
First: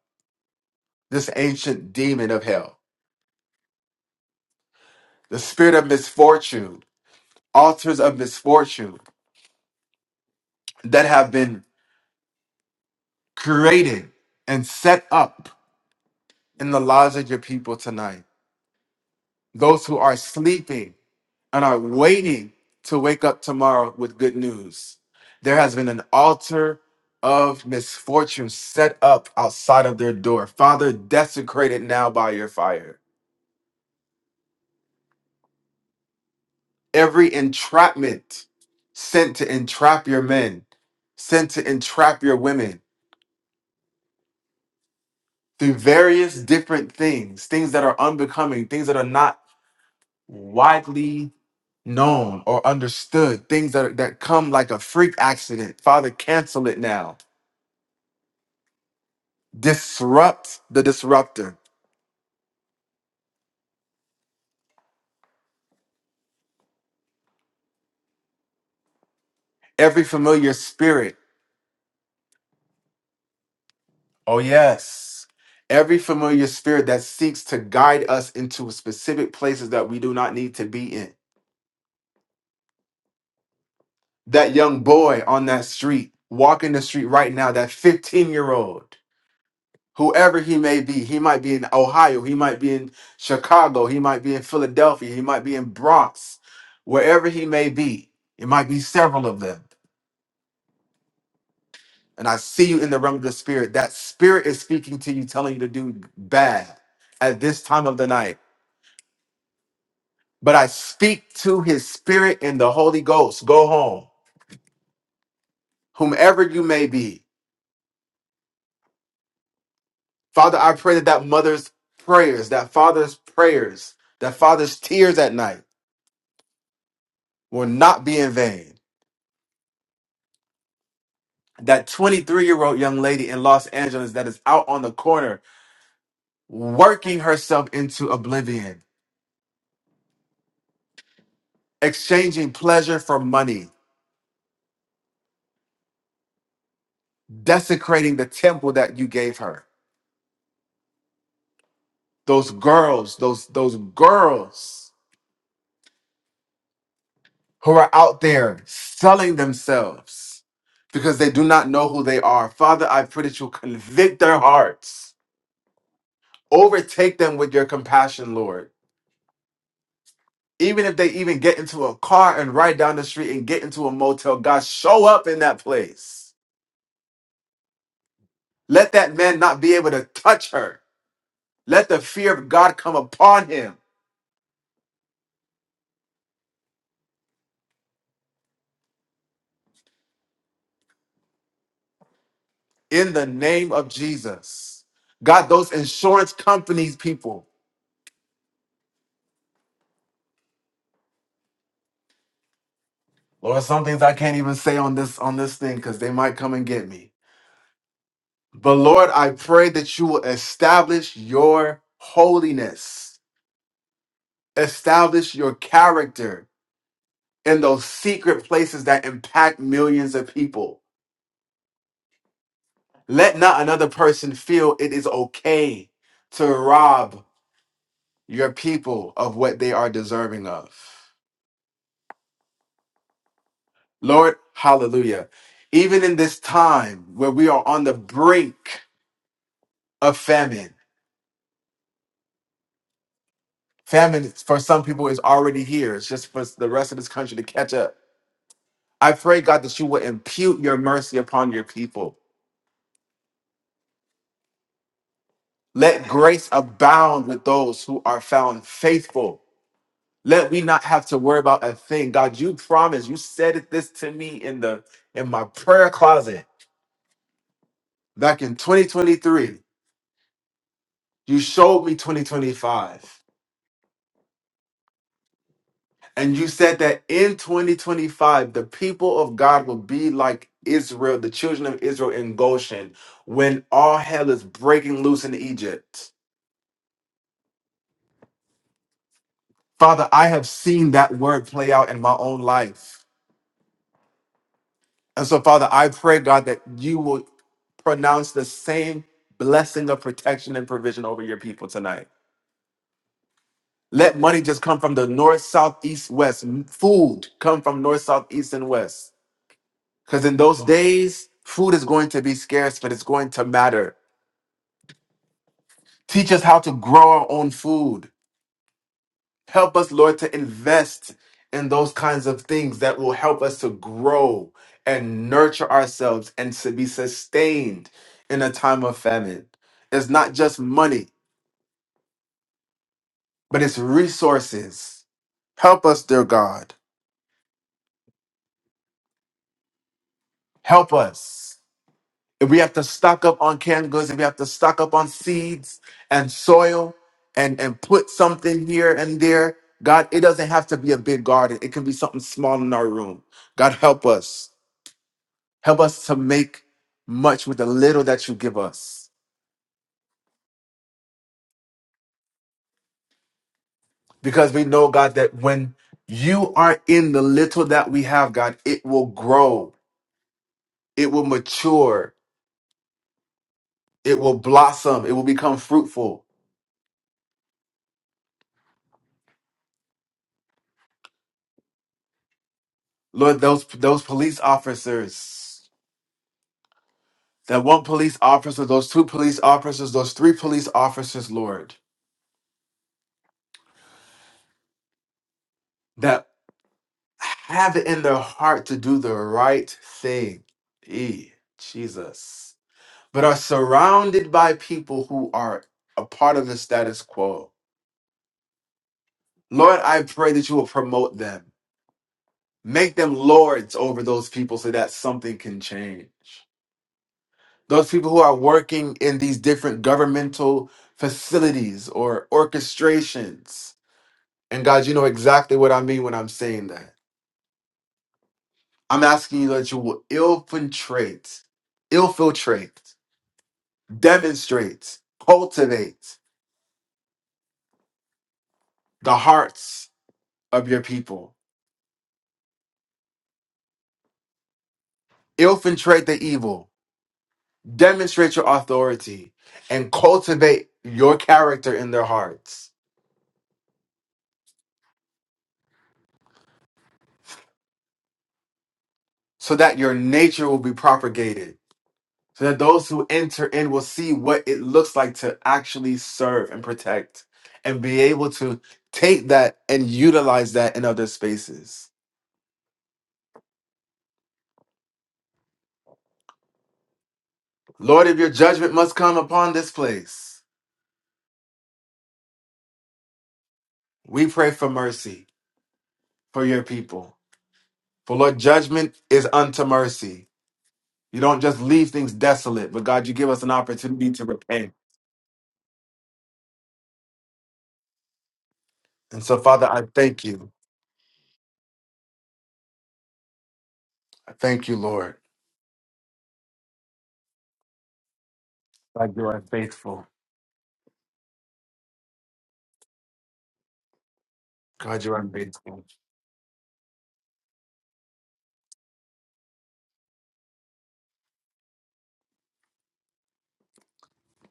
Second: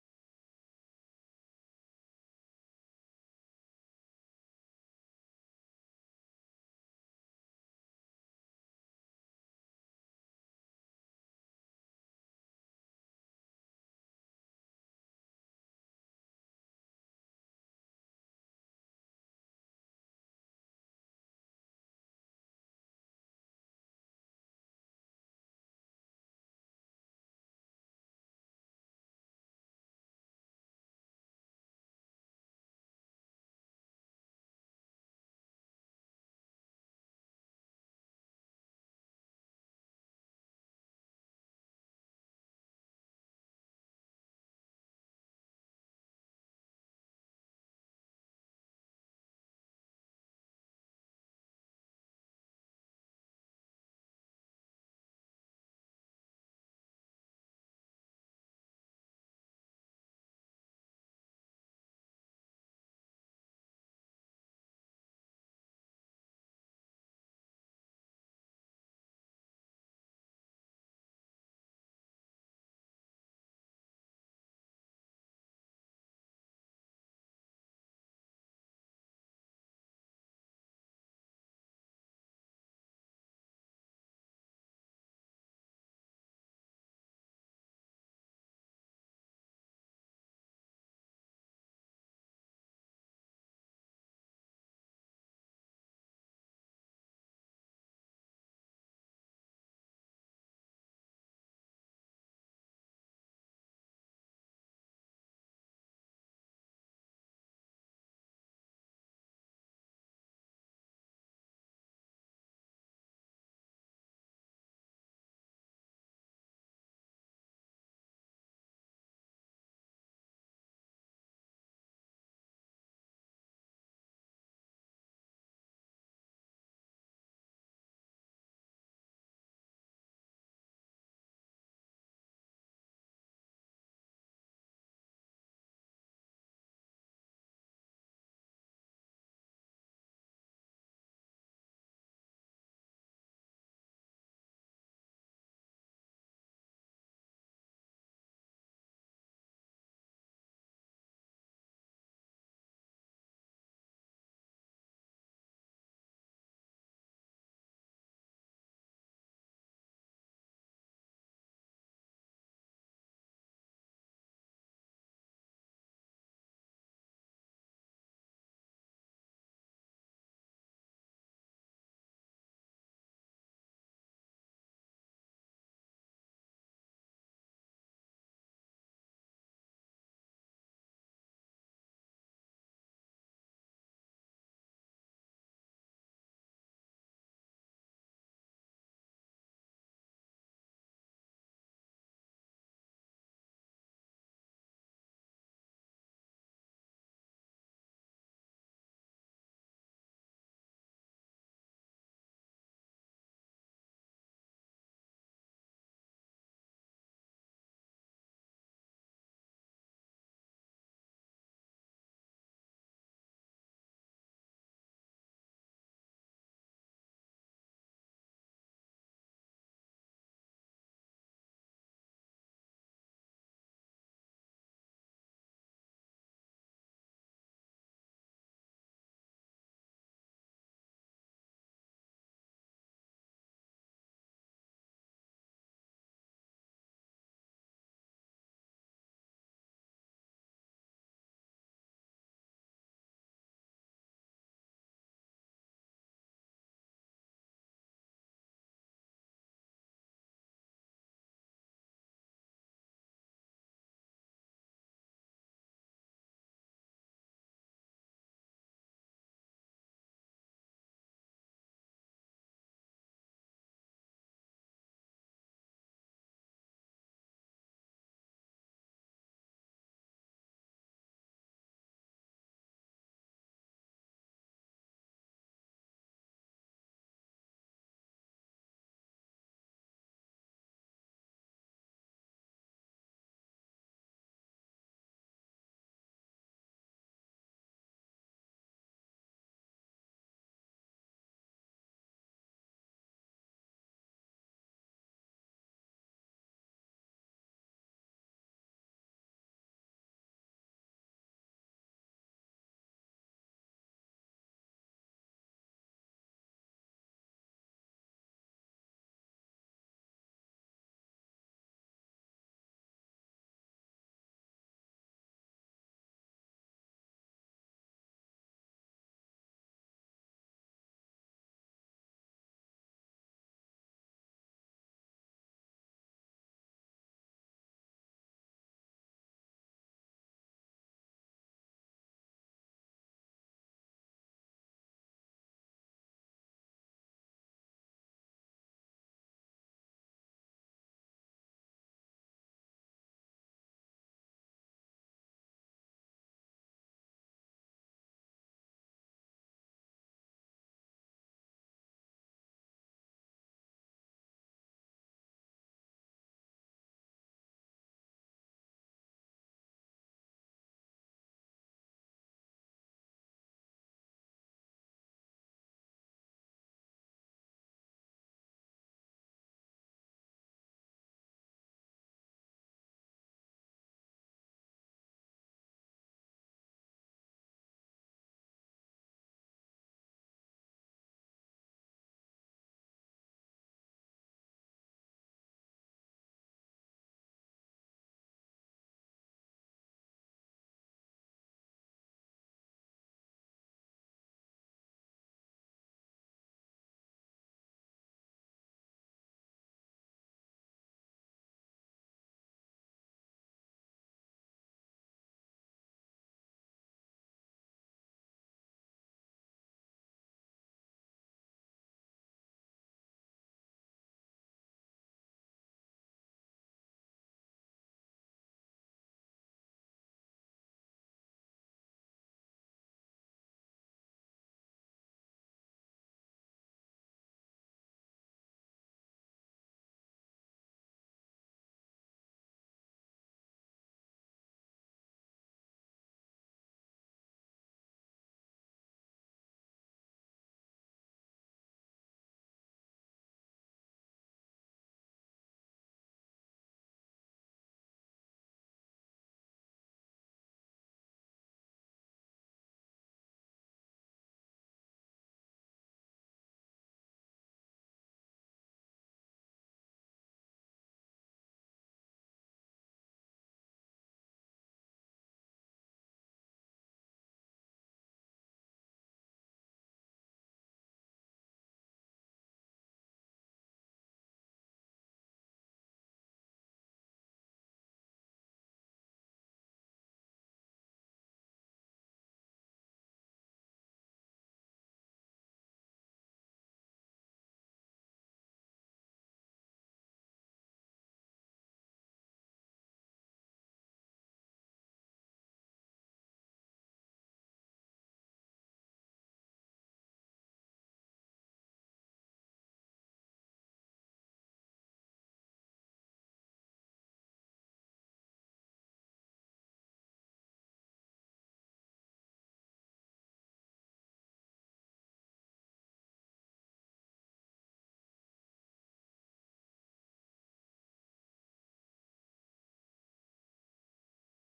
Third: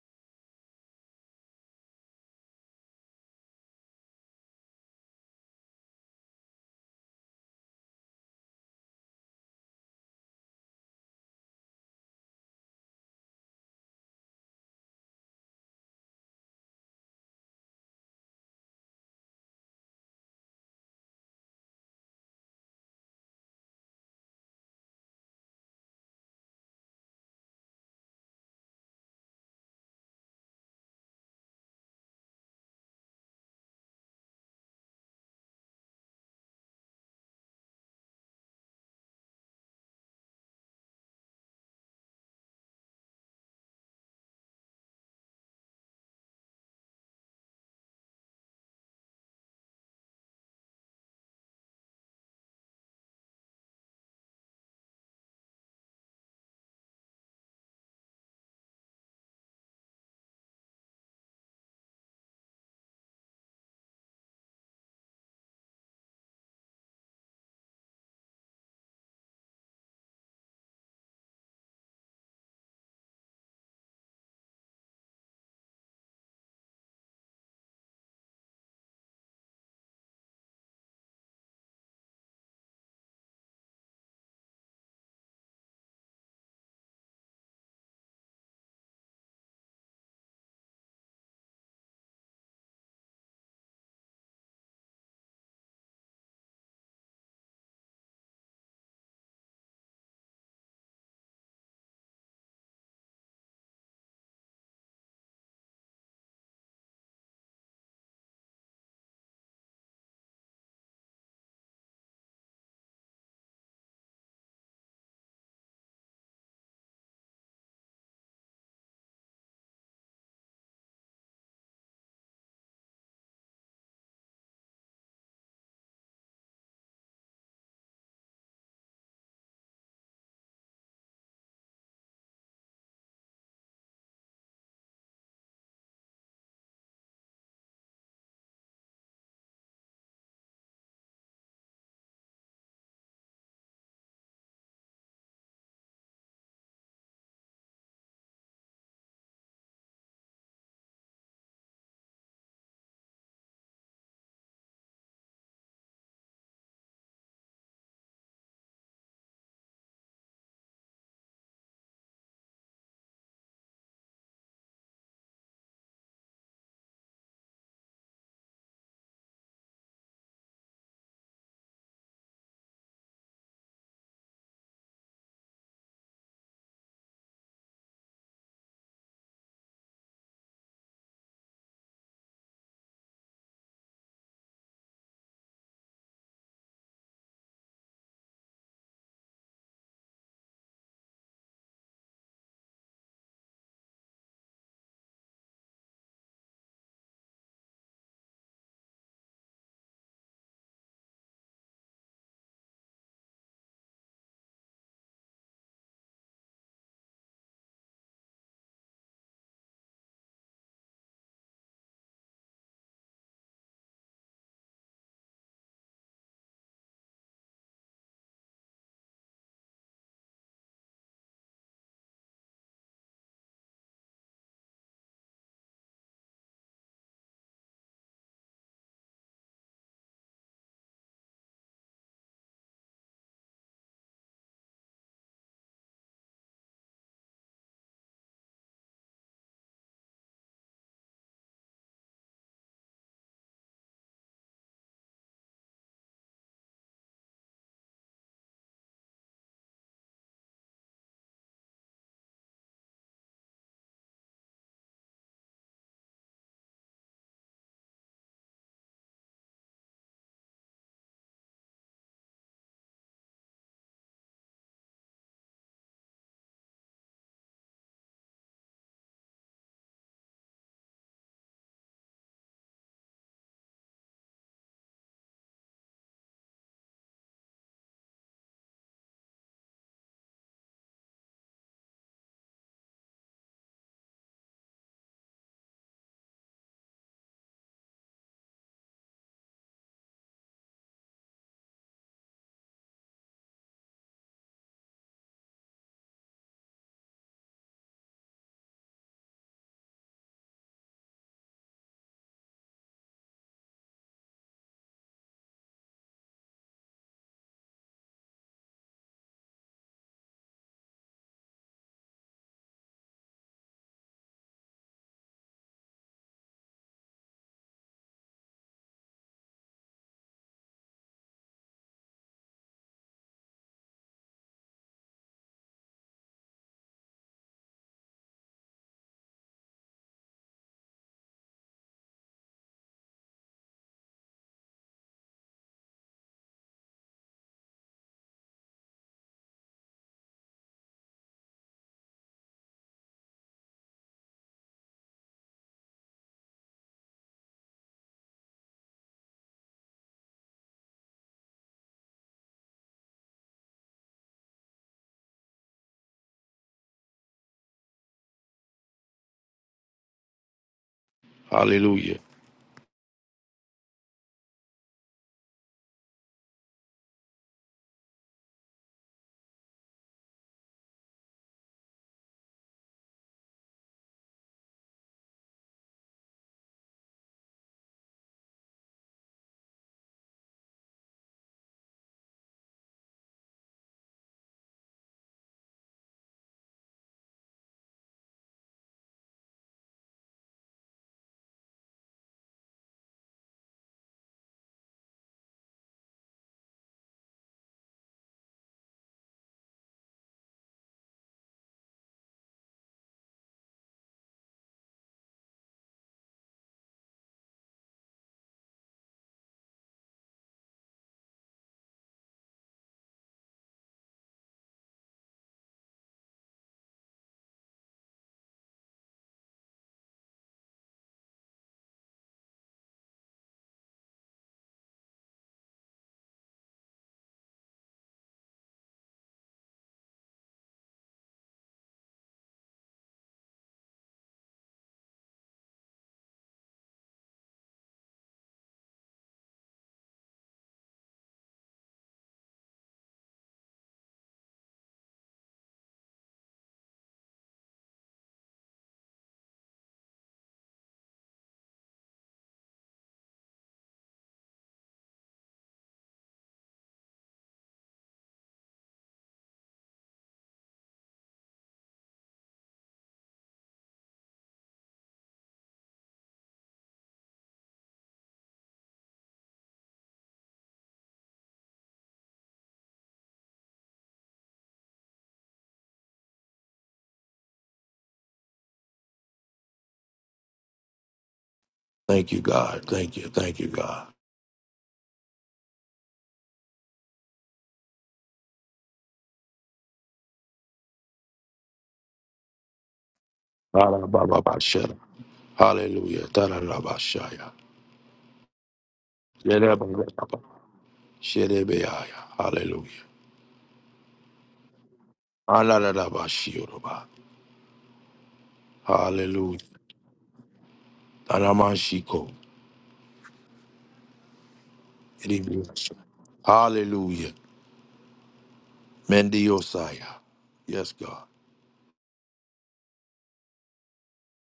C: this ancient demon of hell, the spirit of misfortune, altars of misfortune that have been created and set up in the lives of your people tonight. Those who are sleeping and are waiting to wake up tomorrow with good news. There has been an altar of misfortune set up outside of their door. Father, desecrate it now by your fire every entrapment sent to entrap your men, sent to entrap your women through various different things, things that are unbecoming, things that are not widely known or understood, things that, that come like a freak accident. Father, cancel it now. Disrupt the disruptor. Every familiar spirit. Oh, yes. Every familiar spirit that seeks to guide us into specific places that we do not need to be in that young boy on that street, walking the street right now, that 15 year old, whoever he may be, he might be in Ohio, he might be in Chicago, he might be in Philadelphia, he might be in Bronx, wherever he may be, it might be several of them. And I see you in the realm of the spirit. That spirit is speaking to you, telling you to do bad at this time of the night. But I speak to his spirit in the Holy Ghost. Go home, whomever you may be Father, I pray that that mother's prayers, that father's prayers, that father's tears at night will not be in vain. That 23 year old young lady in Los Angeles that is out on the corner working herself into oblivion, exchanging pleasure for money, desecrating the temple that you gave her. Those girls, those, those girls who are out there selling themselves because they do not know who they are. Father, I pray that you convict their hearts Overtake them with your compassion, Lord. Even if they even get into a car and ride down the street and get into a motel, God, show up in that place. Let that man not be able to touch her. Let the fear of God come upon him in the name of Jesus. God, those insurance companies, people, Lord, some things I can't even say on this on this thing because they might come and get me. But Lord, I pray that you will establish your holiness, establish your character, in those secret places that impact millions of people. Let not another person feel it is okay to rob your people of what they are deserving of. Lord, hallelujah. Even in this time where we are on the brink of famine, famine for some people is already here. It's just for the rest of this country to catch up. I pray, God, that you will impute your mercy upon your people. Let grace abound with those who are found faithful Let we not have to worry about a thing. God, you promised. You said it this to me in the in my prayer closet back in 2023. You showed me 2025. And you said that in 2025, the people of God will be like Israel, the children of Israel in Goshen, when all hell is breaking loose in Egypt. Father, I have seen that word play out in my own life. And so, Father, I pray, God, that you will pronounce the same blessing of protection and provision over your people tonight. Let money just come from the north, south, east, west. Food come from north, south, east, and west. Because in those days, food is going to be scarce, but it's going to matter. Teach us how to grow our own food. Help us, Lord, to invest in those kinds of things that will help us to grow and nurture ourselves and to be sustained in a time of famine. It's not just money, but it's resources. Help us, dear God. Help us. If we have to stock up on canned goods, if we have to stock up on seeds and soil and, and put something here and there, God, it doesn't have to be a big garden. It can be something small in our room. God, help us. Help us to make much with the little that you give us.
A: Hallelujah.
C: Because we know, God, that when you are in the little that we have, God, it will grow, it will mature, it will blossom, it will become fruitful. Lord, those those police officers, that one police officer, those two police officers, those three police officers, Lord, that have it in their heart to do the right thing. E Jesus. but are surrounded by people who are a part of the status quo. Lord, I pray that you will promote them. Make them lords over those people so that something can change. Those people who are working in these different governmental facilities or orchestrations. And God, you know exactly what I mean when I'm saying that. I'm asking you that you will infiltrate, infiltrate, demonstrate, cultivate the hearts of your people infiltrate the evil, demonstrate your authority, and cultivate your character in their hearts so that your nature will be propagated, so that those who enter in will see what it looks like to actually serve and protect and be able to take that and utilize that in other spaces. Lord, if your judgment must come upon this place,
A: Thank you, God. Thank you. Thank you, God.
C: we pray for mercy for your people. For Lord, judgment is unto mercy. You don't just leave things desolate, but God, you give us an opportunity to repent.
A: Ba-da-ba-ba-ba-shada. Hallelujah. Da-da-da-ba-shaya.
C: And so, Father, I thank
A: Yedeba-ba-ba-ba.
C: you.
A: Shedebeaya. Hallelujah.
C: I thank you, Lord.
A: Ah-la-la-la-ba-shioroba.
C: God, you are
A: Hallelujah.
C: faithful.
A: Aramashiko.
C: God, you are faithful.
A: Hallelujah. Mendiosaya. Yes, God.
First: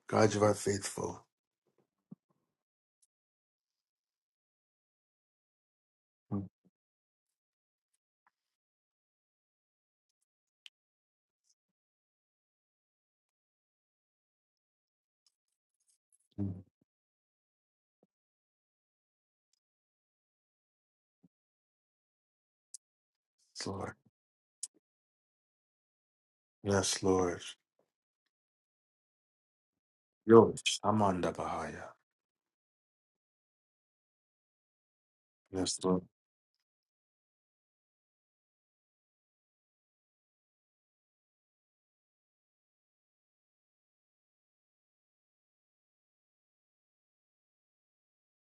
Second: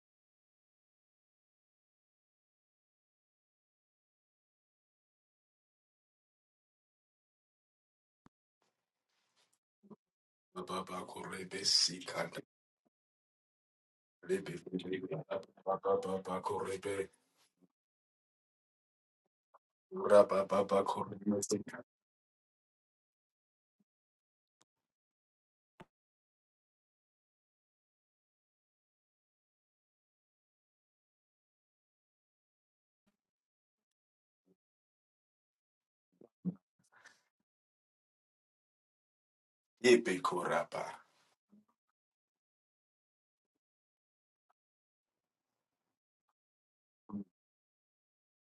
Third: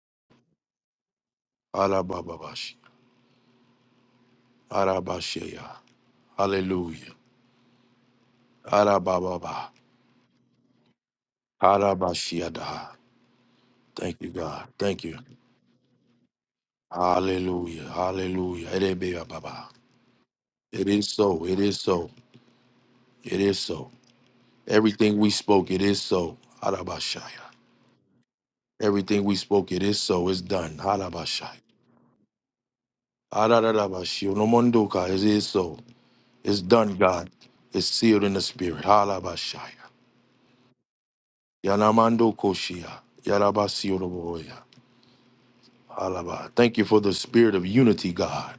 C: God, you are faithful.
A: Arabababashi. Arabashaya.
C: Mhm.
A: Hallelujah. Arabababa. Arabashiada. Thank you, God. Thank you.
C: Yes,
A: Hallelujah. Hallelujah. Erebeababa. It is so. It is so. It is so.
C: Lord.
A: Everything we spoke, it is so.
C: Yes,
A: Arabashaya.
C: Lord.
A: Everything we spoke, it is so. It's done.
C: Yours. Amanda
A: Arabashaya.
C: Bahaya.
A: Ararabashio. No mondoka. It is so.
C: Yes, Lord.
A: It's done, God. It's sealed in the spirit. Halabashaya. Yanamando koshia. Yarabasioroboya. Halaba. Thank you for the spirit of unity, God.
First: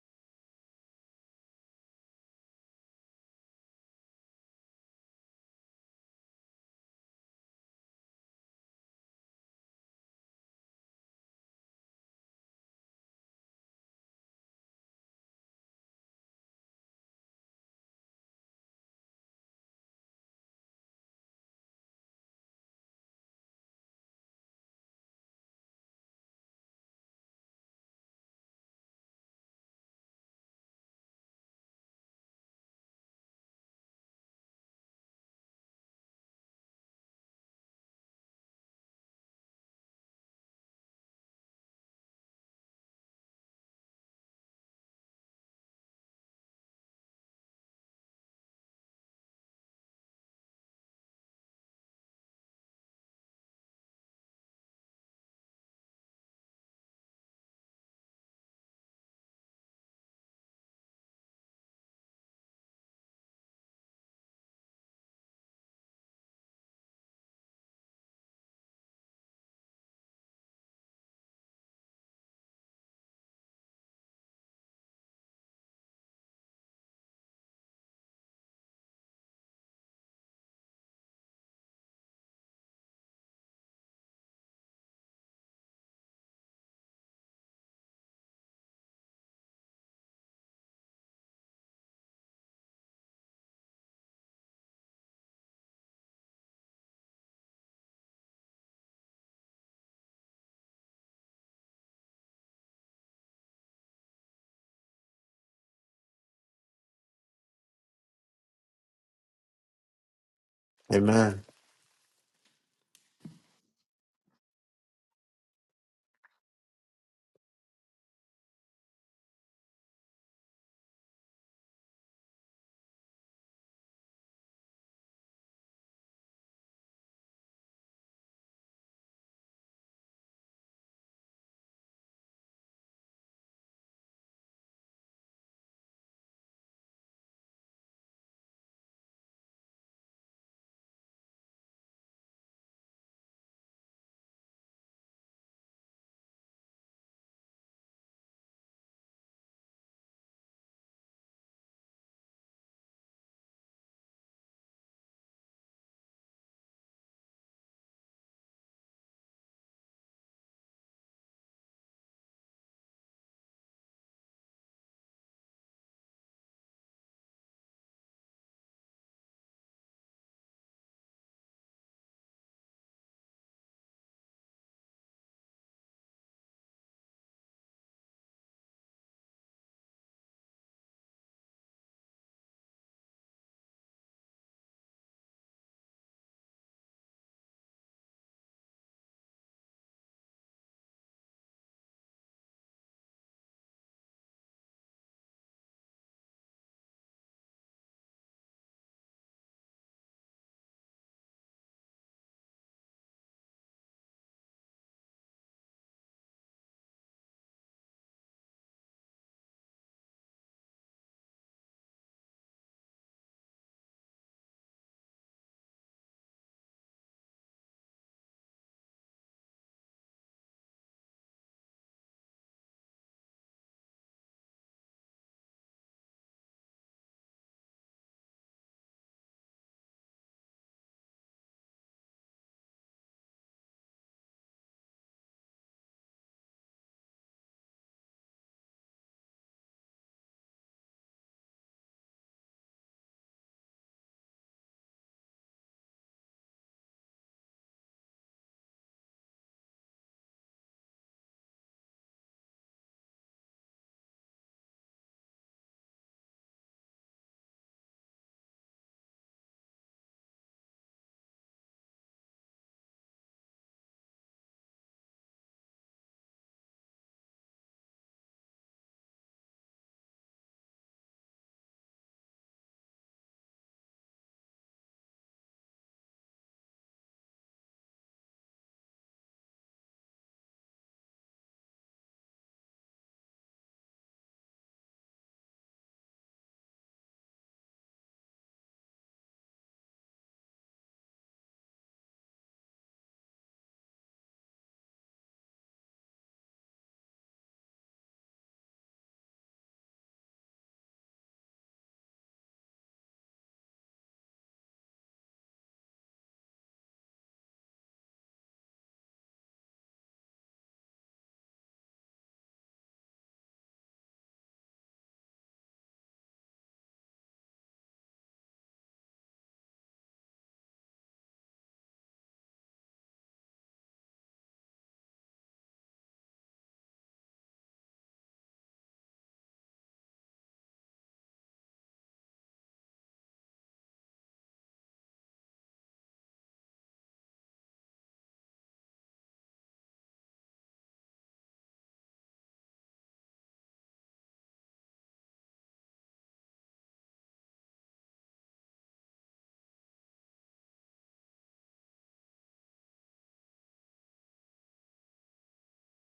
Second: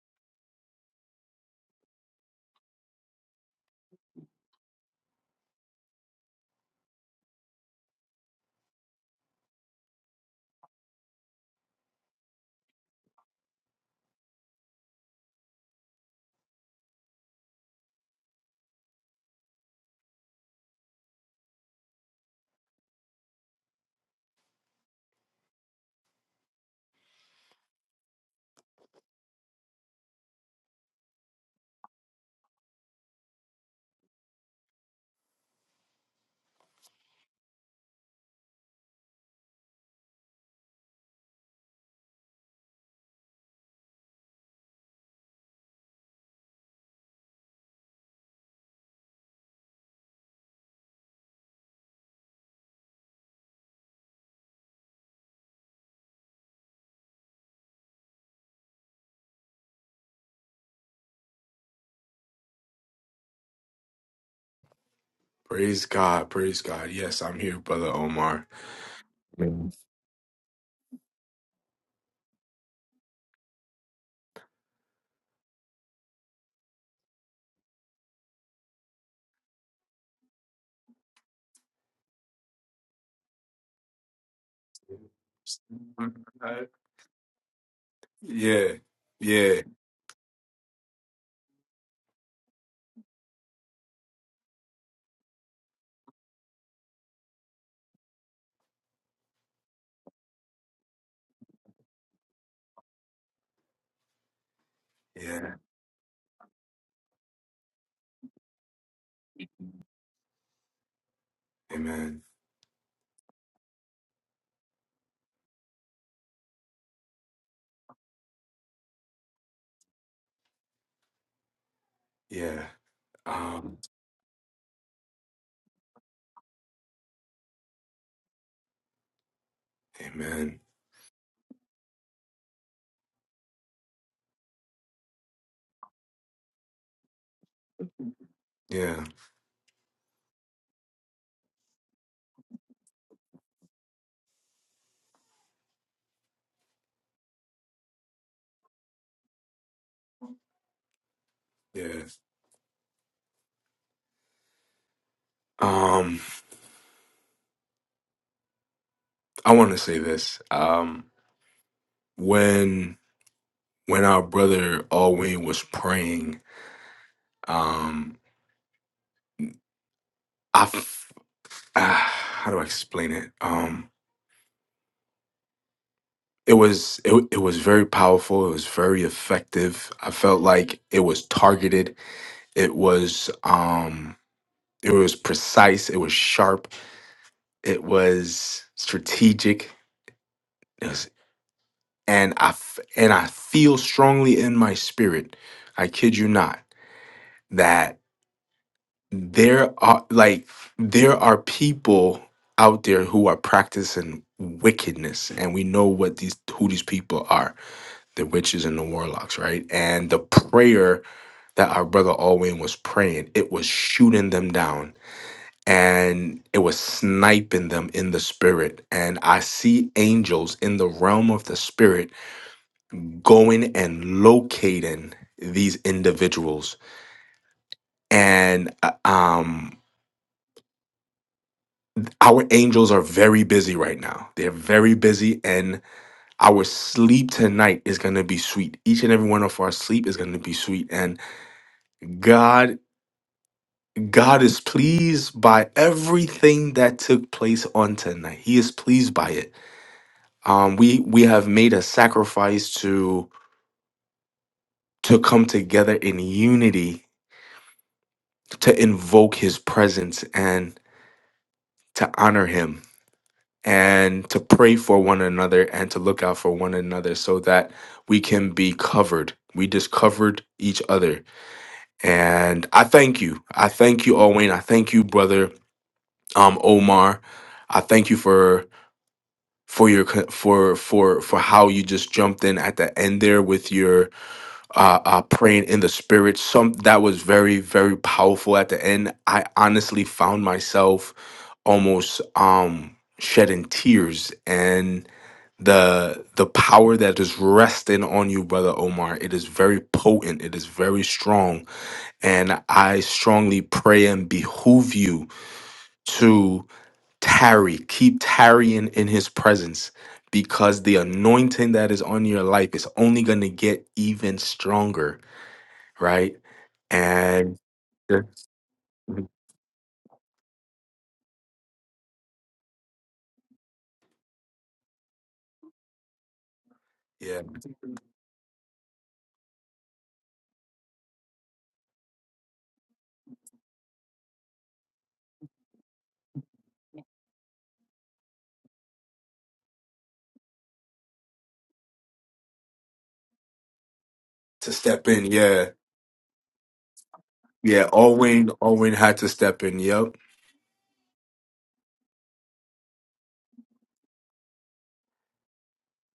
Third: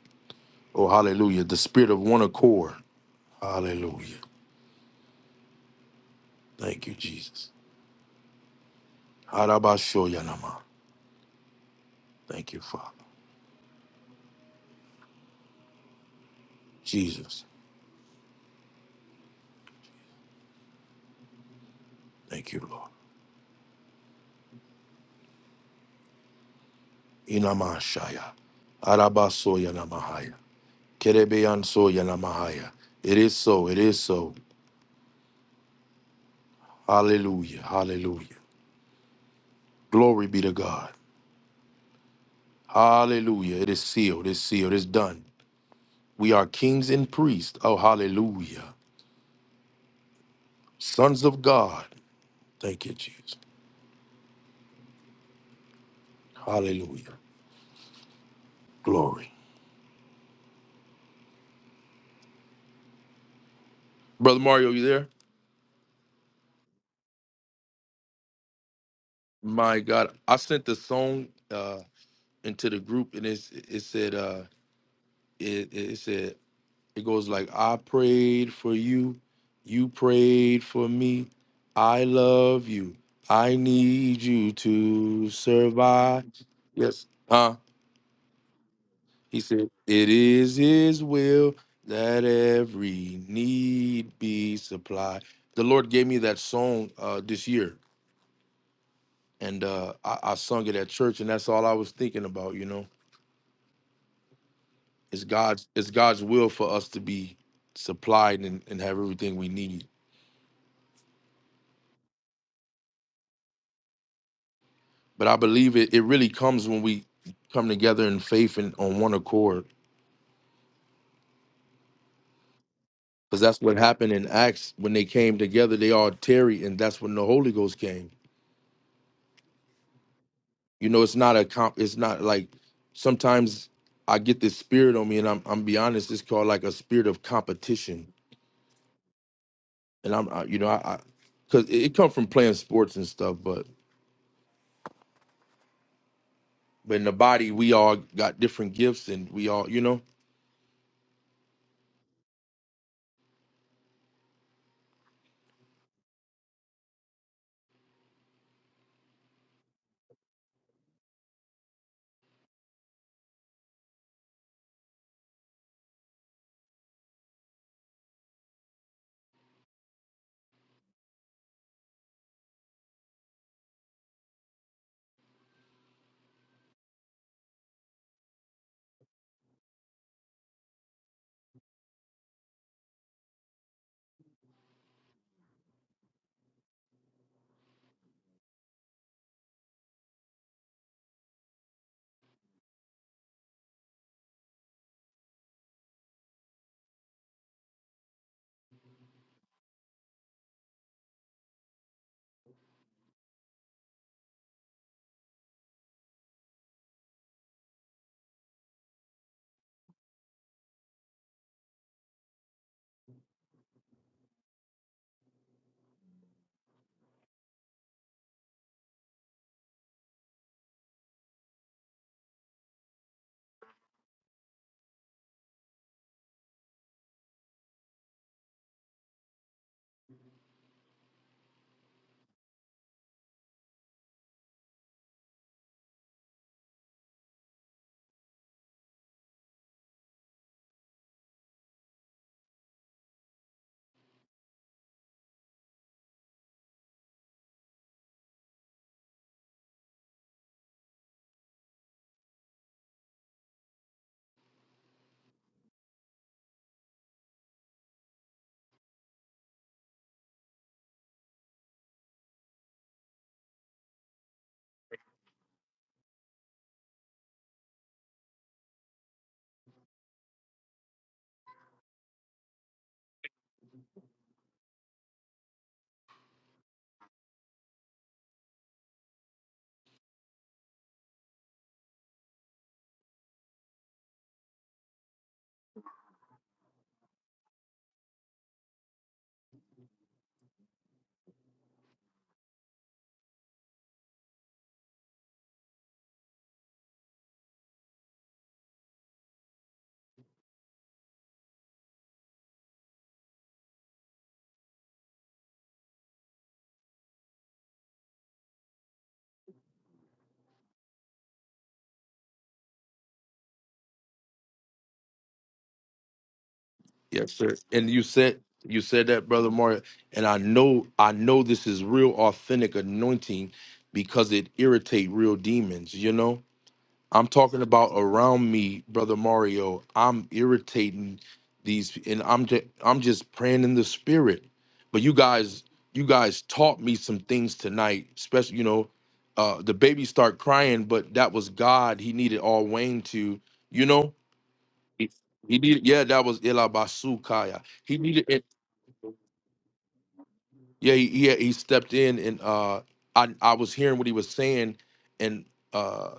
A: Oh, hallelujah. The spirit of one accord. Hallelujah. Thank you, Jesus. Harabashoyanama. Thank you, Father. Jesus. Thank you, Lord. Inamashaya. Arabasoyanamahaya. Kerebeyansoyanamahaya. It is so. It is so. Hallelujah. Hallelujah. Glory be to God. Hallelujah. It is sealed. It's sealed. It's done. We are kings and priests. Oh, hallelujah. Sons of God. Thank you, Jesus. Hallelujah. Glory. Brother Mario, you there?
B: Praise God. Praise God. Yes, I'm here, Brother Omar.
A: My God. I sent the song uh into the group and it's, it said uh it, it said it goes like I prayed for you, you prayed for me, I love you, I need you to survive. Yes. Huh.
B: Yeah.
A: He
B: Yeah.
A: said, It is his will that every need be supplied. The Lord gave me that song uh, this year, and uh, I, I sung it at church, and that's all I was thinking about, you know. It's God's it's God's will for us to be supplied and, and have everything we need.
C: Amen.
A: But I believe it it really comes when we come together in faith and on one accord. Because that's what happened in Acts when they came together, they all tarried, and that's when the Holy Ghost came
B: Amen.
A: You know, it's not a comp. It's not like sometimes I get this spirit on me, and I'm I'm be honest. It's called like a spirit of competition,
B: Yeah.
A: and I'm I, you know I, cause it, it come from playing sports and stuff, but but in the body we all got different gifts, and we all you know
B: Yeah. Um. I want to say this. Um, when when our brother Alwyn was praying, um, I f- ah, how do I explain it? Um, it was it, it was very powerful. It was very effective. I felt like it was targeted. It was um, it was precise. It was sharp. It was strategic. It was, and I f- and I feel strongly in my spirit. I kid you not that. there are like there are people out there who are practicing wickedness and we know what these who these people are the witches and the warlocks right and the prayer that our brother alwyn was praying it was shooting them down and it was sniping them in the spirit and i see angels in the realm of the spirit going and locating these individuals and uh, um Our angels are very busy right now. They're very busy, and our sleep tonight is going to be sweet. Each and every one of our sleep is going to be sweet. And God, God is pleased by everything that took place on tonight. He is pleased by it. Um, we we have made a sacrifice to to come together in unity to invoke His presence and to honor Him and to pray for one another and to look out for one another so that we can be covered. We discovered each other. And I thank you. I thank you, Owen. I thank you, brother um Omar. I thank you for for your co- for for for how you just jumped in at the end there with your uh, uh praying in the spirit some that was very very powerful at the end i honestly found myself almost um shedding tears and the the power that is resting on you brother omar it is very potent it is very strong and i strongly pray and behoove you to tarry keep tarrying in his presence because the anointing that is on your life is only going to get even stronger right
A: yes sir.
B: and
A: And you said you said that brother Mario, and I know I know this is real authentic anointing because it irritate real demons, you know I'm
B: yeah
A: talking about around me, brother Mario. I'm irritating these, and I'm just I'm just praying in the spirit. But you guys, you guys taught me some things tonight. Especially, you know, uh, the baby start crying, but that was God. He needed all Wayne to, you know,
B: to step
A: he
B: in
A: he
B: yeah
A: needed. Yeah, that was Elabasukaya.
B: yeah
A: He needed it.
B: alwyn alwyn had to step in yep
A: Yeah, he, he he stepped in, and uh, I I was hearing what he was saying, and uh,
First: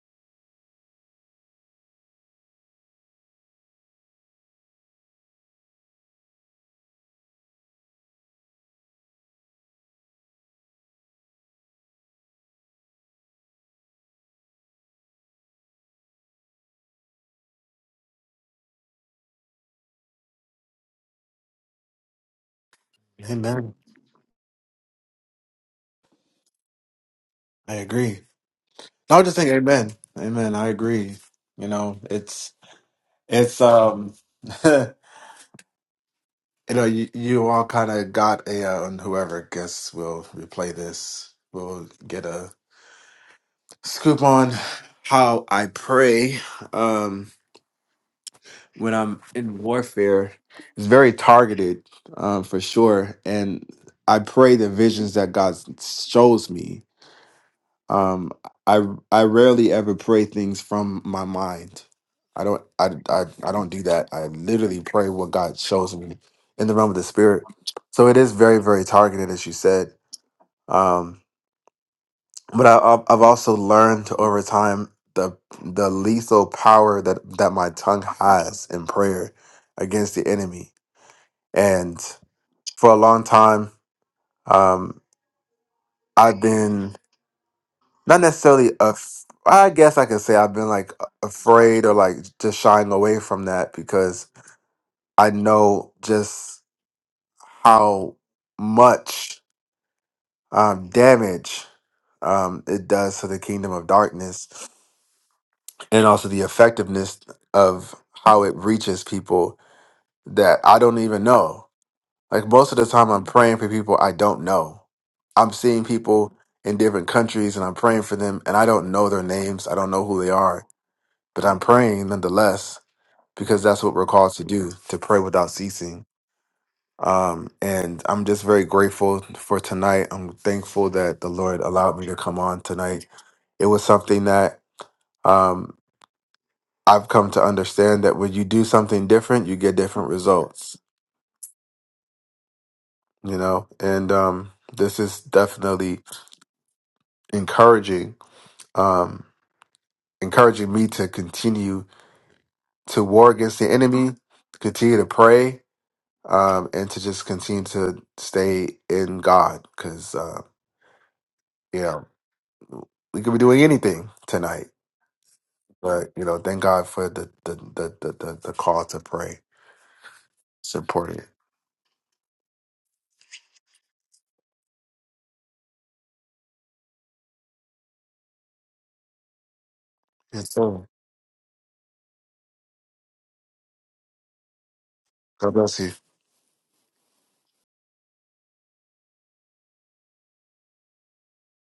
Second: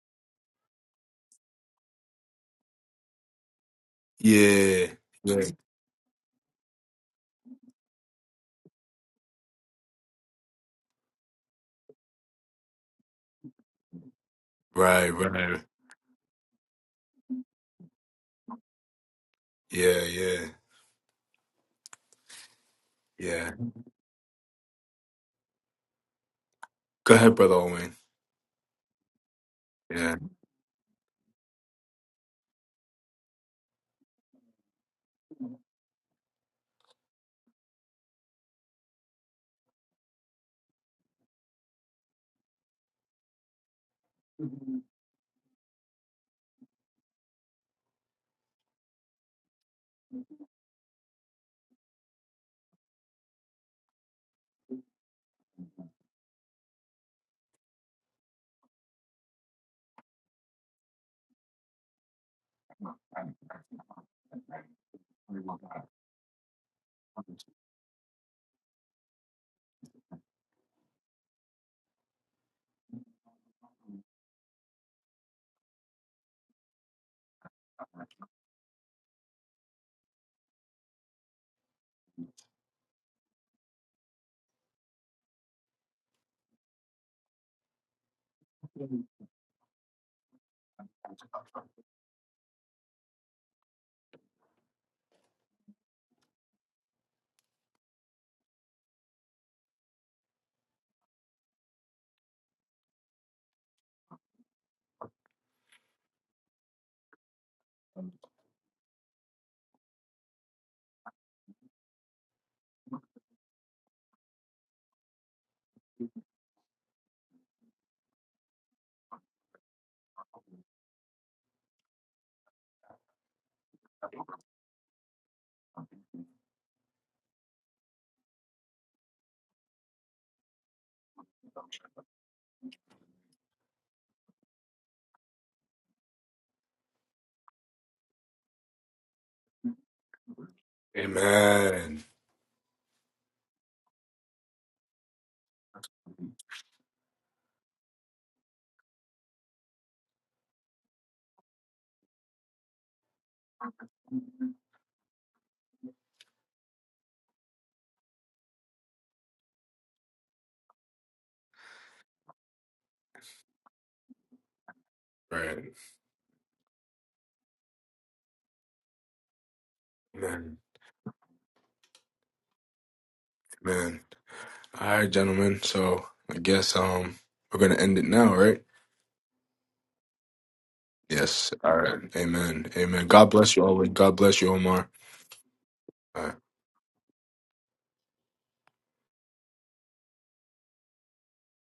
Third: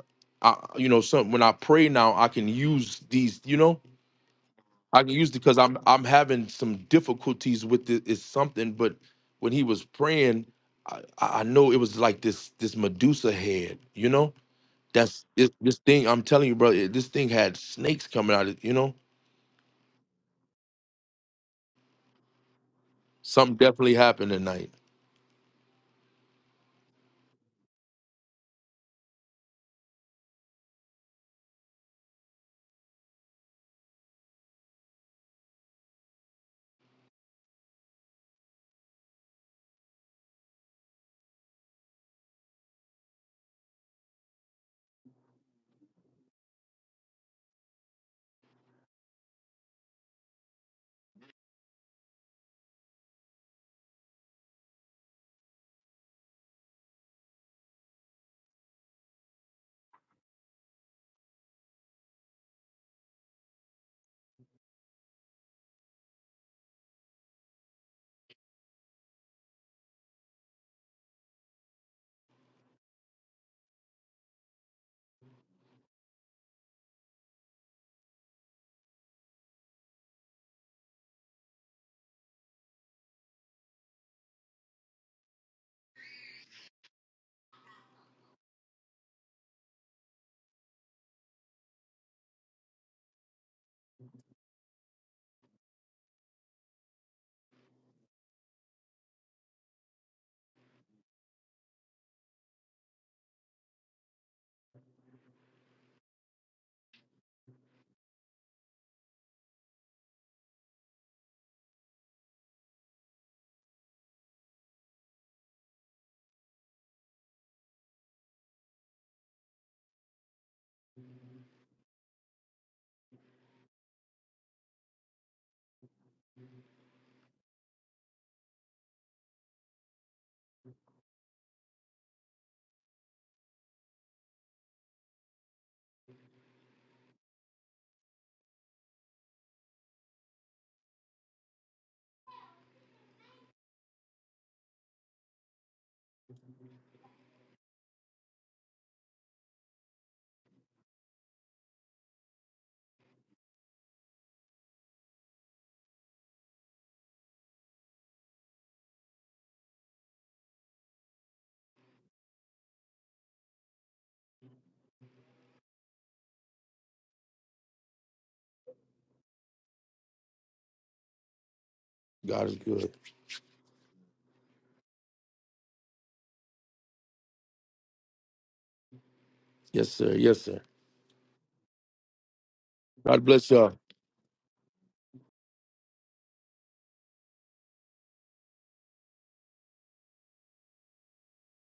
A: I you know some when I pray now I can use these, you know,
B: Yeah.
A: I can use
B: Yeah.
A: because I'm I'm having some difficulties with it. It's something, but when he was praying, I, I know it was like this this Medusa head, you know.
B: Right,
A: That's this,
B: right.
A: this thing. I'm telling you, brother. This thing had snakes coming out of it. You know,
B: Yeah, yeah, yeah.
A: something
C: Amen.
A: definitely happened tonight.
B: Go ahead, Brother
C: I
B: Owen.
C: agree. i I just think amen.
B: Yeah.
C: Amen. I agree. You know, it's it's um You know, you, you all kind of got a, uh, and whoever guess will replay this, will get a scoop on how I pray um, when I'm in warfare. It's very targeted um, for sure. And I pray the visions that God shows me. Um, I I rarely ever pray things from my mind. I don't I, I I don't do that. I literally pray what God shows me in the realm of the spirit. So it is very very targeted, as you said. Um, but I, I've I've also learned over time the the lethal power that that my tongue has in prayer against the enemy. And for a long time, um, I've been. not necessarily af- I guess I could say I've been like a- afraid or like just shying away from that because I know just how much um, damage um, it does to the kingdom of darkness and also the effectiveness of how it reaches people that I don't even know. Like most of the time, I'm praying for people I don't know. I'm seeing people in different countries and I'm praying for them and I don't know their names. I don't know who they are but I'm praying nonetheless because that's what we're called to do to pray without ceasing. Um, and I'm just very grateful for tonight. I'm thankful that the Lord allowed me to come on tonight. It was something that um, I've come to understand that when you do something different, you get different results,
B: Amen.
C: you know, and um, this is definitely encouraging, um, encouraging me to continue to war against the enemy, continue to pray, um, and to just continue to stay in God because uh, yeah, we could be doing anything tonight,
B: Right.
C: but you know, thank God for the the the the, the, the call to pray.
B: Amen.
C: It's important.
A: God is good.
B: Amen. All right, gentlemen. So I guess um we're gonna end it now, right?
A: Yes, sir. Yes,
C: Yes,
A: sir.
C: sir.
B: Yes. All right. Amen. Amen.
A: God
B: God
A: bless
B: bless you,
A: y'all.
B: Owen. God bless you, Omar.
C: God bless you.